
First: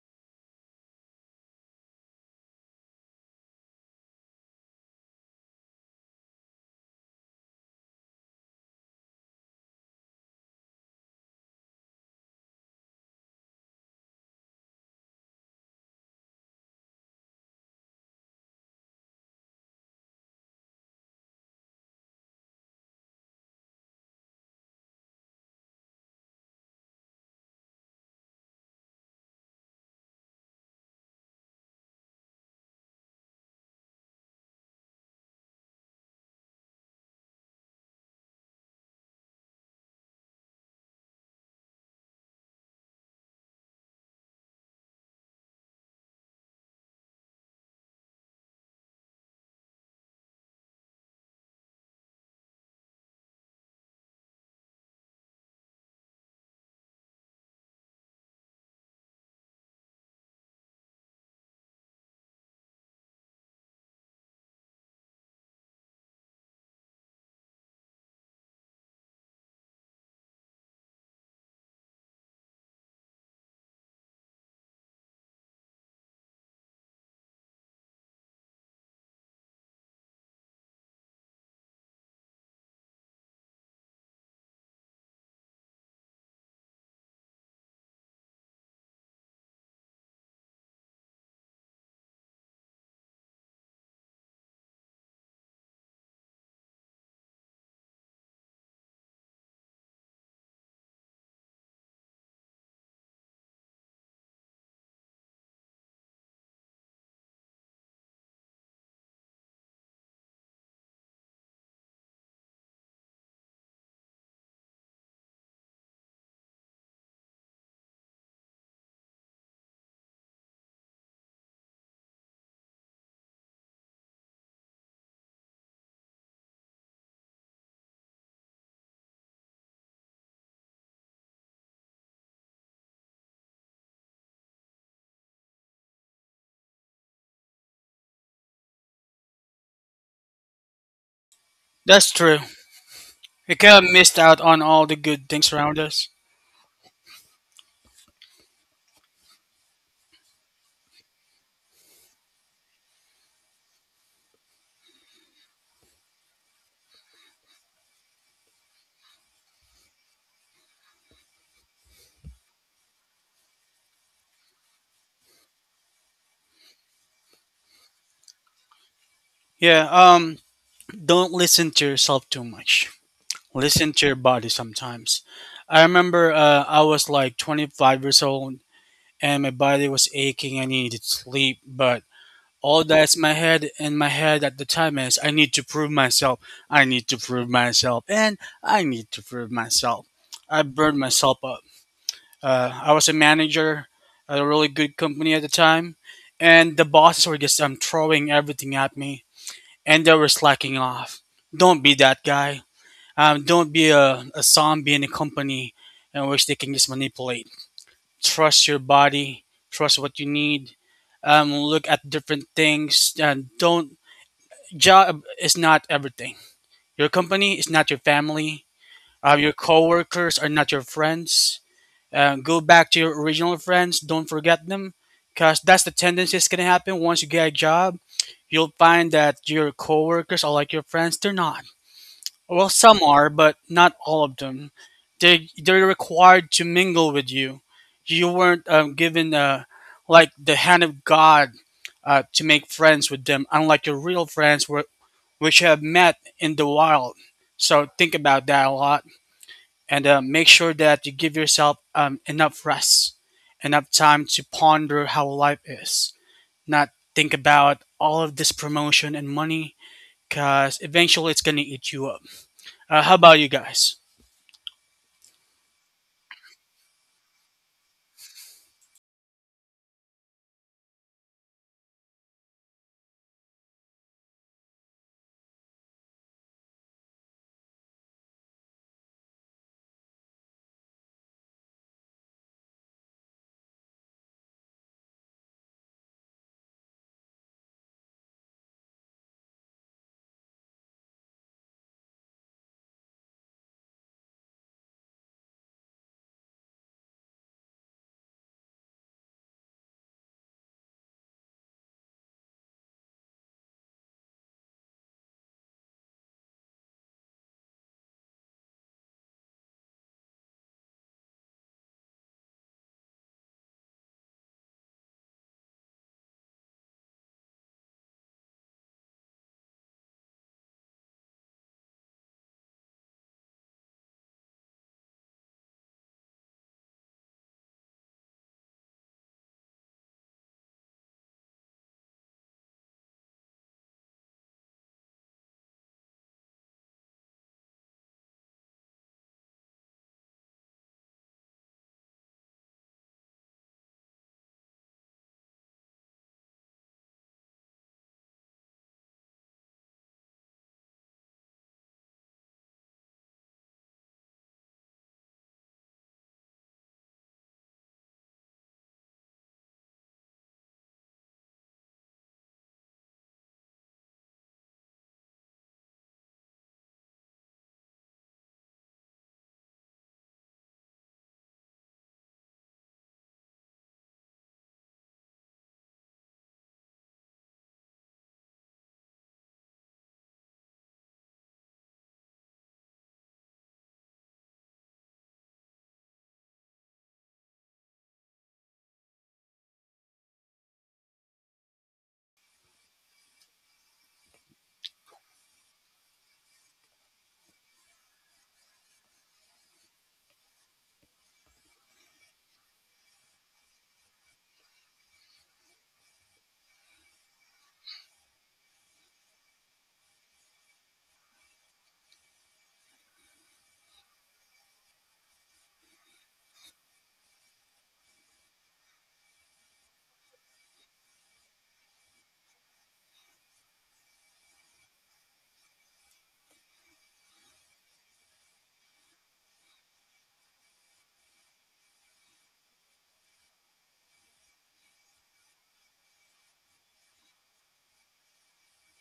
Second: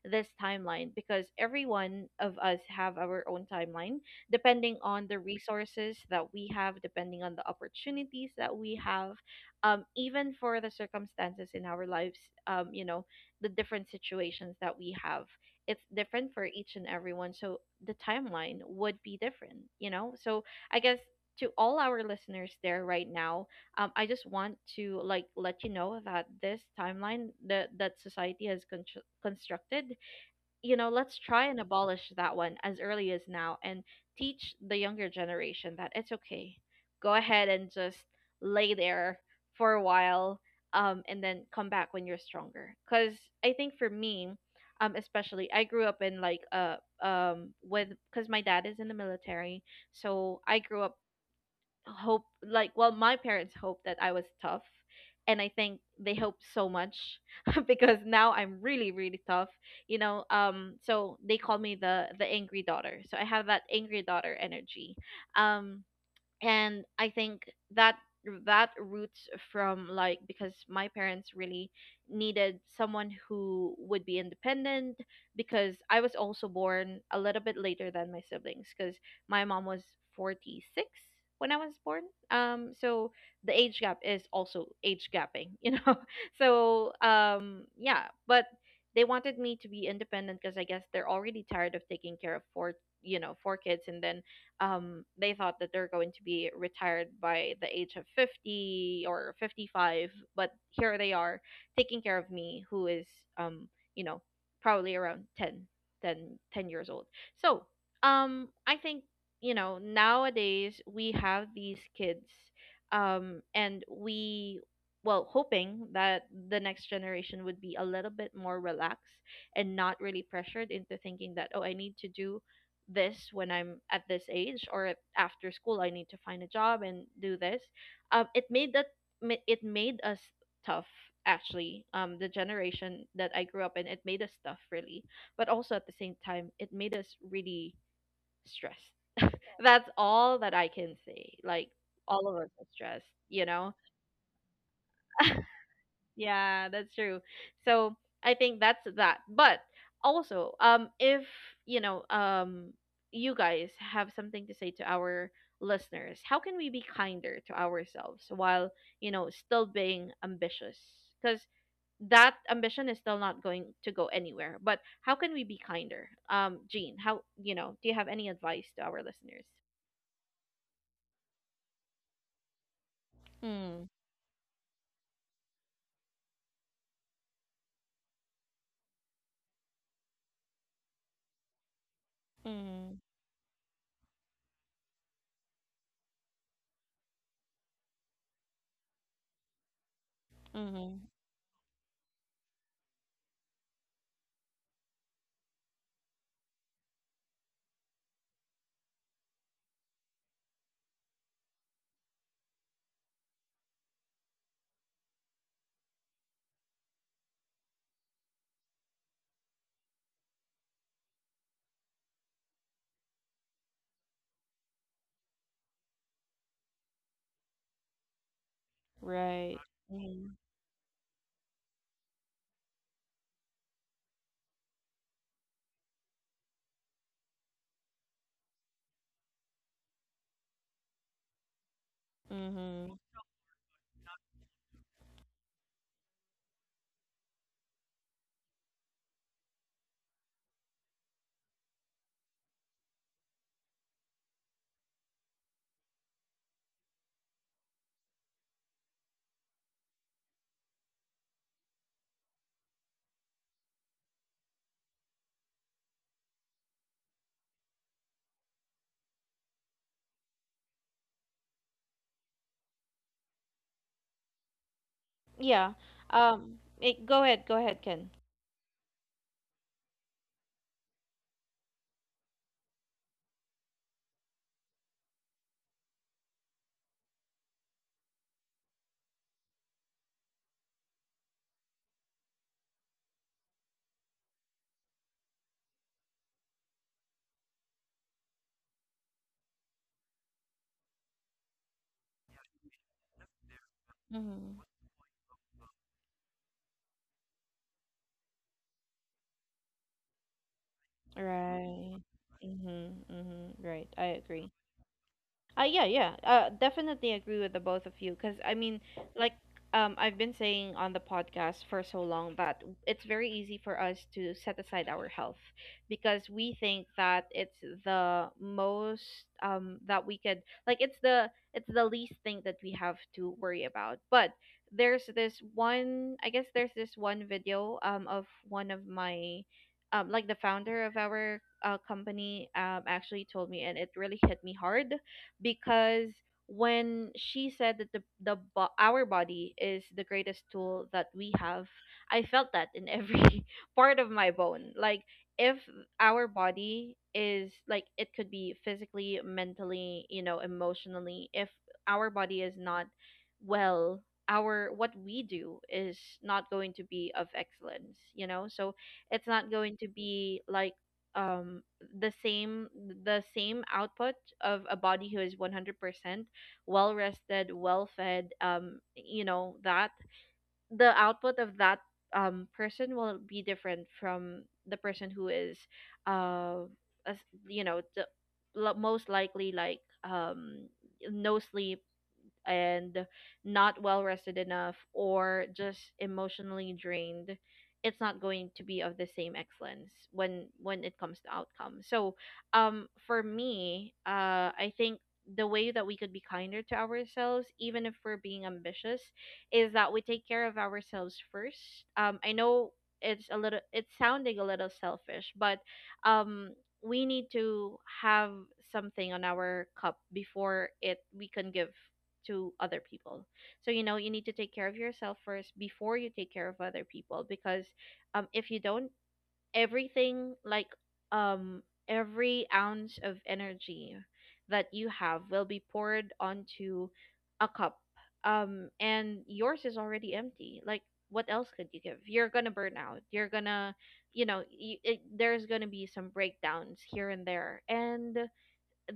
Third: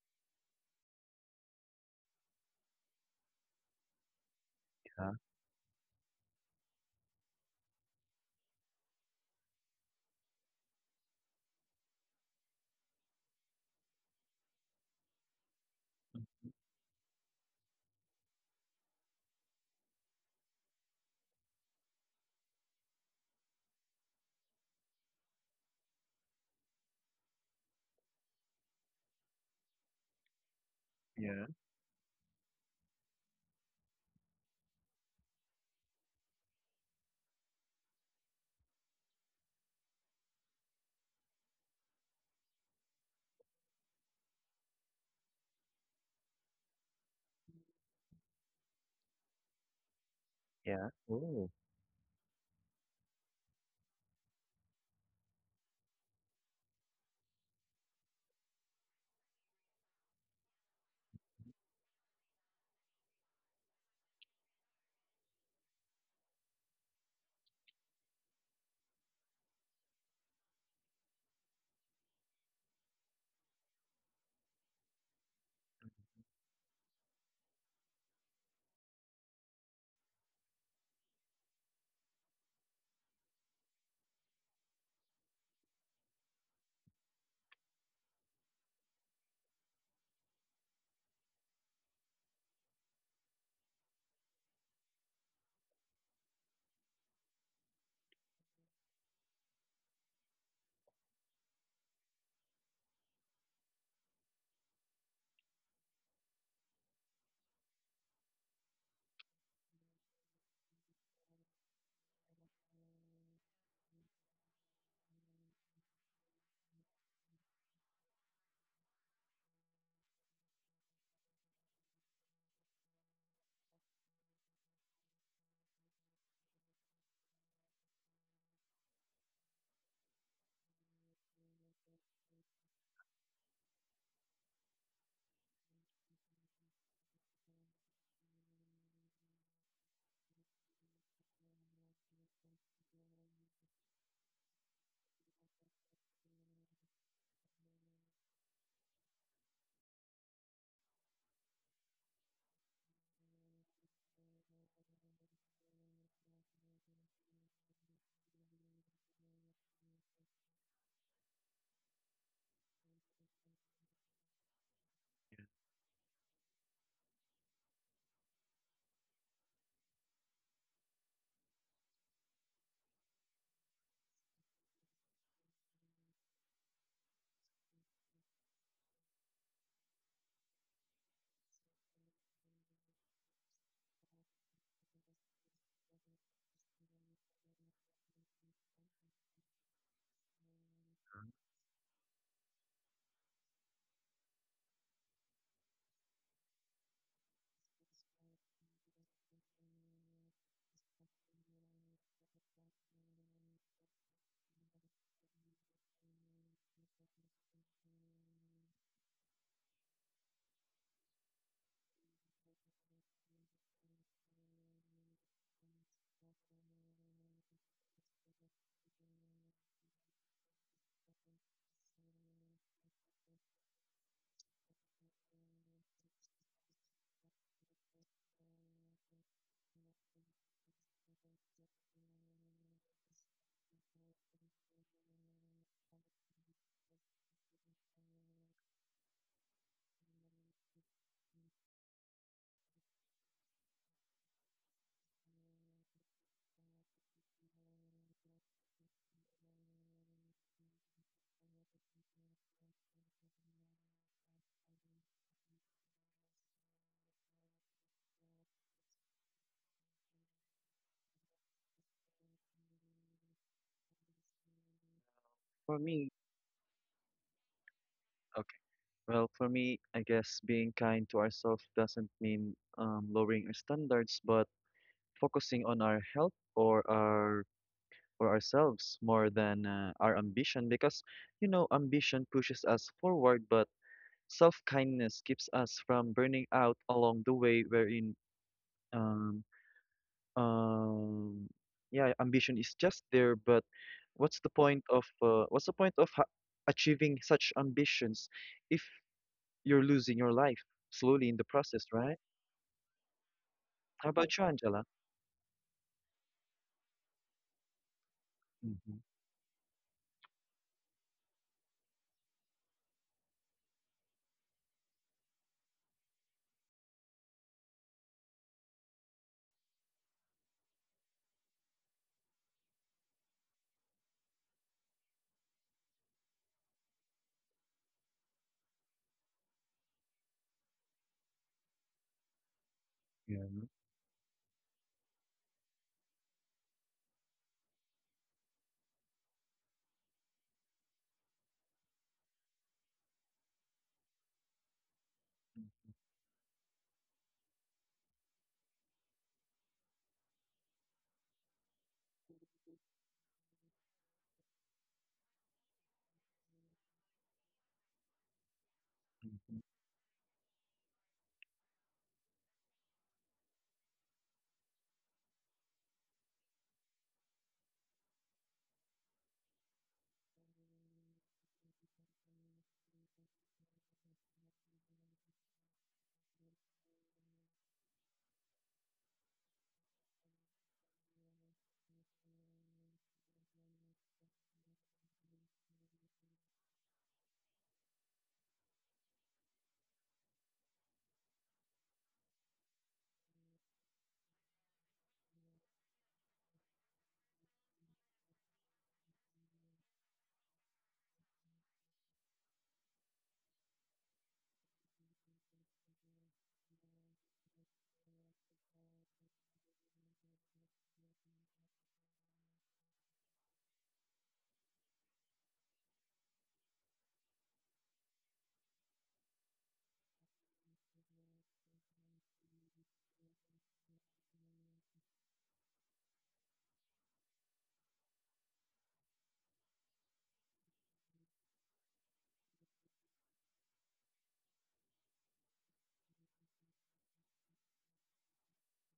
this timeline, because everyone of us have our own timeline, depending on Yeah. the resources that we have, depending on the opportunities that we have, um even for the circumstances in our lives, um you know the different situations that we have. It's different for Mhm. each and everyone, so the timeline would be different, you know. So I guess, to all our listeners there right now, um, I just want to like let you know that this timeline that that society has con- constructed, you know, let's Yeah. try and abolish that one as early as now and teach the younger generation that it's okay. Go ahead and just lay there for a while, um, and then come back when you're stronger. Because I think for me, um, especially, I grew up in like, uh, um, with, because my dad is in the military. So I grew Yeah. up Oh. hope like well my parents hope that I was tough, and I think they hoped so much *laughs* because now I'm really really tough, you know. Um so they call me the the angry daughter, so I have that angry daughter energy. Um and I think that that roots from like, because my parents really needed someone who would be independent, because I was also born a little bit later than my siblings, because my mom was forty-six when I was born. Um so the age gap is also age gapping, *laughs* you know. So um yeah, but they wanted me to be independent, because I guess they're already tired of taking care of four, you know four kids. And then um, they thought that they're going to be retired by the age of fifty or fifty-five, but here they are taking care of me, who is um, you know probably around ten, ten, ten years old. So um I think you know, nowadays we have these kids um and we well, hoping that the next generation would be a little bit more relaxed and not really pressured into thinking that, oh, I need to do this when I'm at this age, or at- after school I need to find a job and do this. Um, it made that ma- it made us tough actually. Um, the generation that I grew up in, it made us tough really, but also at the same time, it made us really stressed. That's all that I can say. Like That's all true. of us are stressed, you We know. kind of missed out on all the good things *laughs* around us. Yeah, that's true. So I think that's that. But also, um, if you know, um, you guys have something to say to our listeners, how can we be kinder to ourselves while, you know, still being ambitious? Because that ambition is still not going to go anywhere. But how can we be kinder? Um, Jean, how, you know, do you have any advice to our listeners? Yeah, um, don't listen to yourself too much. Listen Mm, to your body sometimes. I remember uh, I was like twenty-five years old and my body was aching. I needed sleep, but all mm, that's my head and my head at the time is I need to prove myself. I need to prove myself, and I need to prove myself. I burned mm, myself. Uh, I was a manager at a really good company at the time, and the bosses were just um, throwing everything at me, and they were slacking off. Don't be that guy. Um, don't be a, a zombie in a company in which they can just manipulate. Trust your body. Trust what you need. Um, look at different things. And don't job is not everything. Your company is not your family. Um, your right. coworkers Mhm. are not your friends. Uh, go back to your original friends. Don't forget them, because that's the tendency that's gonna happen. Once you get a job, you'll find that your coworkers are like your friends. They're not. Well, Mm-hmm. some are, but not all of them. They they're required to mingle with you. You weren't um, given uh, like the hand of God uh, to make friends with them, unlike your real friends, were, which you have met in the wild. So think about that a lot and uh, make sure that you give yourself um, enough rest, enough time to ponder how life is, not think about all of this promotion and money because eventually it's going to eat you up. Uh, how about you guys? Yeah. For me, Um. It, go ahead. Go ahead, Ken. okay. Well, for me, I guess being kind to ourselves doesn't mean um, lowering our standards, but focusing on our health or our or ourselves more than uh, our ambition, because you know, ambition pushes us forward, but self-kindness keeps us from burning out along the way, wherein um, um yeah, ambition is just there, but what's the Mm-hmm. point of uh, what's the point of ha- achieving such ambitions if you're losing your life slowly in the process, Right. right? Mm-hmm. Mm-hmm. Right. I How about you, agree. Angela? Uh, yeah, yeah. Uh, Definitely agree with the both of you, because I mean, Hmm. like, um, I've been saying on the podcast for so long that it's very easy for us to set aside our health, because we think that it's the most um that we could like it's the it's the least thing that we have to worry about. But there's this one, I guess there's this one video um of one of my um like the founder of our uh, company um actually Yeah. told me, and it really hit me hard, because when she said that the, the bo- our body is the greatest tool that we have, I felt that in every *laughs* part of my bone. Like if our body is like, it could be physically, mentally, you know, emotionally, if our body is not well, our what we do is not going to be of excellence, you know. So it's not Mm-hmm. going to be like um the same the same output of a body who is one hundred percent well rested, well fed, um you know, that the output of that um person will be different from the person who is uh as you know, the lo- most likely like, um no sleep and not well rested enough, or just emotionally drained. It's not going to be of the same excellence when when it comes to outcome. So um for me, uh I think the way that we could be kinder to ourselves, even if we're being ambitious, is that we take care of ourselves first. um I know it's a little, it's sounding a little selfish, but um we need to have something on our cup before it we can give to other people. So you know, you need to take care of yourself first before you take care of other people, because um if you don't, everything like um every ounce of energy that you have will be poured onto a cup, um and yours is already empty. Like what else could you give? You're gonna burn out, you're gonna you know you, it, there's gonna be some breakdowns here and there, and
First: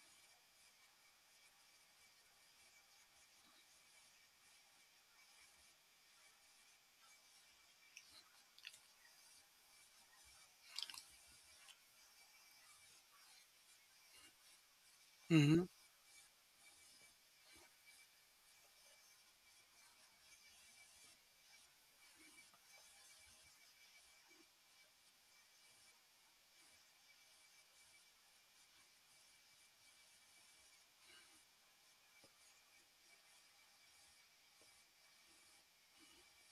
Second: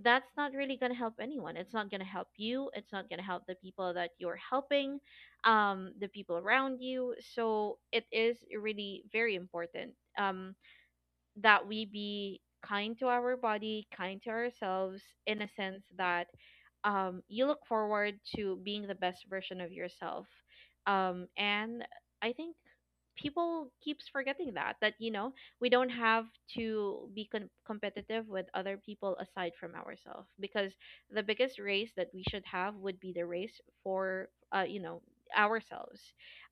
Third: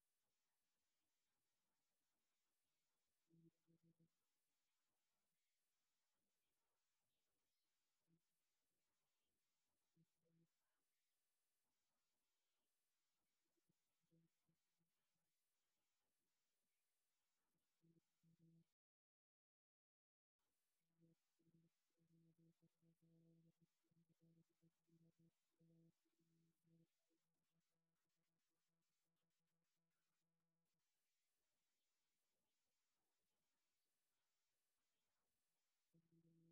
that's not really going to help anyone. It's not going to help you. It's not going to help the people that you're helping, um, the people around you. So it is really very important, um, that we be kind to our body, kind to ourselves, in a Hmm. sense that, um, you look forward to being the best version of yourself. Um, and i think people keeps forgetting that, that you know, we don't have to be com- competitive with other people aside from ourselves, because the biggest race that we should have would be the race for, uh, you know, ourselves,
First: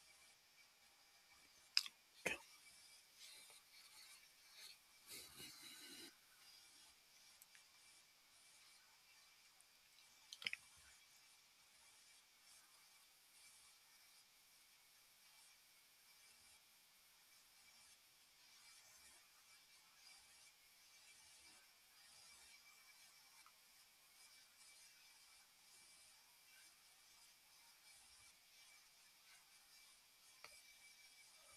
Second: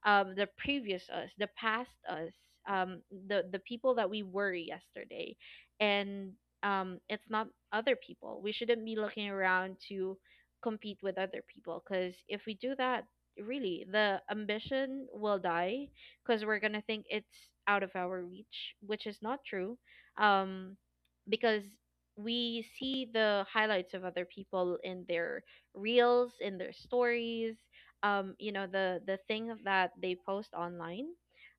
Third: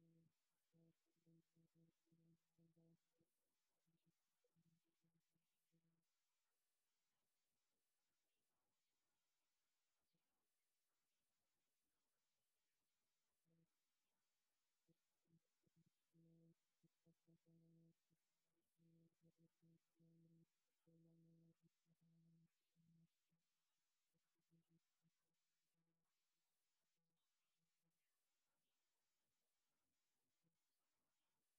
um, the previous us, the past us, um, the the people that we were yesterday. And um, it's not other people, we shouldn't be looking around to compete with other people, because if we do that, really the ambition will die, because we're gonna think it's out of our reach, which is not true. um because we see the highlights of other people in their reels, in their stories, um you know, the the thing that they post online.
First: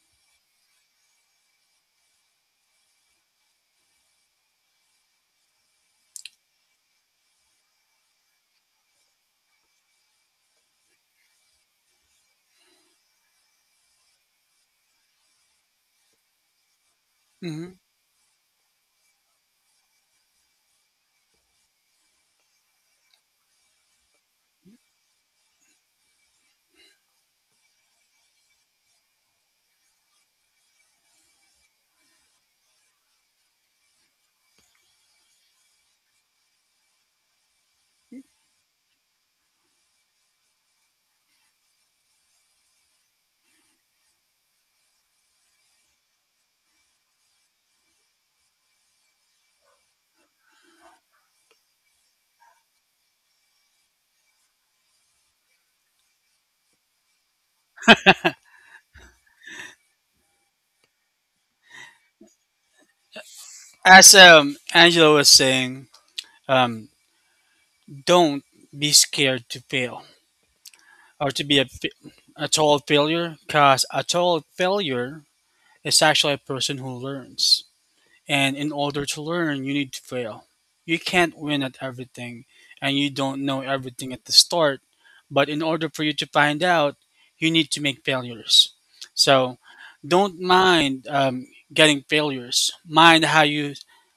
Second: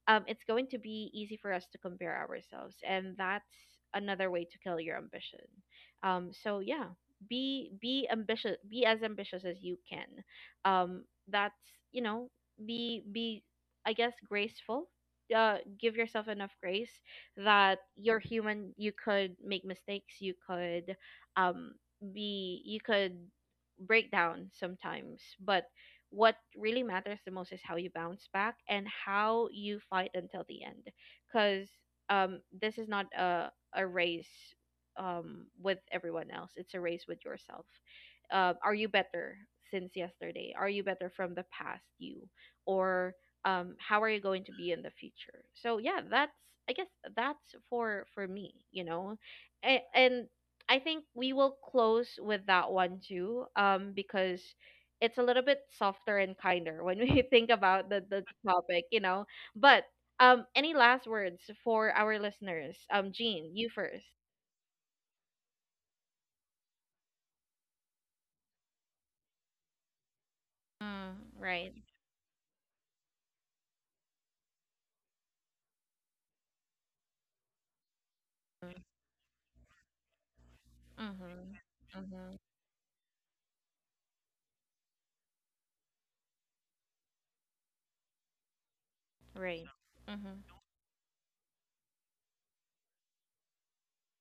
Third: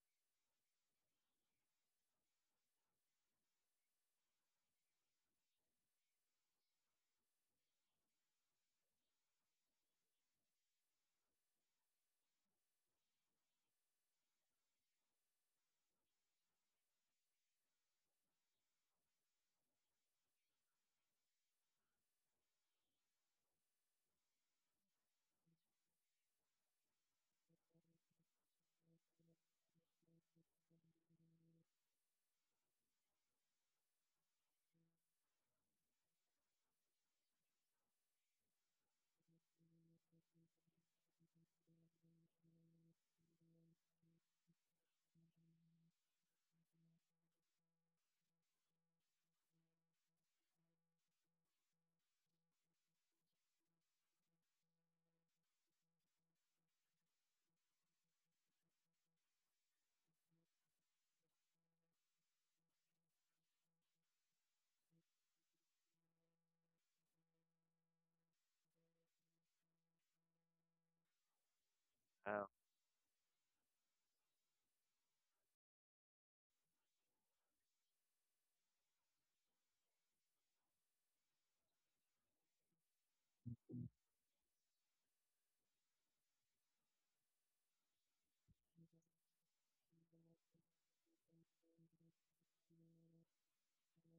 Um, it's going to be easy for us to compare ourselves, and that's another way to kill your ambition. Um so yeah, be be ambitious, be as ambitious as you can. Um that's, you know, be be, I guess, graceful. Uh give yourself enough grace Hmm. that you're human, you could make mistakes, you could um be you could break down sometimes, but what really matters the most is how you bounce back and how you fight until the end. Because um this is not a a race, um, with everyone else. It's a race with yourself. Uh, are you better since yesterday? Are you better from the past you? Or um, how are you going to be in the future? So yeah, that's, I guess that's for for me, you know. And, and I think we will close with that one too, um, because it's a little bit softer and kinder when we *laughs* think about the the topic, you know. But um, any last words for our listeners? Um, Jean, you first. As um, Angela was saying, um, don't be scared to fail Mm, or to be a, right. fa- Uh, a total failure because a total failure is actually a person who learns. And in order to learn, you need to fail. You can't Mm-hmm. win at Mm-hmm. everything, and you don't know everything at the start. But in order for you to find out, you need to make failures. So Right. don't Mm-hmm. mind um, getting failures. Mind how you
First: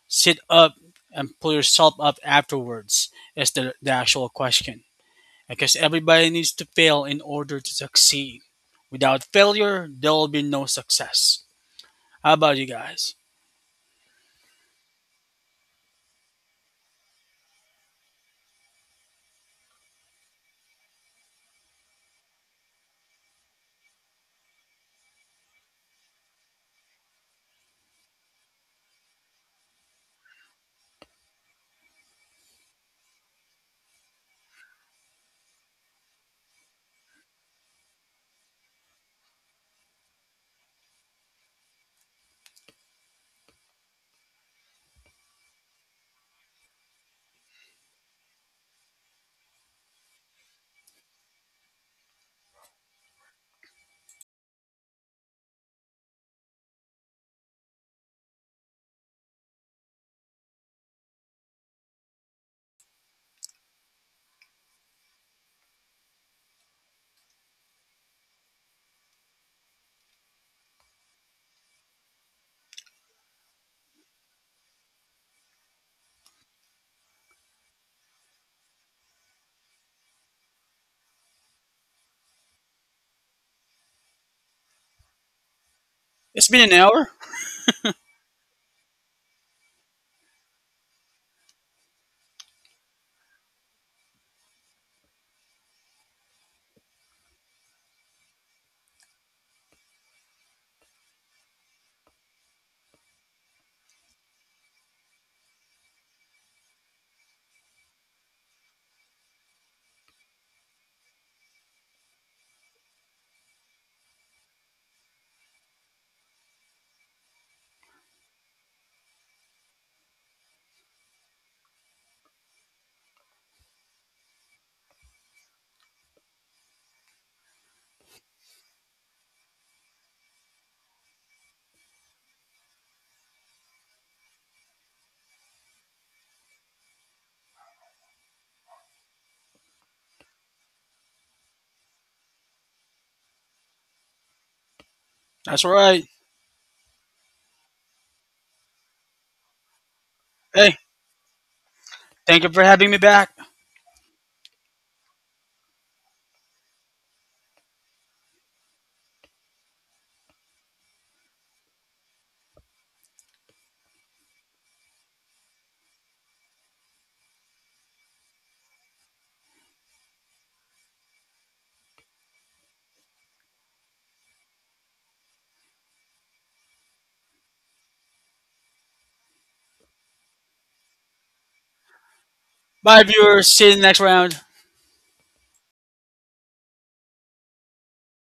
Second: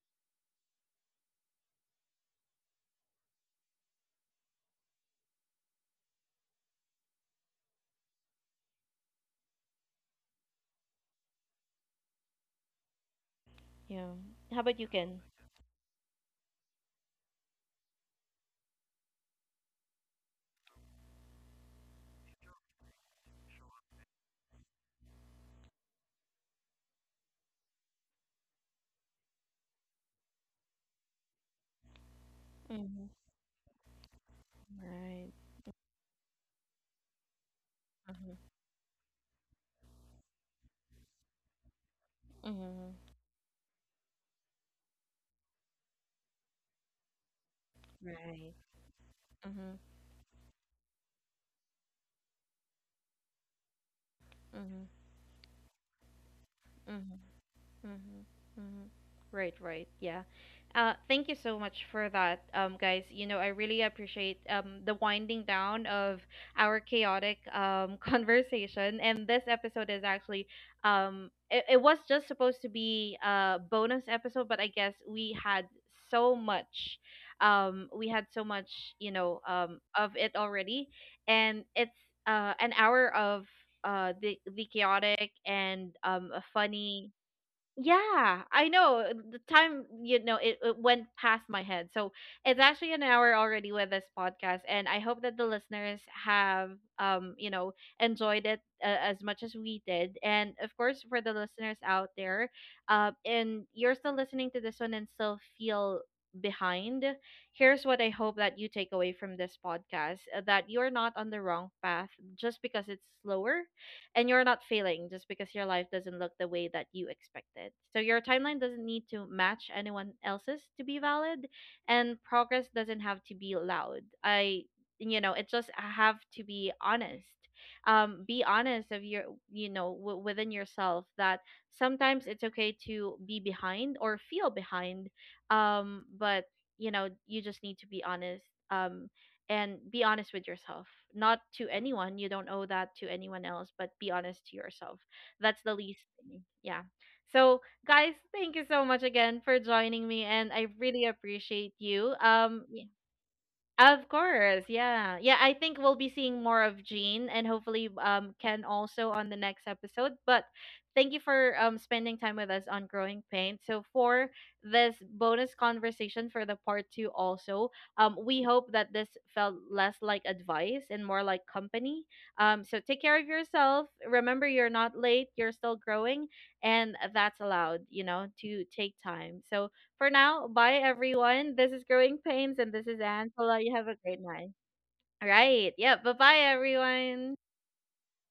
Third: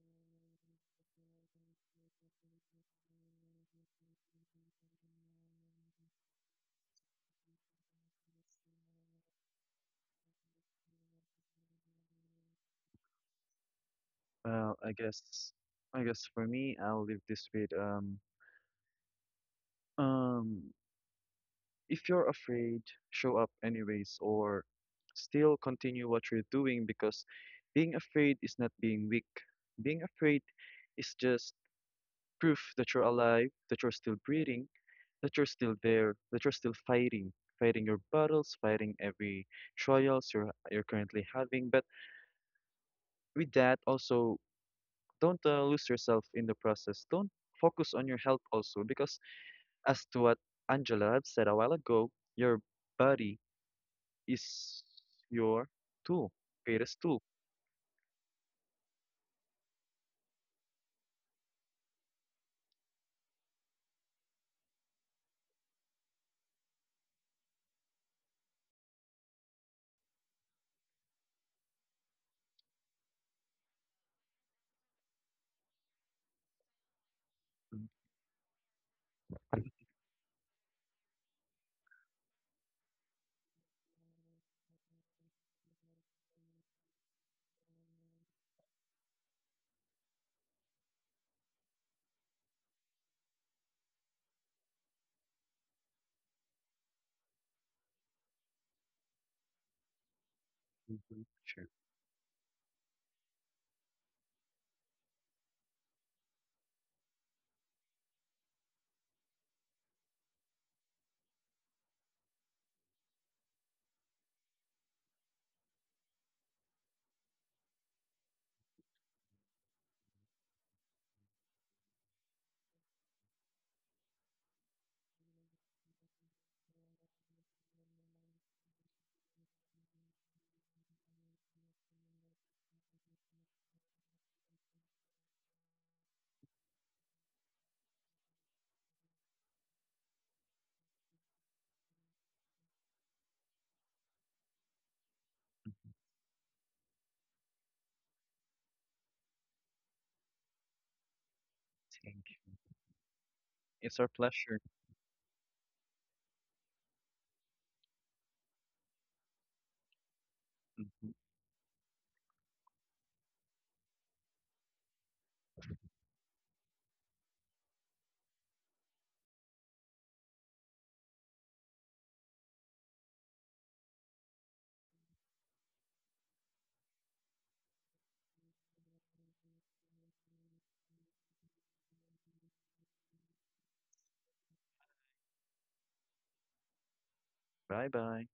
sit up and pull yourself up afterwards is the, the actual question. Because everybody needs to fail in order to succeed. Without failure, there will be no success. How about you guys? Yeah. How well, about you, i Ken? guess I guess for me, I'll leave this with um um if you're afraid, show up anyways, or still continue what you're doing, because being afraid is not being weak. Being afraid is just proof that you're Mm-hmm. alive, that you're still breathing, Right. that you're still there, that you're still fighting, fighting your Mm-hmm. battles, fighting every trials you're you're currently having. But Mm-hmm. with that, also don't uh, lose yourself in the process. Don't focus on your health Right. also, because Mm-hmm. as to what Angela had said a while ago, your body is Mm-hmm. your tool, greatest tool. Mm-hmm. Mm-hmm. Mm-hmm. Right, right. Yeah. Uh, thank you so much for that, um, guys. You know, I really appreciate um, the winding down of our chaotic um, *laughs* conversation. And this episode is actually, um, it, it was just supposed to be a bonus episode, but I guess we had so much, Hmm. um, we had so much, you know, um, of it already. And it's uh, an hour of uh, the, the chaotic and um, It's been an hour. funny. Yeah, I know. uh, The time, you know, it, it went past my head. So it's actually an hour already with this podcast, and I hope that the listeners have, um, you know, enjoyed it uh, as much as we did. And of course, for the Sure. listeners out there, uh, and you're still listening to this one and still feel behind, here's what I hope that you take away from this podcast: uh, that you're not on the wrong path just because it's slower, and you're not failing just because your life doesn't look the way that you expected. So your timeline doesn't need to match anyone else's to be valid, and progress doesn't have to be loud. I, you know, it just have to be honest. Um, be honest of your, you know, w- within yourself, that sometimes it's okay to be behind or feel behind, um, but you know, you just need to be honest. Um, and be honest with yourself, not to anyone. You don't owe that to anyone else, but be honest to yourself. That's That's the least right. thing, yeah. So guys, thank you so much again for joining me, and I Hey, really appreciate you. Thank thank you you. um for having me back. It's our Of pleasure. course, yeah. Yeah, I think we'll be seeing more of Jean, and hopefully um Ken also on the next episode. But Mhm. thank you for um spending time with us on Growing Pain. So for this bonus conversation, for the part two also, um, we hope that this felt less like advice and more like company. Um, so take care of yourself. Remember, you're not late, you're still growing, and that's allowed, you know, to take time. So for now, bye everyone. This is Growing Pains and this is Bye, viewers. Angela. See you You in the have a next great round. night. All right. Yeah. Bye bye everyone. Bye bye.